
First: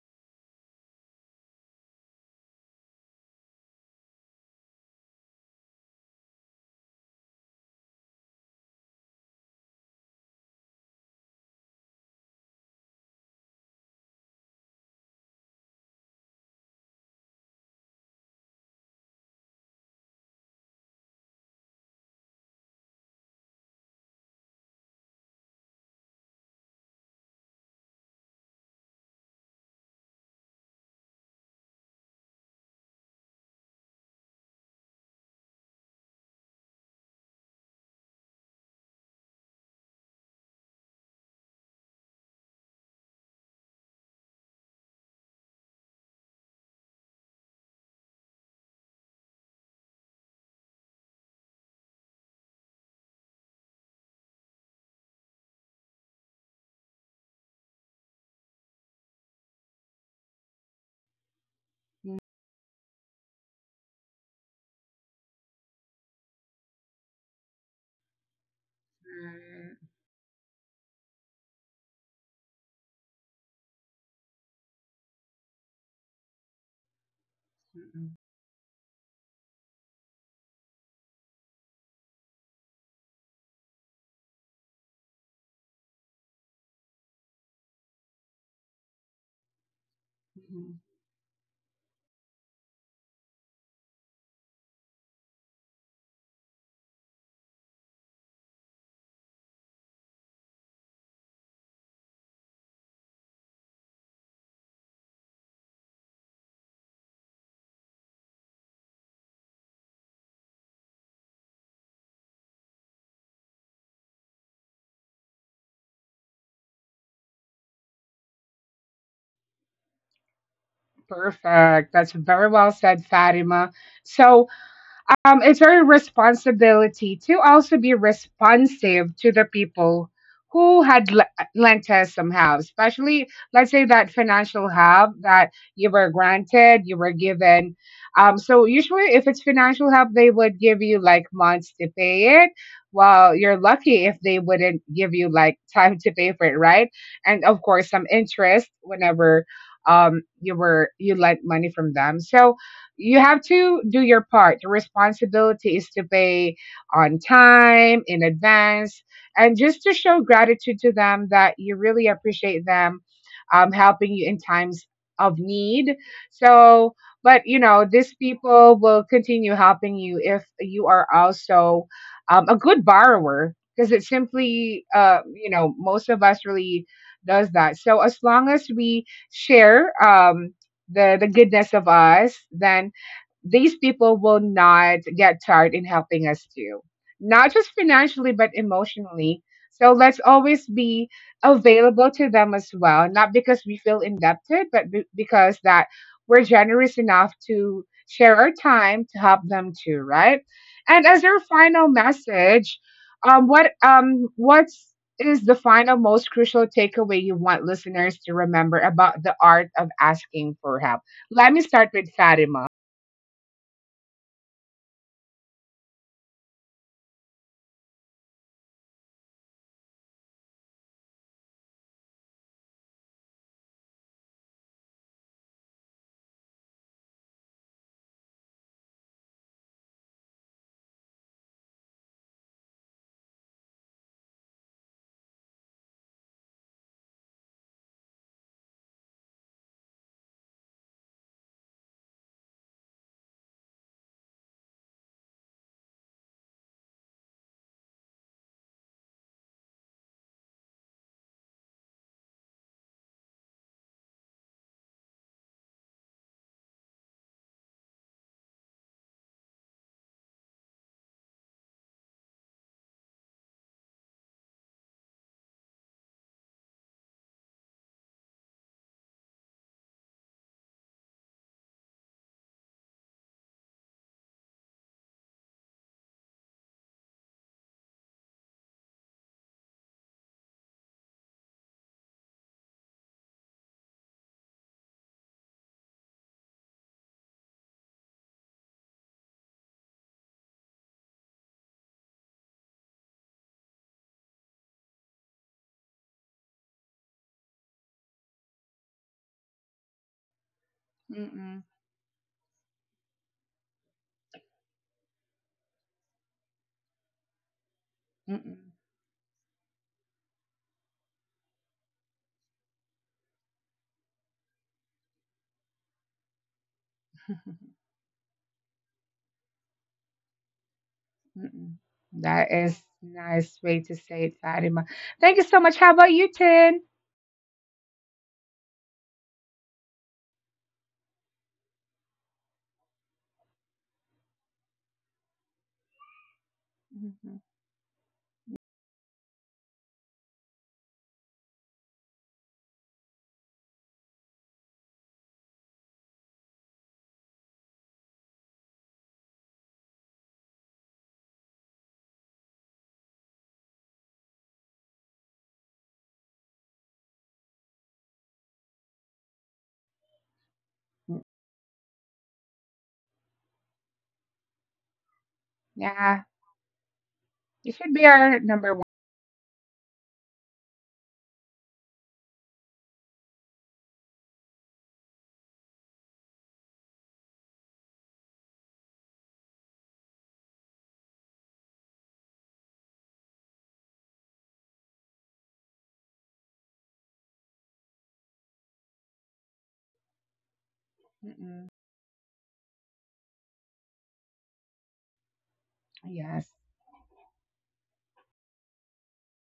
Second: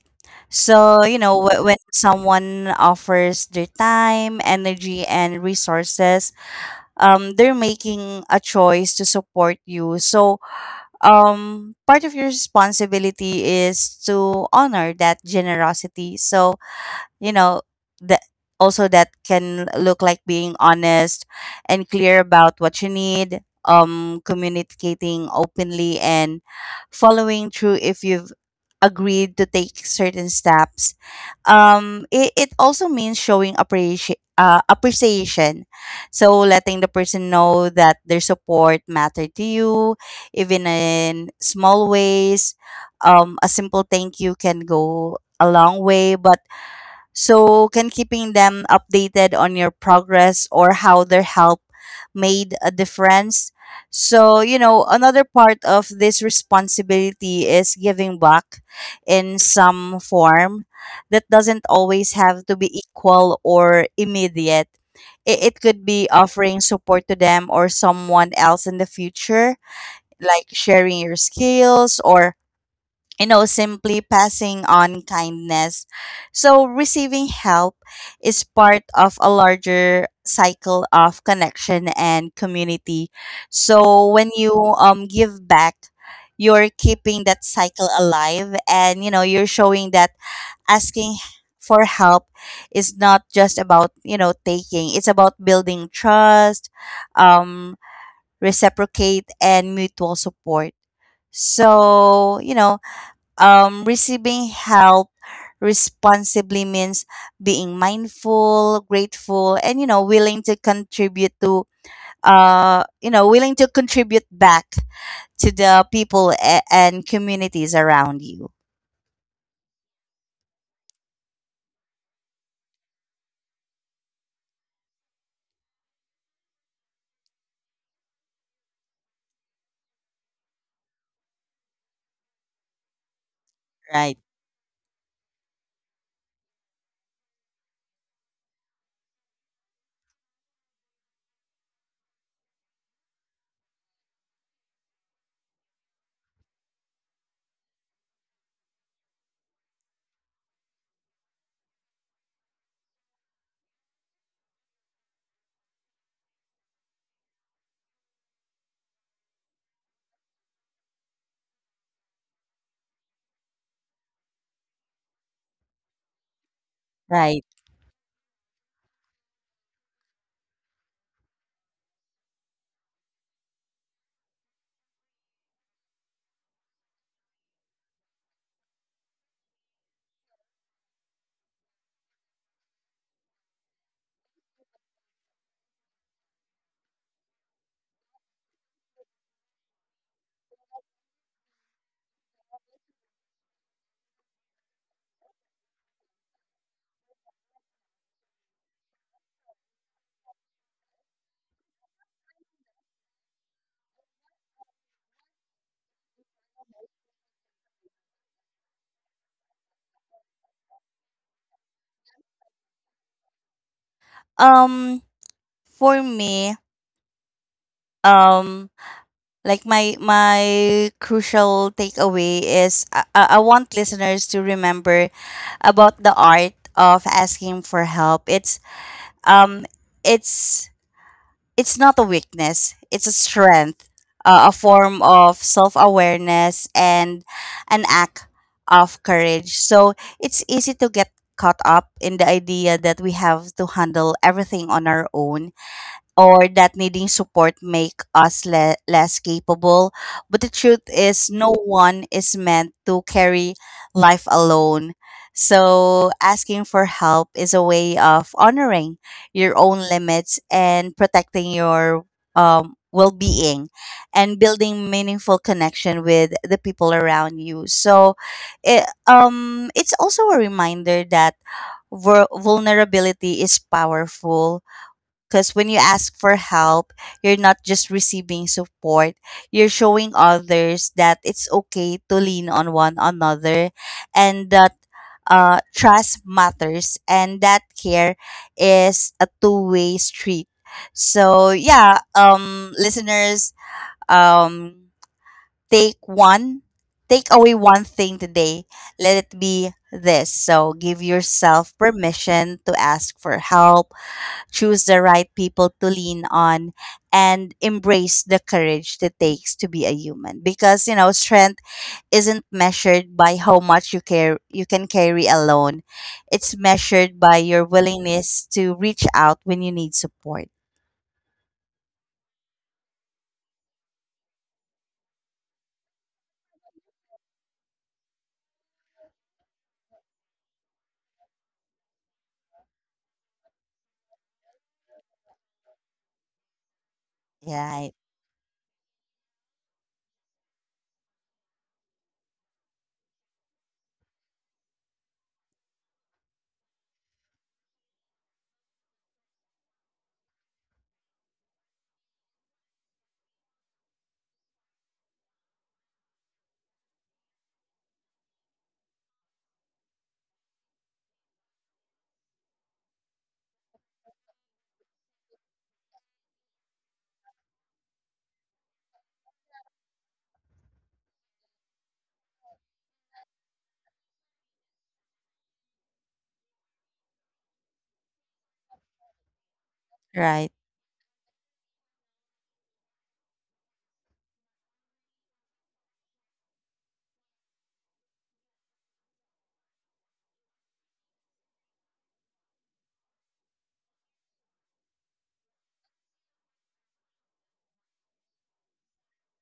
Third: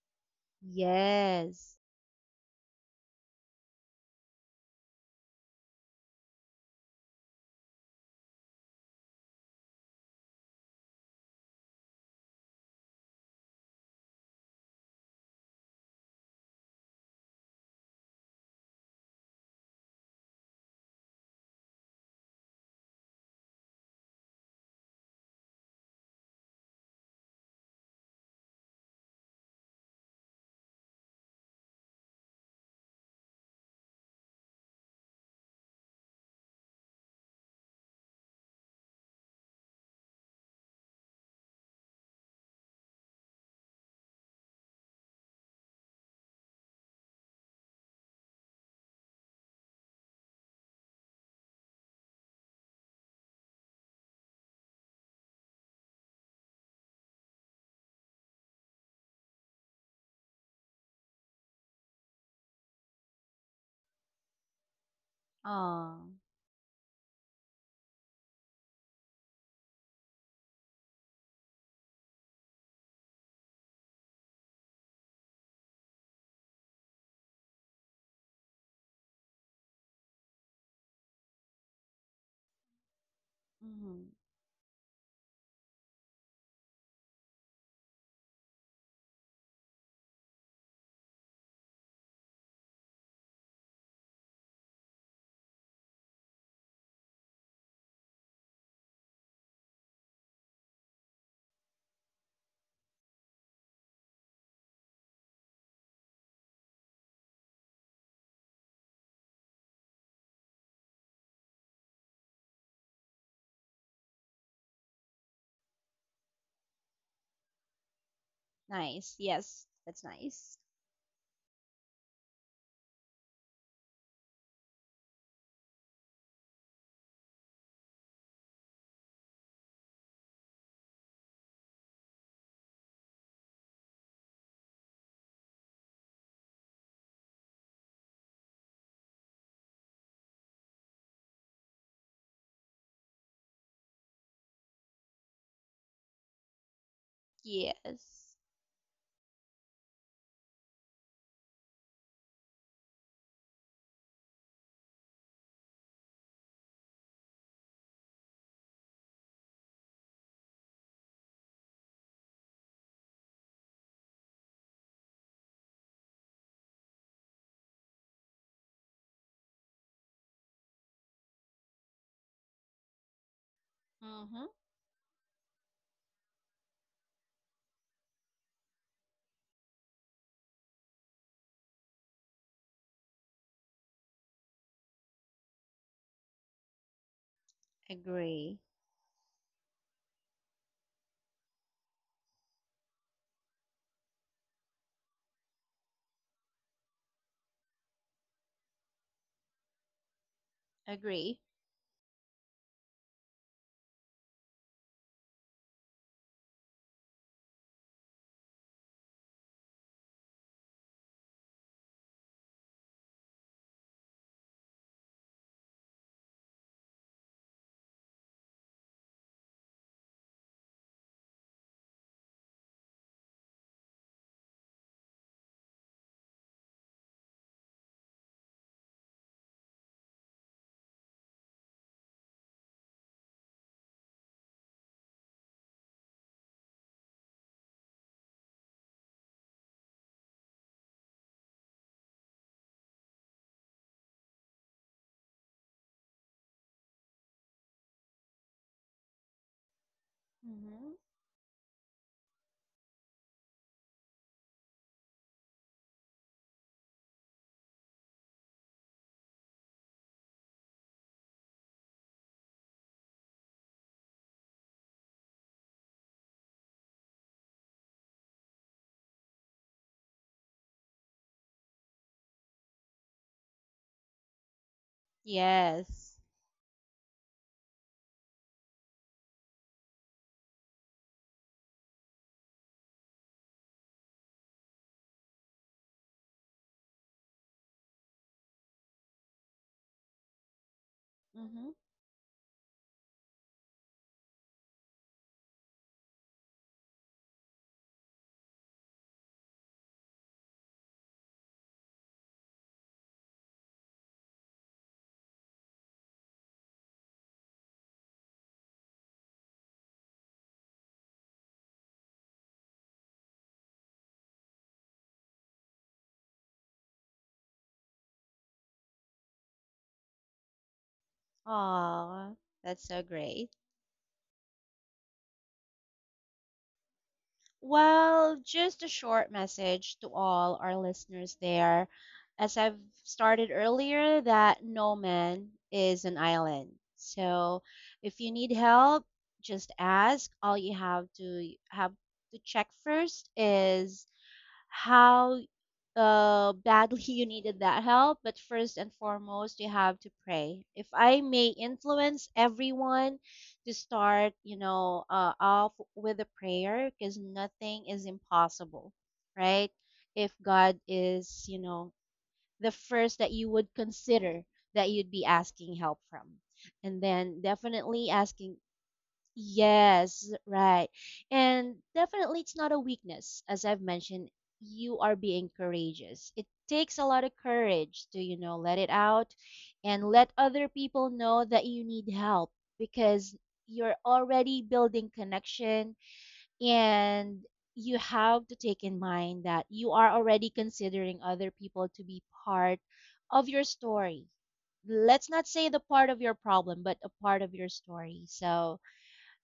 So, you know, wh- Yes. when someone offers their time, energy, and resources, um, they're making a choice to support you. So, um, part of your responsibility is to honor that generosity. So, you know, that also that can look like being honest and clear about what you need, um, communicating openly and following through if you've agreed to take certain steps. Um, it, it also means showing appreciation, uh, appreciation so letting the person know that their support matter to you, even in small ways. Um, a simple thank you can go a long way, but so, can keeping them updated on your progress or how their help made a difference. So, you know, another part of this responsibility is giving back in some form that doesn't always have to be equal or immediate. It, it could Oh. be offering support to them or someone else in the future, Mm, like sharing your skills or, you know, simply passing on kindness. So, receiving help mm, is part of a larger cycle of connection and community. So, when you um, give back, you're keeping that cycle alive, and you know, you're showing that mm, mm. asking for help is not just about, you know, taking. It's about building trust, um, reciprocate and mutual support. So, you know, um, receiving help responsibly means being mindful, grateful, and you know, willing to contribute to uh, you know, willing to contribute back to the people a- and communities around you. Nice. Yes, that's nice. Perfect. That's very well said, Fatima. So, um, it's our responsibility to also be responsive to the people who had le- lent us some help, especially, let's say, that Right, financial help that you were granted, you were given. Um, so, usually, if it's financial help, they would give you like months to pay it. Well, you're lucky if they wouldn't give you like [LAUGHS] time to pay for it, right? And of course, some Yes. interest whenever um you were you lent money from them, so you have to do your part. The responsibility is to pay on time, in advance, and just to show gratitude to them that you really appreciate them um, helping you in times of need. So, but you right. know, these people will continue helping you if you are also um, a good borrower because it Mm-hmm. simply, uh, you know, most of us really does that. So as long as we share um, the the goodness of us, then these people will not get tired in helping us too, not just financially, but Agree. emotionally. So let's always be available to them as well, not because we feel indebted, but be- because that we're generous enough to share our time to help them too, right? And as our Agree. final message, um, what um, what's is the final most crucial takeaway you want listeners to remember about the art of asking for help? Let me start with Fatima. um for me um Like my my crucial takeaway is, I, I I want listeners to remember about the art of asking for help. It's um it's it's not a weakness. It's a strength, uh, a form of self-awareness and an act of courage. So it's easy to get caught up in the idea that we have to handle everything on our own, or that needing support make us le- less capable. But the truth Mm-hmm. is, no one is meant to carry life alone. So asking for help is a way of honoring your own limits and protecting your um, well-being, and building meaningful connection with the people around you. So it, um, it's also a reminder that vul- vulnerability is powerful, because when you ask Yes. for help, you're not just receiving support, you're showing others that it's okay to lean on one another, and that uh, trust matters, and that care is a two way street. So, Mm-hmm. yeah, um, listeners, um, take one, take away one thing today. Let it be this. So, give Mm-mm, yourself permission to ask for help, choose the right people to lean on, and embrace the mm-mm, courage that takes to be a human. Because, you know, strength isn't measured by how much you care you can carry alone. It's measured by your [LAUGHS] willingness to reach out when you need support. mm-mm. Aw, That is that's so nice great. way to say it, Fatima. Thank you so much. How about you, Tin? Well, just a short message to all our listeners there. As I've started earlier, that no man is an island. Mhm. So Right, if you need help, just ask. All you have to have to check first is how uh, badly [LAUGHS] you needed that help. But first and foremost, you have to pray. If I may influence everyone to start, you know, uh, off with a prayer, because nothing is impossible, right? If God is, you know, the first that you would consider that you'd be asking help Yeah, from. And then you should be definitely our asking number one. Yes, right. And definitely it's not a weakness. As I've mentioned, you are being courageous. It takes a lot of courage to, you know, let it out and let right. other people know that you need help because you're already building connection and you have to take in mind that you are already considering other Mm-mm. people to be part of your story. Let's not say the part of your Yes. problem, but a part of your story. So,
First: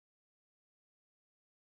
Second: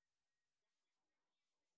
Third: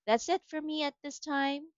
that's it for me at this time.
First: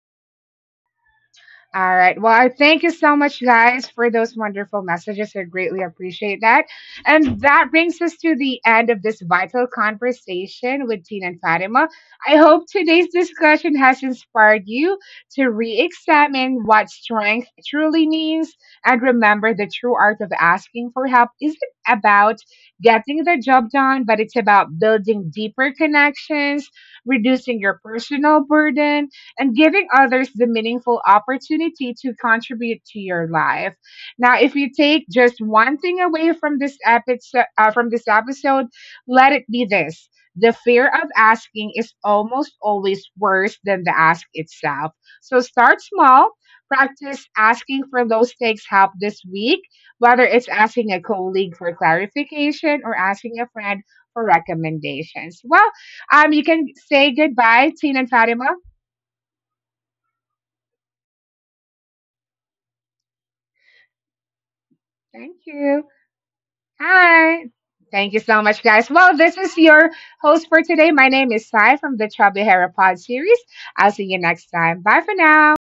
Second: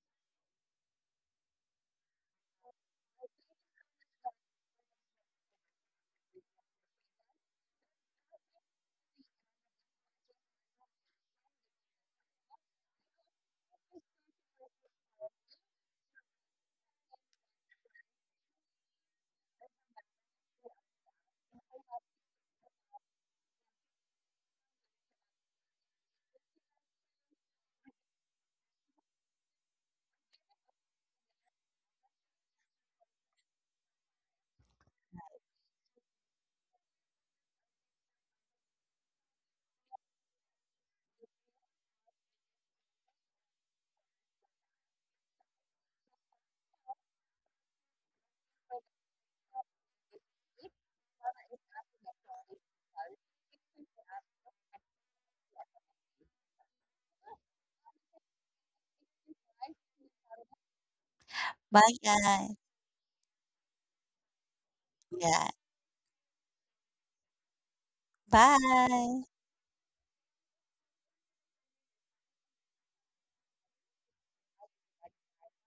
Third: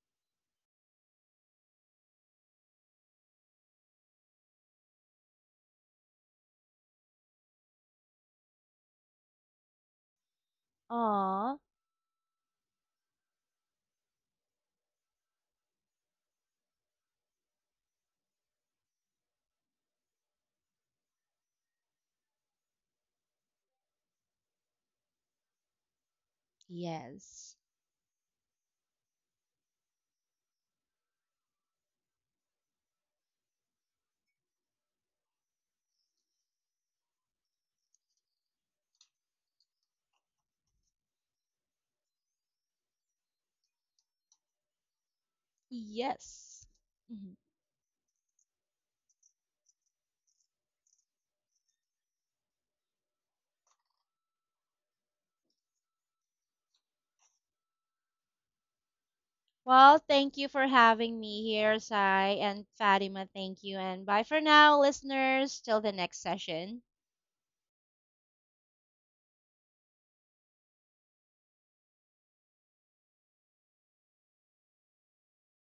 All right. Well, I thank you so much, guys, for those wonderful messages. I greatly appreciate that. And that brings us to the end of this vital conversation with Tina and Aw, Fatima. I hope today's discussion has inspired you to re examine what strength truly means, and remember, the true art of asking for help isn't about getting the job done, but it's about building deeper connections, yes. reducing your personal burden, and giving others the meaningful opportunity to contribute to your life. Now, if you take just one thing away from this episode, uh, from this episode, let it be this. The fear of asking is almost always worse than the ask itself. So start small, Yes. practice Mhm. asking for low stakes help this week, whether it's asking a colleague for clarification or asking a friend for recommendations. Well, um, you can say goodbye, Tina and Fatima. Well, thank you for having me here, Bye, Sai guys. and Fatima. Thank you. And bye for now, Thank Yeah. listeners. Till you. the next session. Hi. Thank you so much, guys. Well, Bye. this is your host for today. My name is Sai from the Trouble Hera Pod series. I'll see you next time. Bye for now.